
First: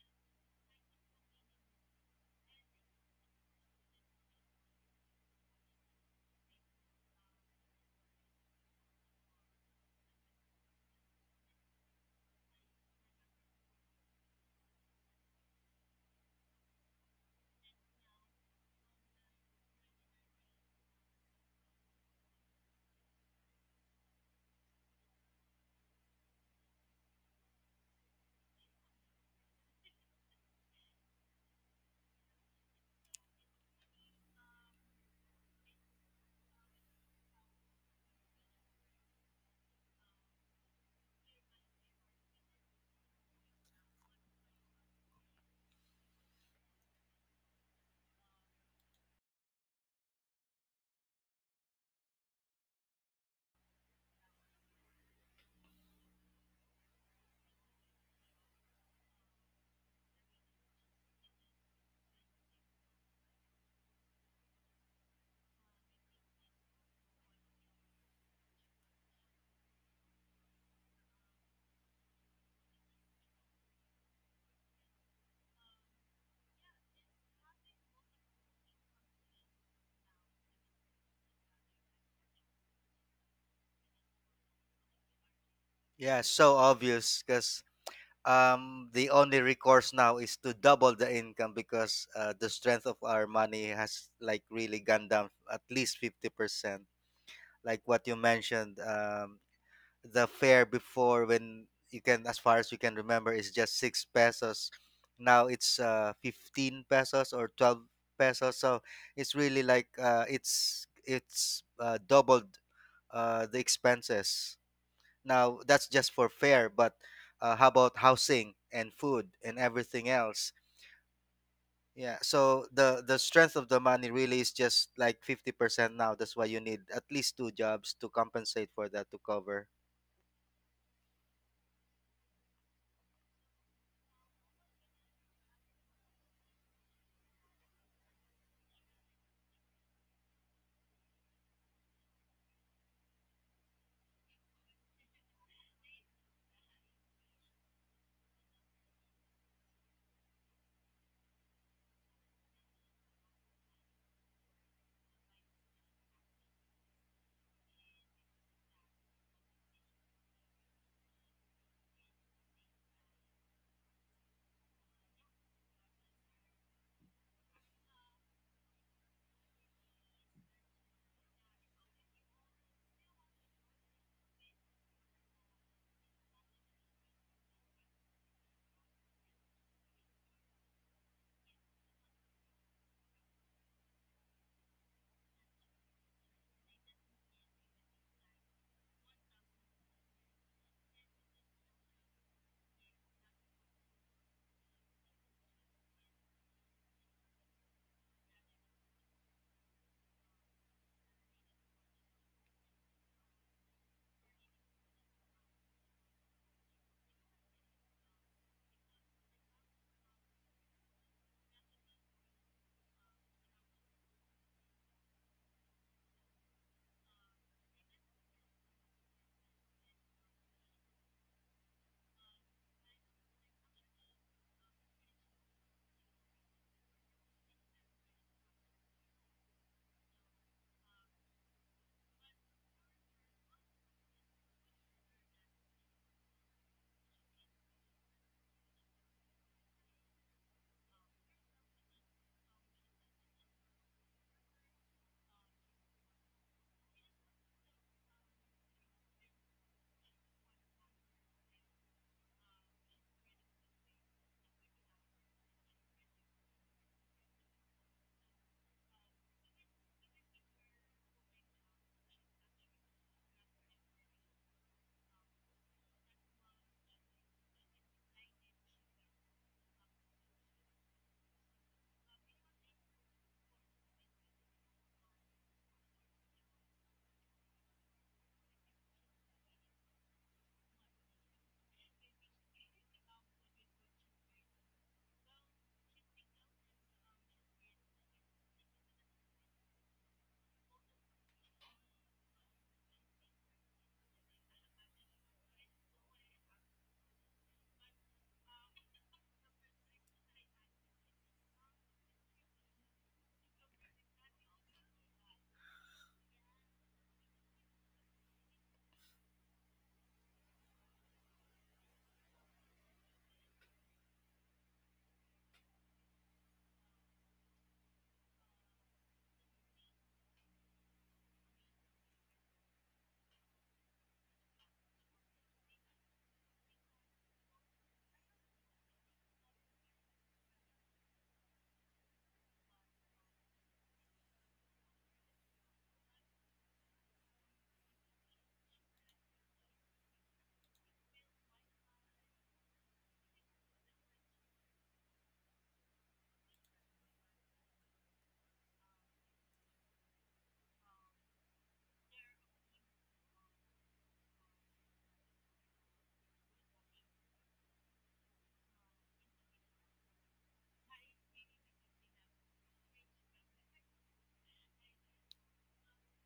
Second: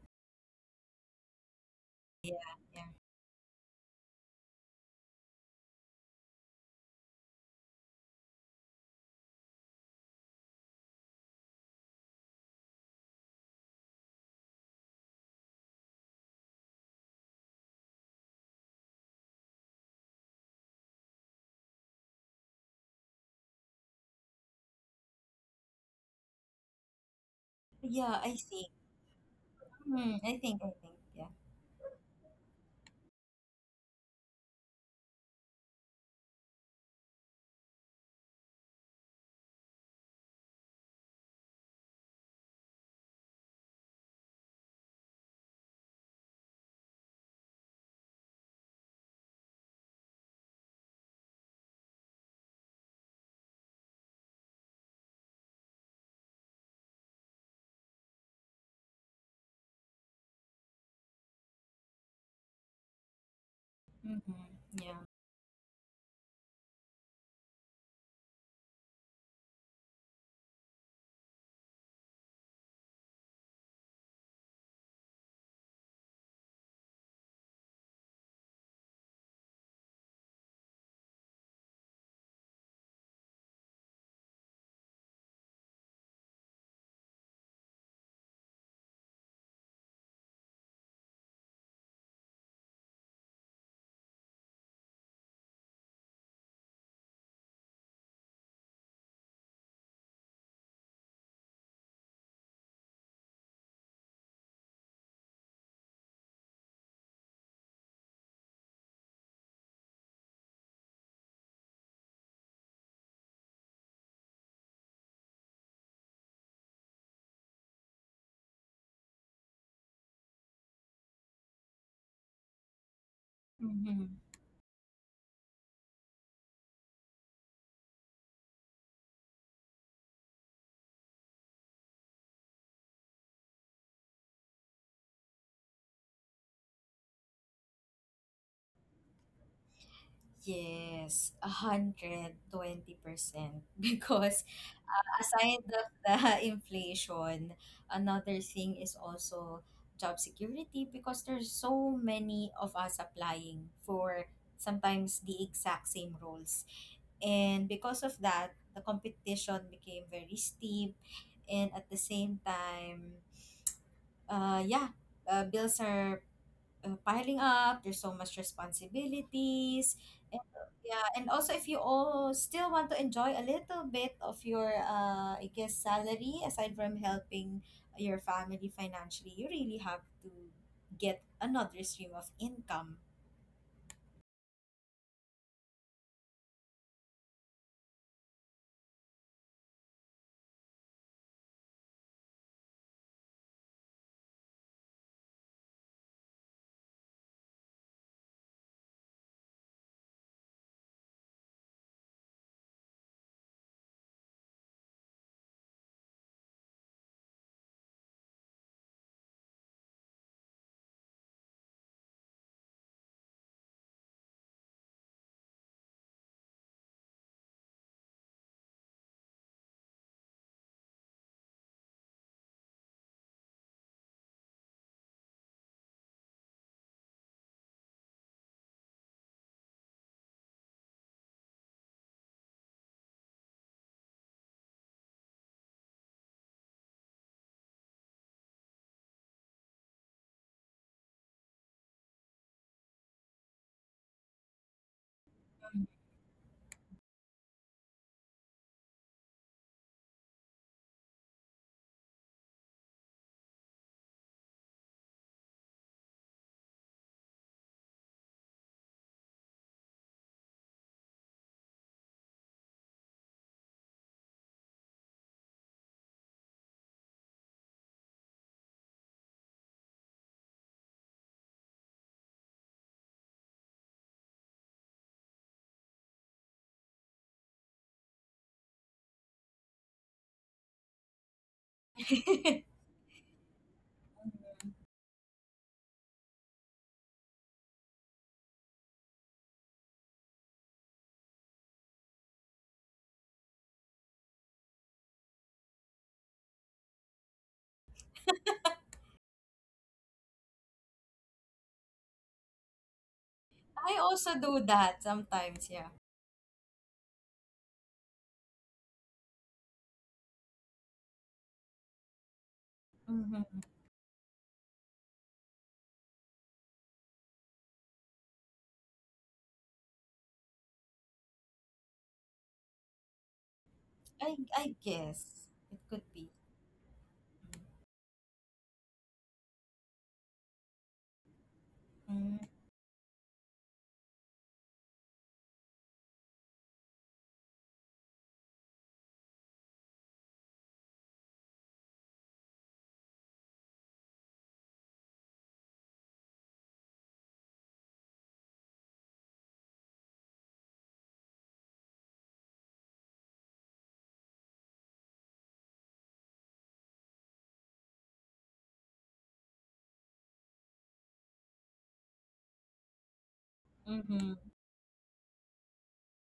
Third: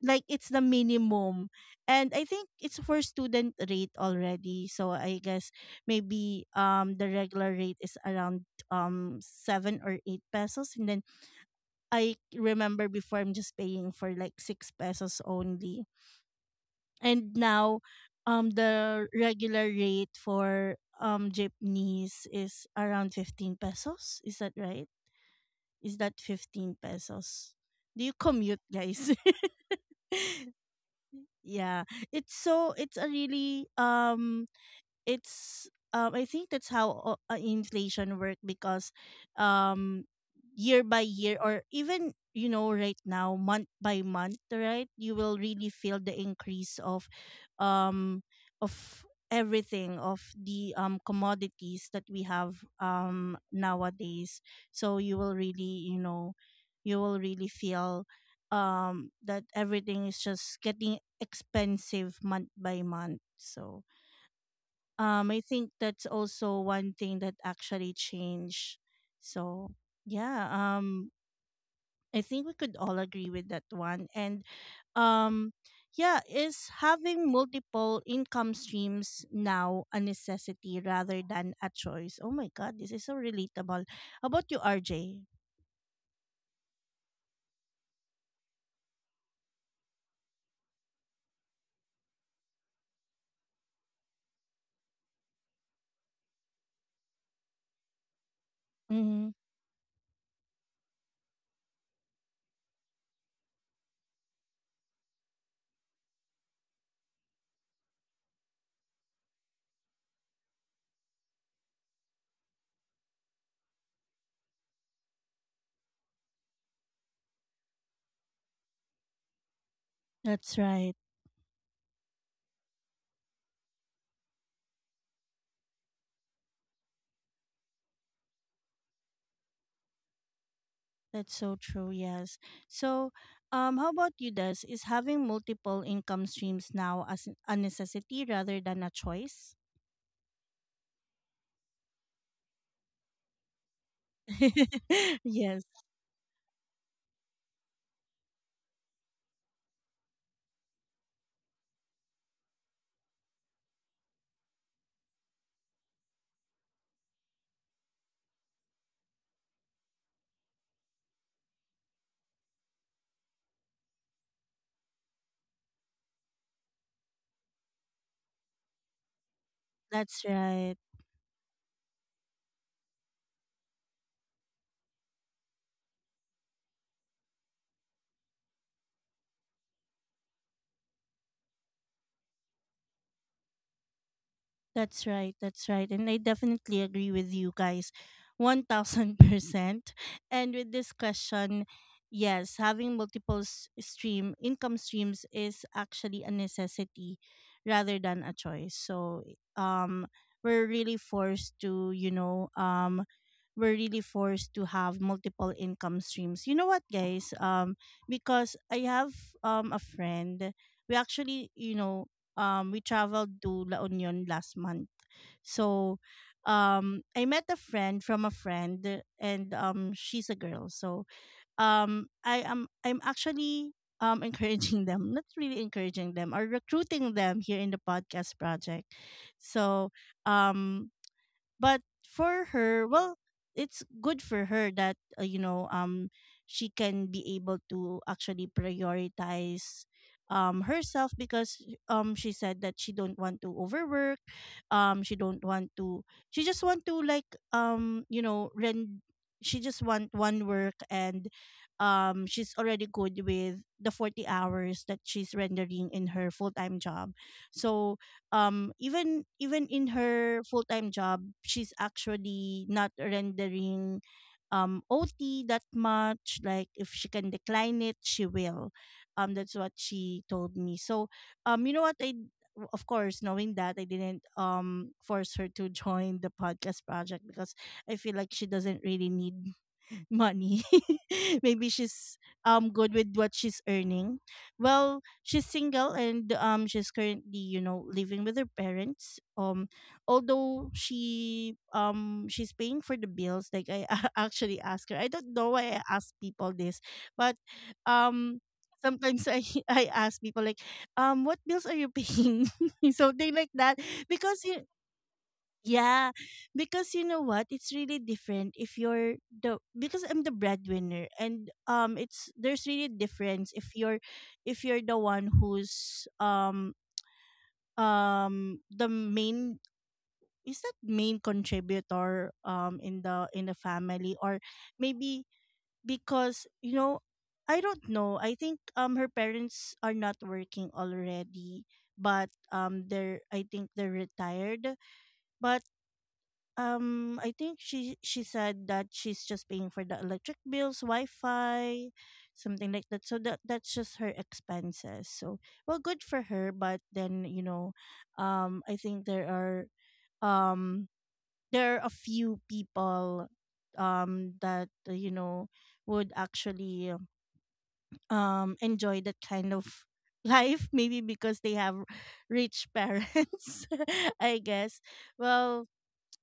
A: like it's the minimum. And I think it's
B: Yeah.
A: for student rate already, so I guess maybe the regular rate is around 7 or 8 pesos. And then I remember before I'm just paying for like 6 pesos only. And now the regular rate for jeepneys is around 15 pesos. Is that right? Is that 15 pesos? Do you
B: Yeah, I
A: commute,
B: think.
A: guys?
B: Mm, I think, yeah.
A: Yeah. It's so it's a really it's, I think that's how inflation work, because um year by year, or even, you know, right now, month by month, right, you will really feel the increase um of everything, of the commodities that we have nowadays. So you will really, you know, you will really feel that everything is just getting expensive month by month. So
B: Mm-hmm. Yeah.
A: I think that's also one thing that actually changed. So yeah, I think we could all agree with that one. And um yeah, is having multiple income streams now a necessity rather than a choice? Oh my god, this is so relatable. How about you, RJ?
C: Yeah, so obvious, because the only recourse now is to double the income, because the strength of our money has, like, really gone down at least 50%, like what you mentioned.
A: Mm-hmm.
C: The fare before, when you can as far as you can remember, is just 6 pesos. Now it's 15 pesos or 12 pesos, so it's really like it's, doubled, the expenses. Now that's just for fare, but, how about housing and food and everything else?
A: That's right.
C: Yeah, so the strength of the money
B: Mm-hmm.
C: really is just like 50% now. That's why you need at least two jobs to compensate for that, to cover.
A: That's so true. Yes. So how about you, Des? Is having multiple income streams now as a necessity rather than a choice?
B: Yes, 120%. Because
A: Yes,
B: aside of the inflation, another thing is also job security because there's so many of us applying for sometimes the exact same roles. And because of that, the competition became very steep. And at the same time, uh, yeah, bills are piling up. There's so much responsibilities.
A: that's
B: And,
A: right.
B: yeah, and also if you all still want to enjoy a little bit of your, I guess, salary aside from helping your family financially, you really have to get another stream of income.
A: That's right. That's right. And I definitely agree with you guys 1000%. And with this question, yes, having multiple stream income streams is actually a necessity rather than a choice. So, um we're really forced to, you know, um we're really forced to have multiple income streams. You know what, guys? Because I have a friend. We we traveled to La Union last month. So I met a friend from a friend. And she's a girl. So I'm actually encouraging them, not really encouraging them, or recruiting them here in the podcast project. So um but for her, well, it's good for her that, she can be able to actually prioritize herself, because she said that she don't want to overwork. She don't want to She just want to like, you know rend she just want one work. And she's already good with the 40 hours that she's rendering in her full-time job. So even in her full-time job, she's actually not rendering OT that much. Like, if she can decline it, she will. That's what she told me. So you know what, of course, knowing that, I didn't force her to join the podcast project, because I feel like she doesn't really need money. Maybe she's
B: I
A: good with what she's earning. Well, she's single, and she's currently, you know, living with her parents. Although she's paying for the bills. Like, I actually ask her. I don't know why I ask people this, but um sometimes I I ask people like, what bills are you paying? Something like that.
B: also
A: Because
B: do
A: you
B: that sometimes. Yeah.
A: Yeah, because you know what, it's really different if you're the because I'm the breadwinner. And it's there's really difference
B: Mm-hmm.
A: if you're the one who's the main. Is that main contributor in the family, or
B: I
A: maybe,
B: guess it could be.
A: because, you know, I don't know. I think her parents are not working already, but
B: Mm-hmm.
A: they're I think they're retired. But I think she said that she's just paying for the electric bills, Wi-Fi, something like that. So that's just her expenses. So, well, good for her. But then, you know, I think there are um a few people that, would actually enjoy that kind of life. Maybe because they have rich parents, I
B: Mm-hmm.
A: guess. Well,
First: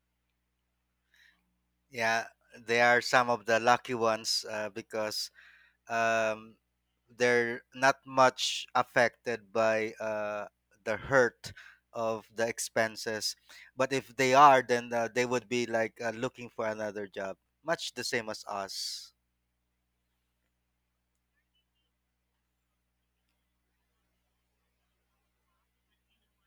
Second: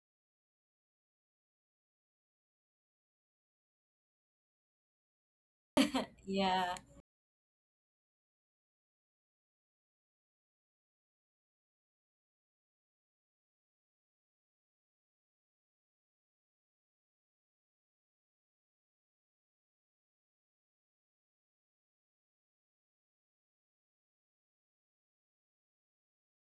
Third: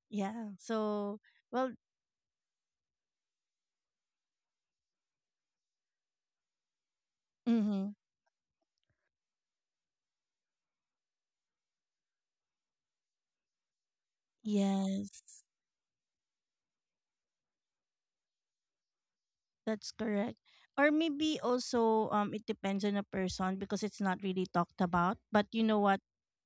A: yeah. So, well.
C: Yeah, they are some of the lucky ones, because, um,
B: Yeah.
C: they're
A: Mm-hmm.
C: not much affected by, the hurt of the expenses. But if they are, then, they
A: Yes,
C: would be like, looking for another job, much the same as us.
A: that's correct. Or maybe also it depends on a person, because it's not really talked about. But you know what?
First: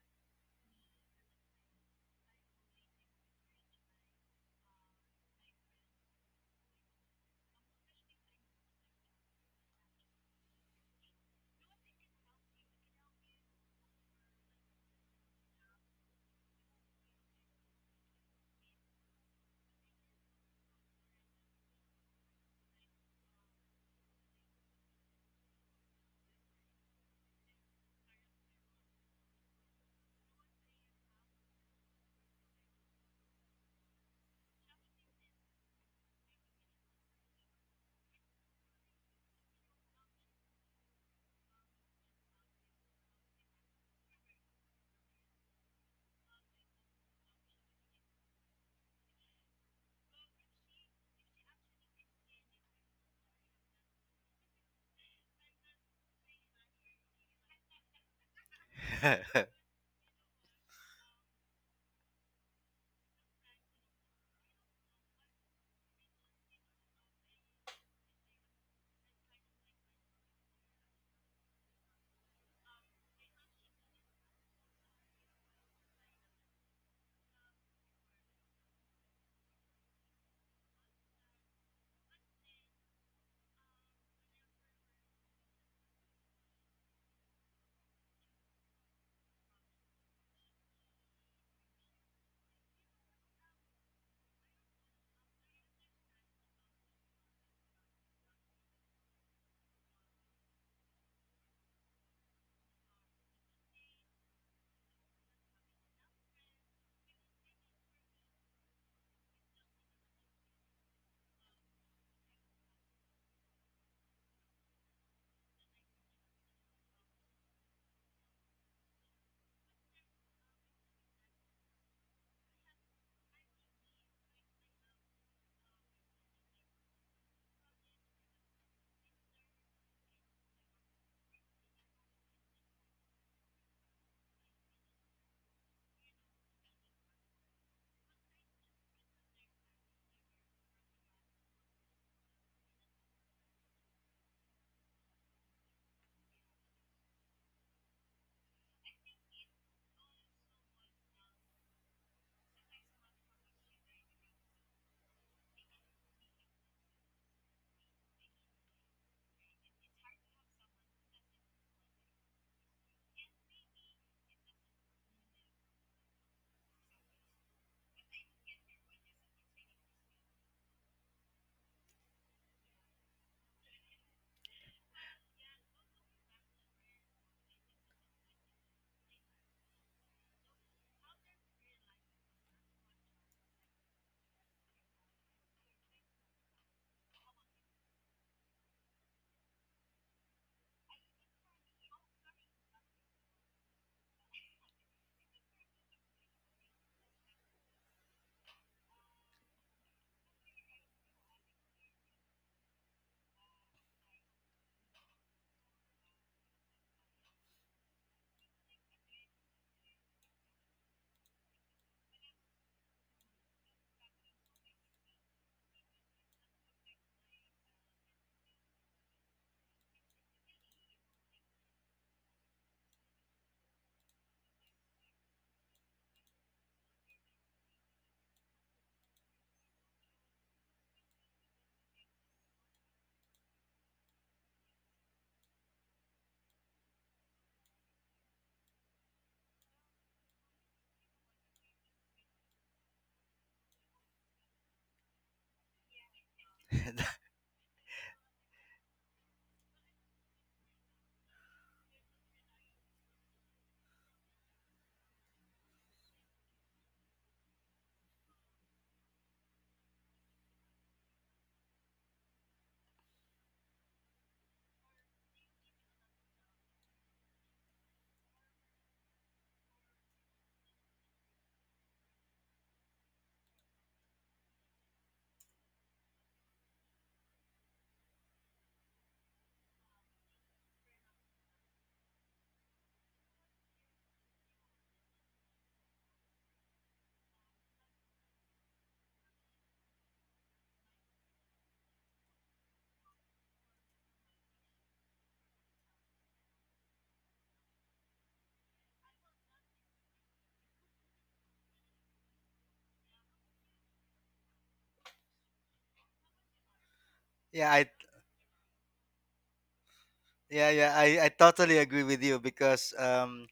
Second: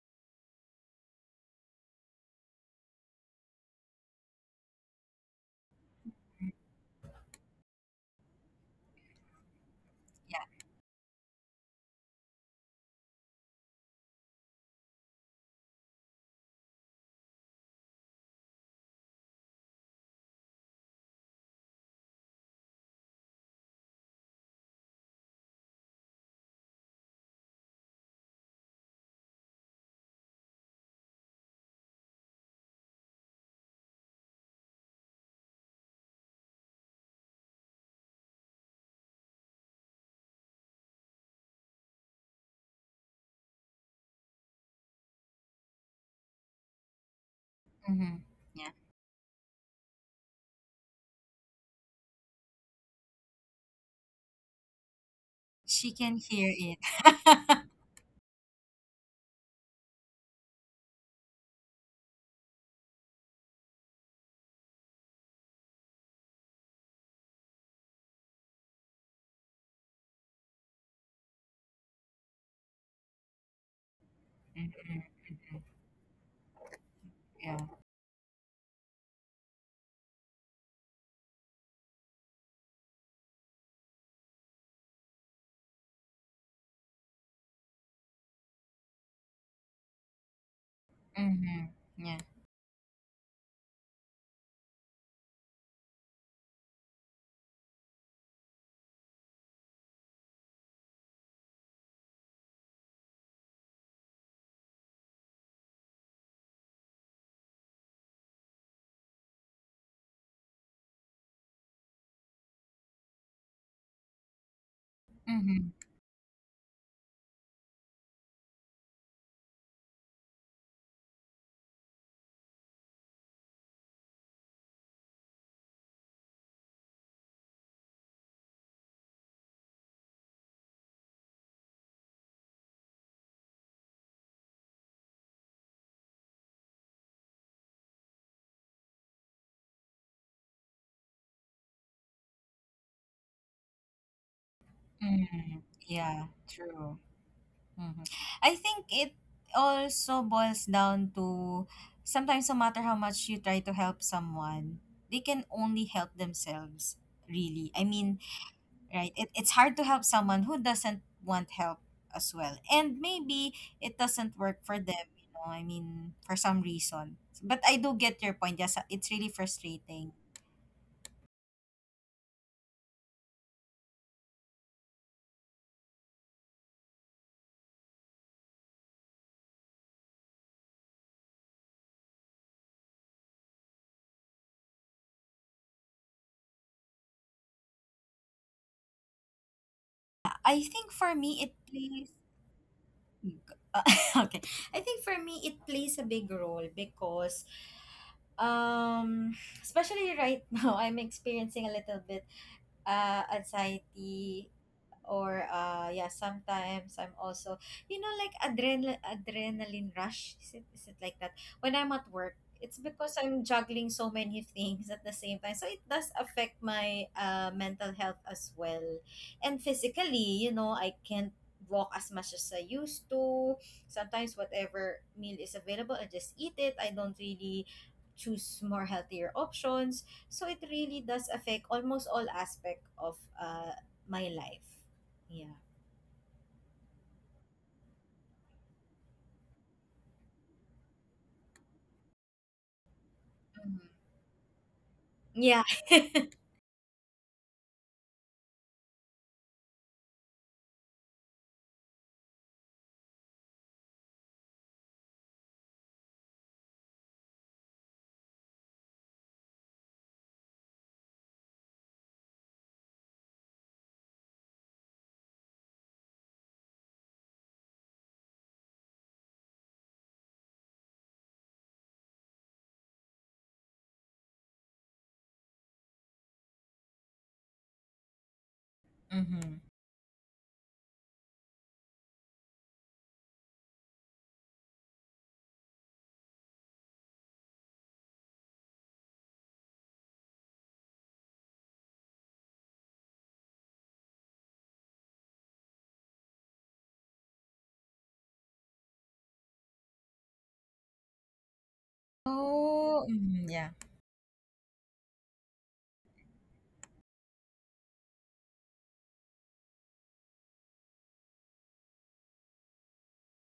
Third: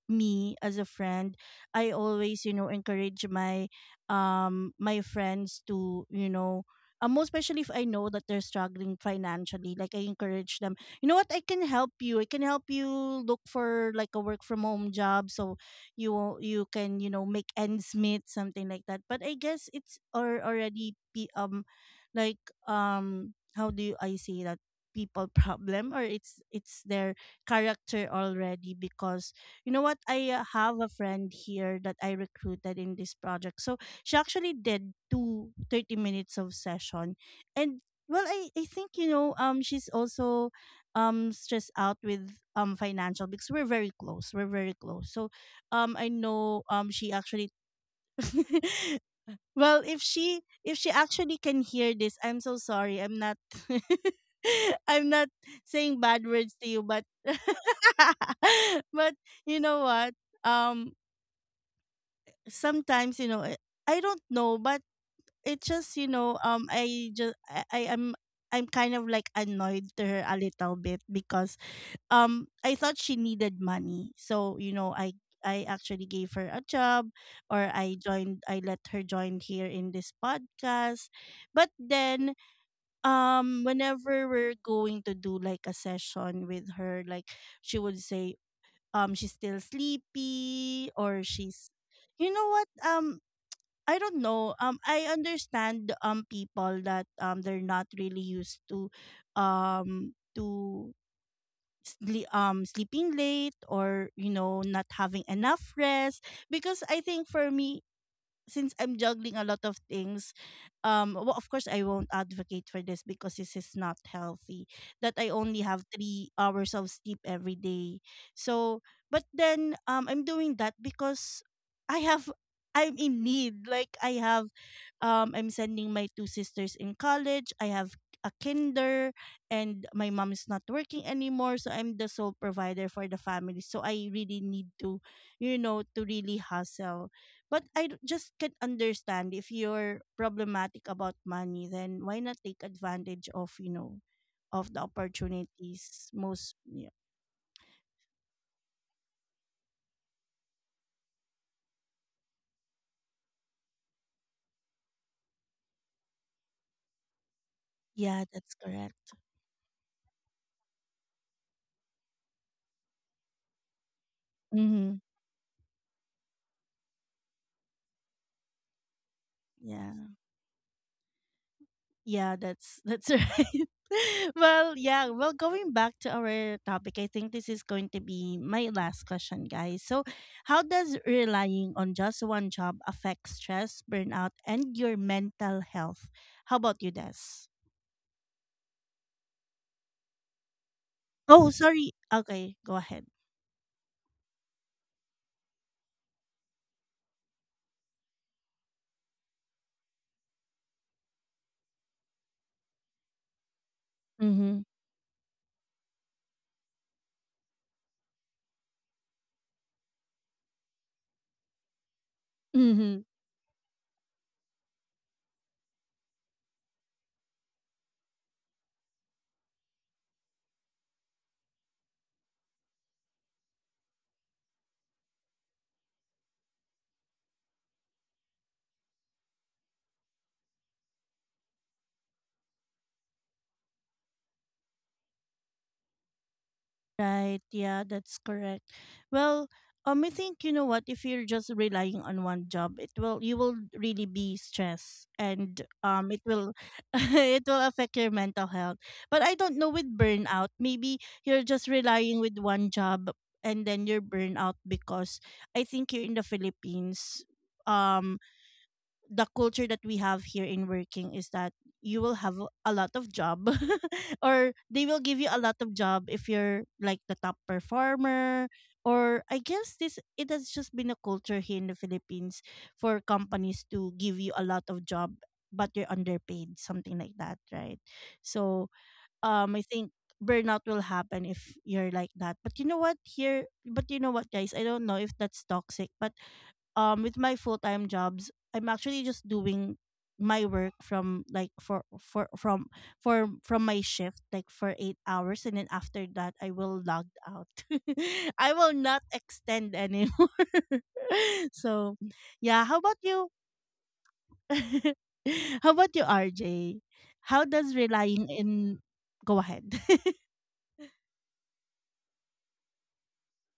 A: Me as a friend, I always, you know, encourage my friends to, you know, most especially if I know that they're struggling financially. Like, I
B: Yeah.
A: encourage them. You know what, I can help you look for like a work from home job. So you can, you know, make ends meet, something like that. But I guess it's or already be, like, how do you, I say that, people problem, or it's their character already, because you know what? I have a friend here that I recruited in this project. So she actually did two 30 minutes of session. And, well, I think, you know, she's also stressed out with financial, because we're very close. We're very close. So I know, she actually
B: Mm-hmm. Yeah.
A: Well, if she actually can hear this, I'm so sorry. I'm not I'm not
B: She
A: saying
B: can
A: bad
B: hear
A: words to you,
B: it.
A: but but
C: yeah,
A: you know what? Um sometimes, you know, I don't know, but it just, you know, I just I am I'm kind of like annoyed to her a little bit, because I thought she needed money. So, you know,
B: Mhm.
A: I actually gave her a job,
B: Yeah.
A: or I let her join here in this podcast. But then whenever we're going to do like a session with her, like she would say she's still sleepy, or she's,
B: Mm-hmm. Yeah.
A: you know what, I don't know. I understand people that they're not really used to, um to sleeping late, or, you know, not having enough rest. Because I think for me, since I'm juggling a lot of things, well, of course I won't advocate for this, because this is not healthy. That I only
B: Mm-hmm.
A: have 3 hours of sleep every day. So, but then, I'm doing that because I have. I'm in need. Like, I have, I'm sending my two sisters in college. I have a kinder, and my mom is not working anymore. So I'm the sole provider for the family. So I really need to, you know, to really hustle. But just can't understand. If you're problematic about money, then why not take advantage of, you know, of the
B: Mm-hmm.
A: opportunities,
B: Yeah.
A: most
B: True. Mm-hmm. I think it also boils down to sometimes no matter how much you try to help someone, they can only help themselves. Really, I mean,
A: yeah, that's correct.
B: right? It's hard to help someone who doesn't want help as well. And maybe it doesn't work for
A: Mm-hmm.
B: them, you know, I mean, for some reason. But I do get your point. Yes, it's really
A: Yeah.
B: frustrating.
A: Yeah, that's right. Well, yeah, well, going back to our topic, I think this is going to be my last question, guys. So, how does relying on just one job affect stress, burnout, and your mental health? How about you, Des?
B: I think for me,
A: Oh,
B: it
A: sorry.
B: plays.
A: Okay, go ahead.
B: Okay. I think for me, it plays a big role because. Um, especially right now, I'm experiencing a little bit anxiety
A: Mm-hmm.
B: or yeah, sometimes I'm also, you know, like adrenaline rush, is it like that, when I'm at work. It's
A: Mm-hmm.
B: because I'm juggling so many things at the same time, so it does affect my mental health as well. And physically, you know, I can't walk as much as I used to. Sometimes whatever meal is available I just eat it, I don't really choose more healthier options. So it really does affect almost all aspect of my life. Yeah.
A: Right. Yeah, that's correct. Well, I think, you know what, if you're just relying on one job, it will you will
B: Mhm.
A: really be stressed, and,
B: Yeah.
A: it will it will affect your mental health. But I don't know with burnout. Maybe you're just relying with one job, and then you're burnout, because I think you're in the Philippines. Um. The culture that we have here in working is that you will have a lot of job, or they will give you a lot of job if you're like the top performer. Or, I guess this it has just been a culture here in the Philippines for companies to give you a lot of job, but you're underpaid, something like that, right? So I
B: Mhm.
A: think burnout will happen if you're like that. But you know what here but you know what, guys, I don't know if that's toxic, but with my full-time jobs, I'm actually just doing my work from, like, for from my shift, like for 8 hours, and then after that I will log out. I will not extend anymore. So yeah. How about
B: Oh,
A: you?
B: mhm, yeah.
A: How about you, RJ? How does
C: I
A: relying in... Go ahead.
C: yeah, I totally agree with you, because,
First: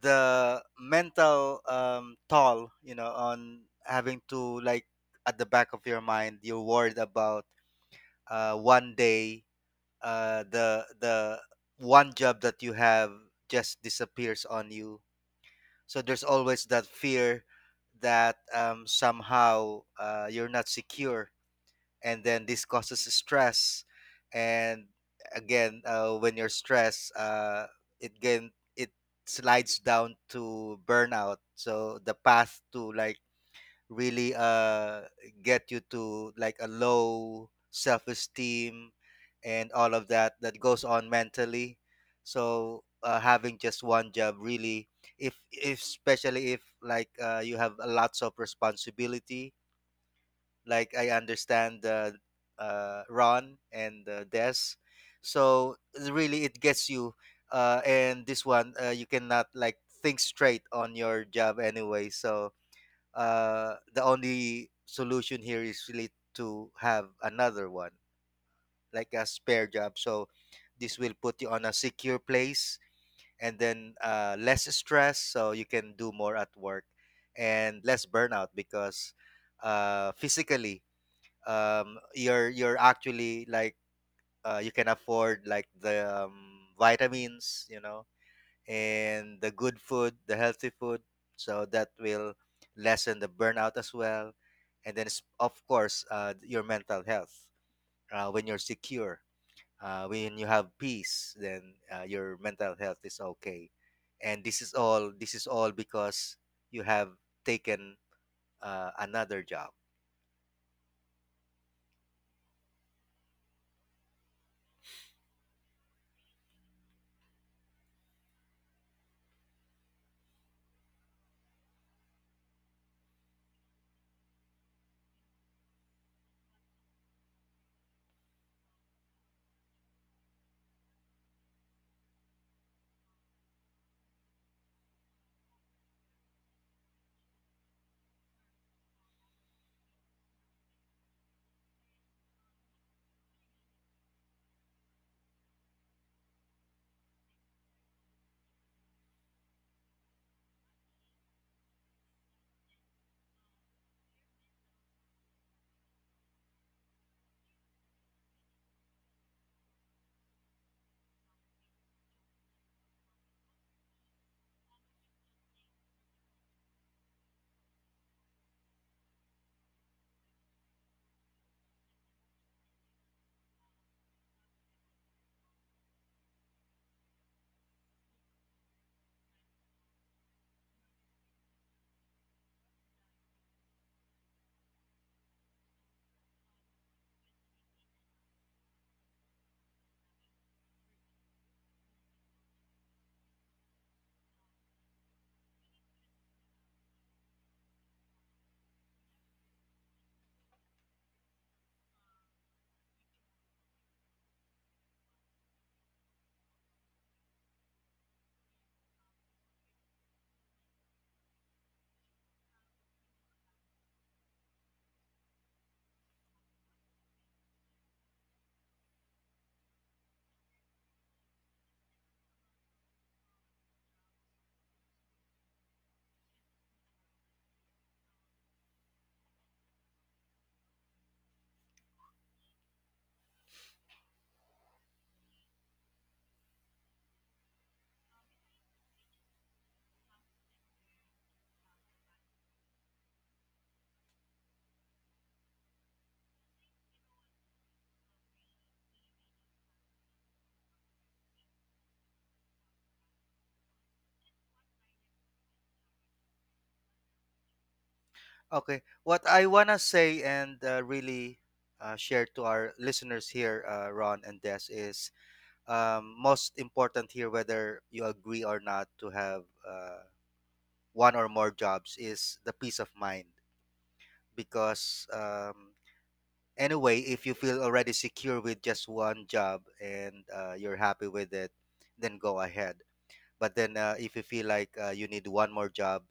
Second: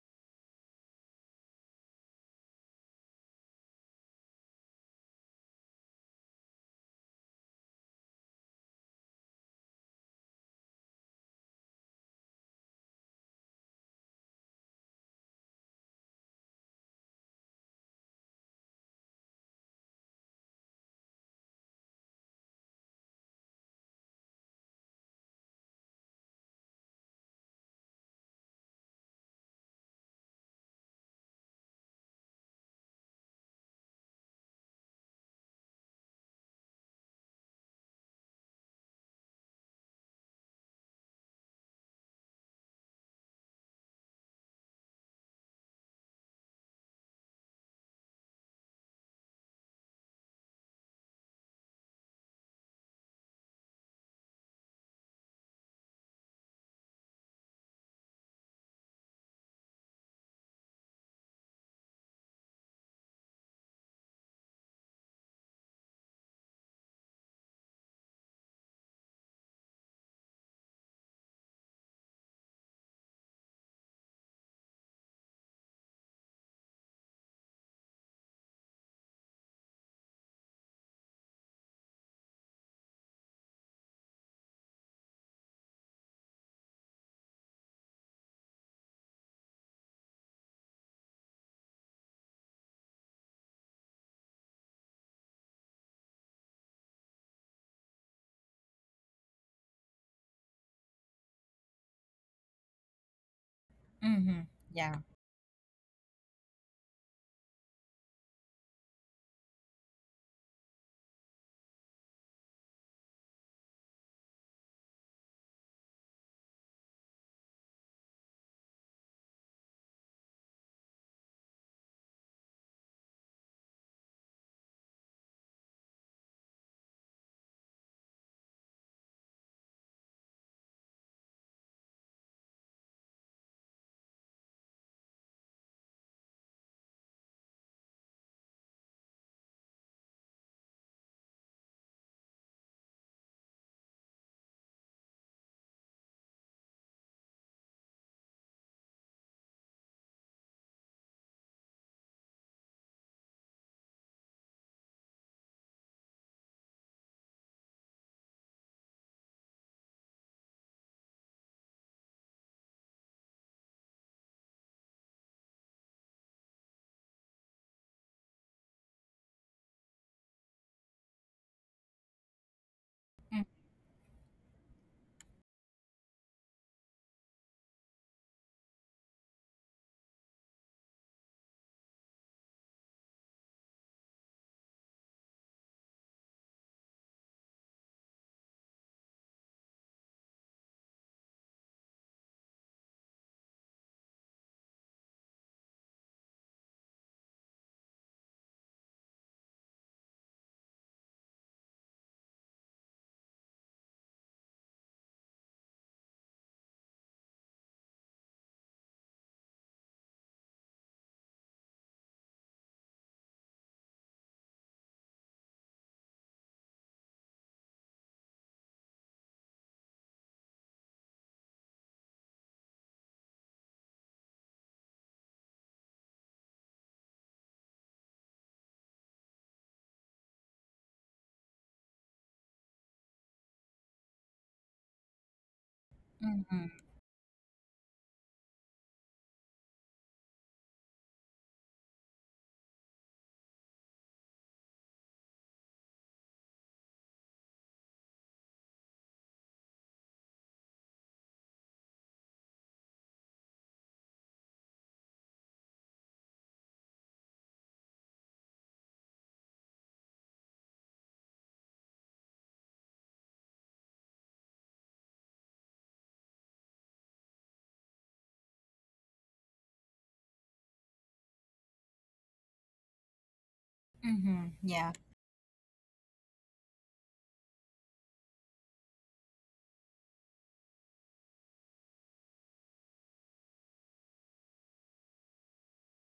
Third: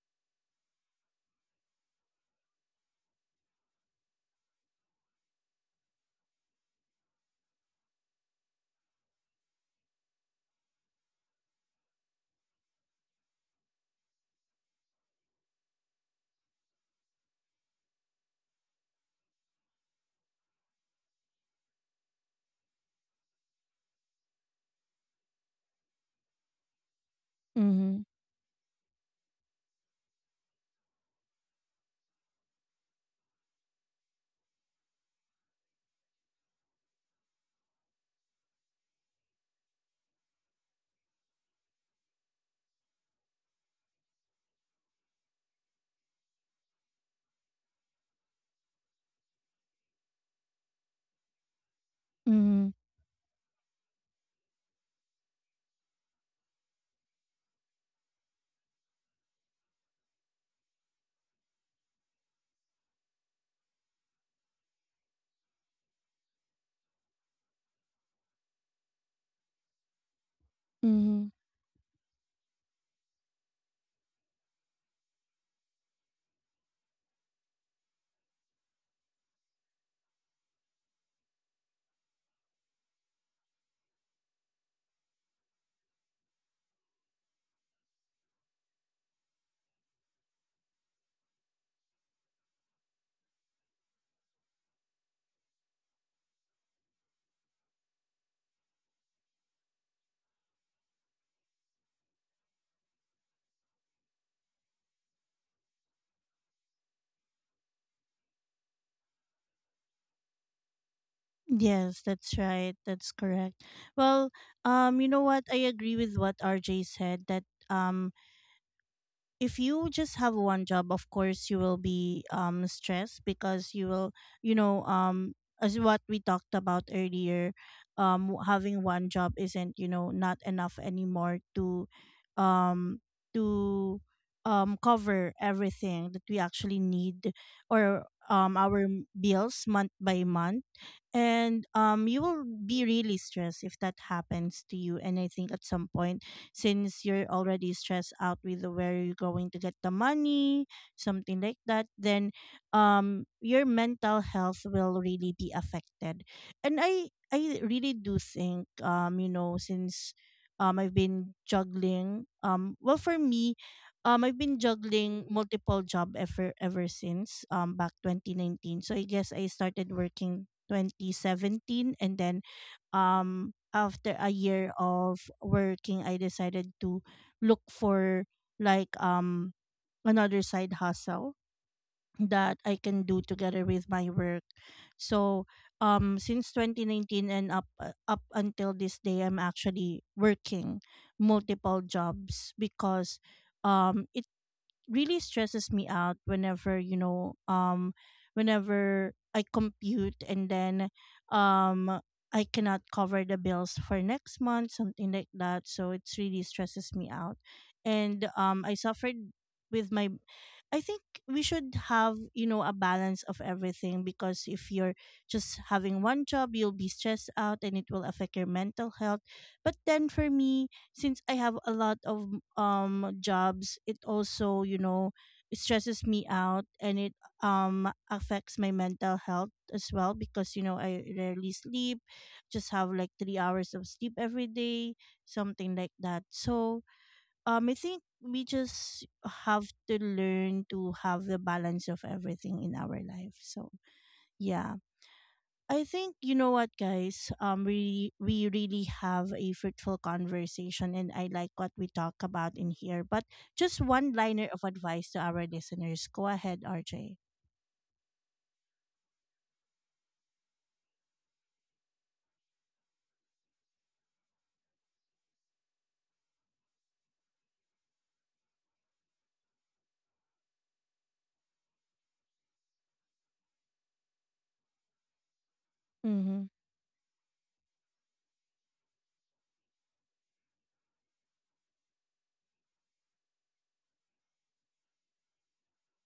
C: the mental, toll, on having to, like, at the back of your mind, you're worried about, one day, the one job that you have just disappears on you. So there's always that fear that, somehow, you're not secure, and then this causes stress. And again, when you're stressed,
A: Mm-hmm,
C: it slides down to burnout. So the path to, like, really get you to, like, a low self-esteem, and all of that, that goes on mentally. So, having just one job, really, if especially if, like, you have a lots of responsibility, like I understand,
A: mm-hmm.
C: Ron, and Des. So really it gets you, and this one, you cannot, like, think straight on your job anyway. So, the only solution here is really to have another one, like a spare job. So this will put you on a secure place, and then, less stress, so you can do more at work, and less burnout, because, physically, you're actually, like, you can afford, like, the, vitamins, and the good food, the healthy food. So that will lessen the burnout as well. And then, of course, your mental health. When you're secure, when you have peace, then, your mental health is okay. And
B: Mhm.
C: this is
B: Yeah.
C: all. This is all because you have taken, another job.
A: Yes, that's right. That's correct. Well, you know what, I agree with what RJ said, that um if you just have one job, of course you will be stressed, because you will, you know, as what we talked about earlier, having one job isn't, you know, not enough anymore to um to cover everything that we actually need, or our bills month by month. And you will be really stressed if that happens to you. And I think at some point, since you're already stressed out with where you're going to get the money, something like that, then your mental health will really be affected. And I really do think, you know, since I've been juggling. Well, for me, I've been juggling multiple job ever since, back 2019. So I guess I started working 2017. And then,
B: Mm,
A: after a year of working, I decided to look for, like, another side hustle that I can do together with my work. So since 2019, and up, up until this day, I'm actually working multiple jobs, because it really stresses me out, whenever, you know, whenever I compute, and then um I cannot cover the bills for next month, something like that. So it really stresses me out. And I suffered with my, I think, we should have, you know, a balance of everything, because if you're just having one job, you'll be stressed out, and it will affect your mental health. But then, for me, since I have a lot of jobs, it also, you know, it stresses me out, and it affects my mental health as well, because, you know, I rarely sleep, just have like 3 hours of sleep every day, something like that.
B: mhm.
A: So, I think we just have to learn to have the balance of everything in our life. So yeah. I think, you know what, guys, we really have a fruitful conversation, and I like what we talk about in here. But just one liner of advice to our listeners. Go ahead, RJ.
C: Okay. What I wanna say and, really, share to our listeners here, Ron and Des, is, most important here, whether you agree or not, to have, one or more jobs, is the peace of mind.
B: Mhm. Yeah.
C: Because,
A: Mm-hmm.
C: anyway, if you feel already secure with just one job, and, you're happy with it, then go ahead. But then, if you feel like, you need one more job,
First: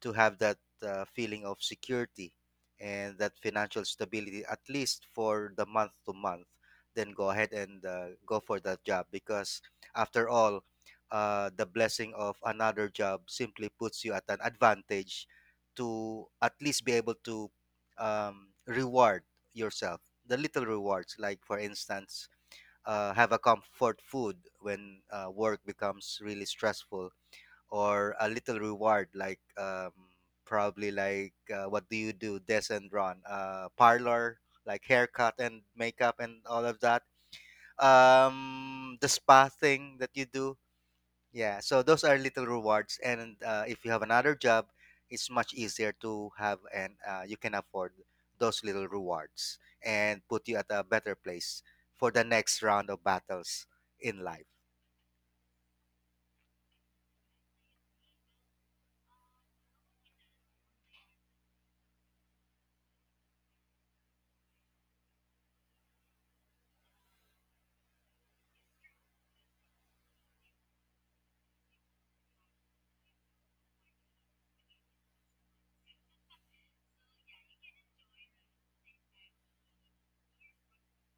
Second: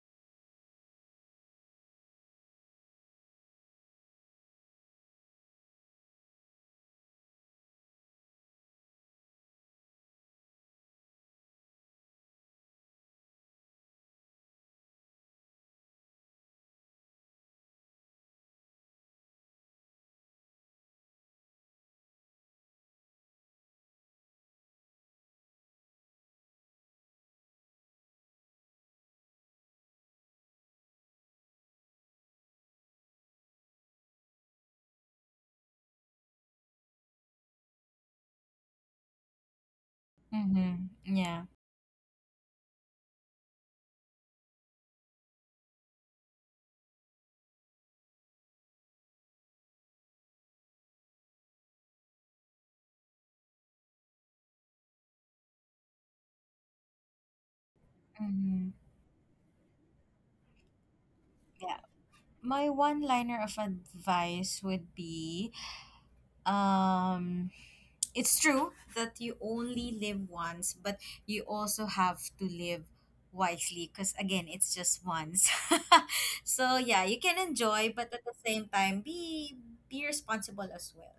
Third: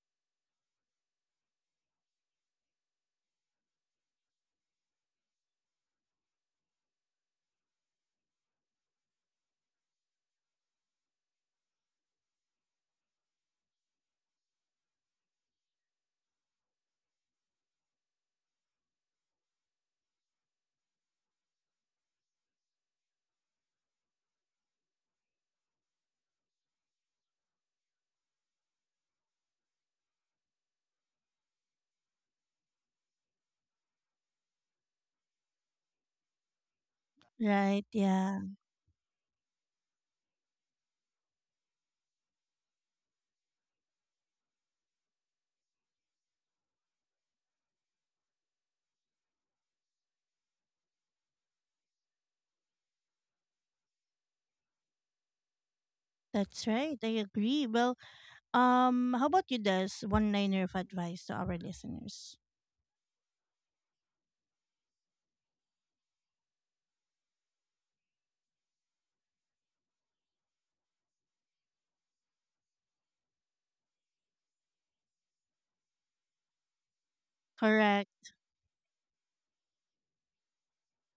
C: to have that, feeling of security and that financial stability, at least for the month to month, then go ahead and, go for that job, because, after all, the blessing of another job simply puts you at an advantage, to at least be able to, reward yourself, the little rewards, like for instance, have a comfort food when, work becomes really stressful, or a little reward like, probably like, what do you do, Des and run, parlor, like haircut and makeup and all of that,
A: Right, yeah.
C: the spa thing that you do.
B: Mhm. Yeah.
C: Yeah, so those are little rewards, and, if you have another job, it's much easier to have, and, you can afford those little rewards, and put you at a better place for the next round of battles in life.
A: That's right. I agree. Well,
B: Mhm.
A: how about you, Des? One liner of advice to our
B: Yeah.
A: listeners.
B: My one-liner of advice would be, um, it's true that you only live once, but you also have to live wisely because again, it's just once. So yeah, you can enjoy, but at
A: Correct.
B: the same time, be responsible as well.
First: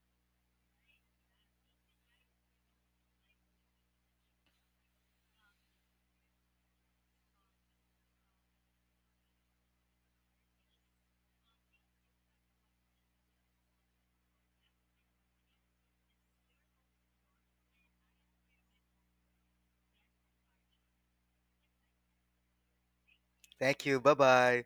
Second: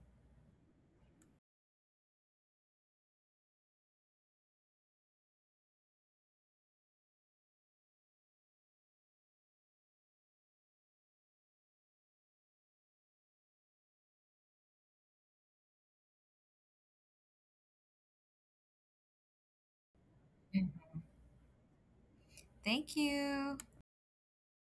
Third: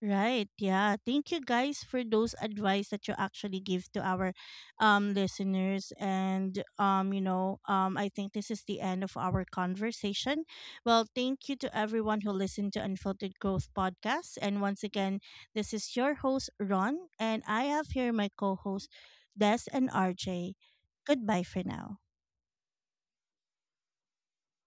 A: Right. Yeah. Thank you, guys, for those advice that you actually give to our listeners, and, you know, I think this is the end of our conversation. Well, thank you to everyone who listened to Unfiltered Growth podcast, and once again, this is your host Ron, and I have here my co-host Des and RJ. Goodbye for now.
B: Thank you.
C: Thank you, bye bye.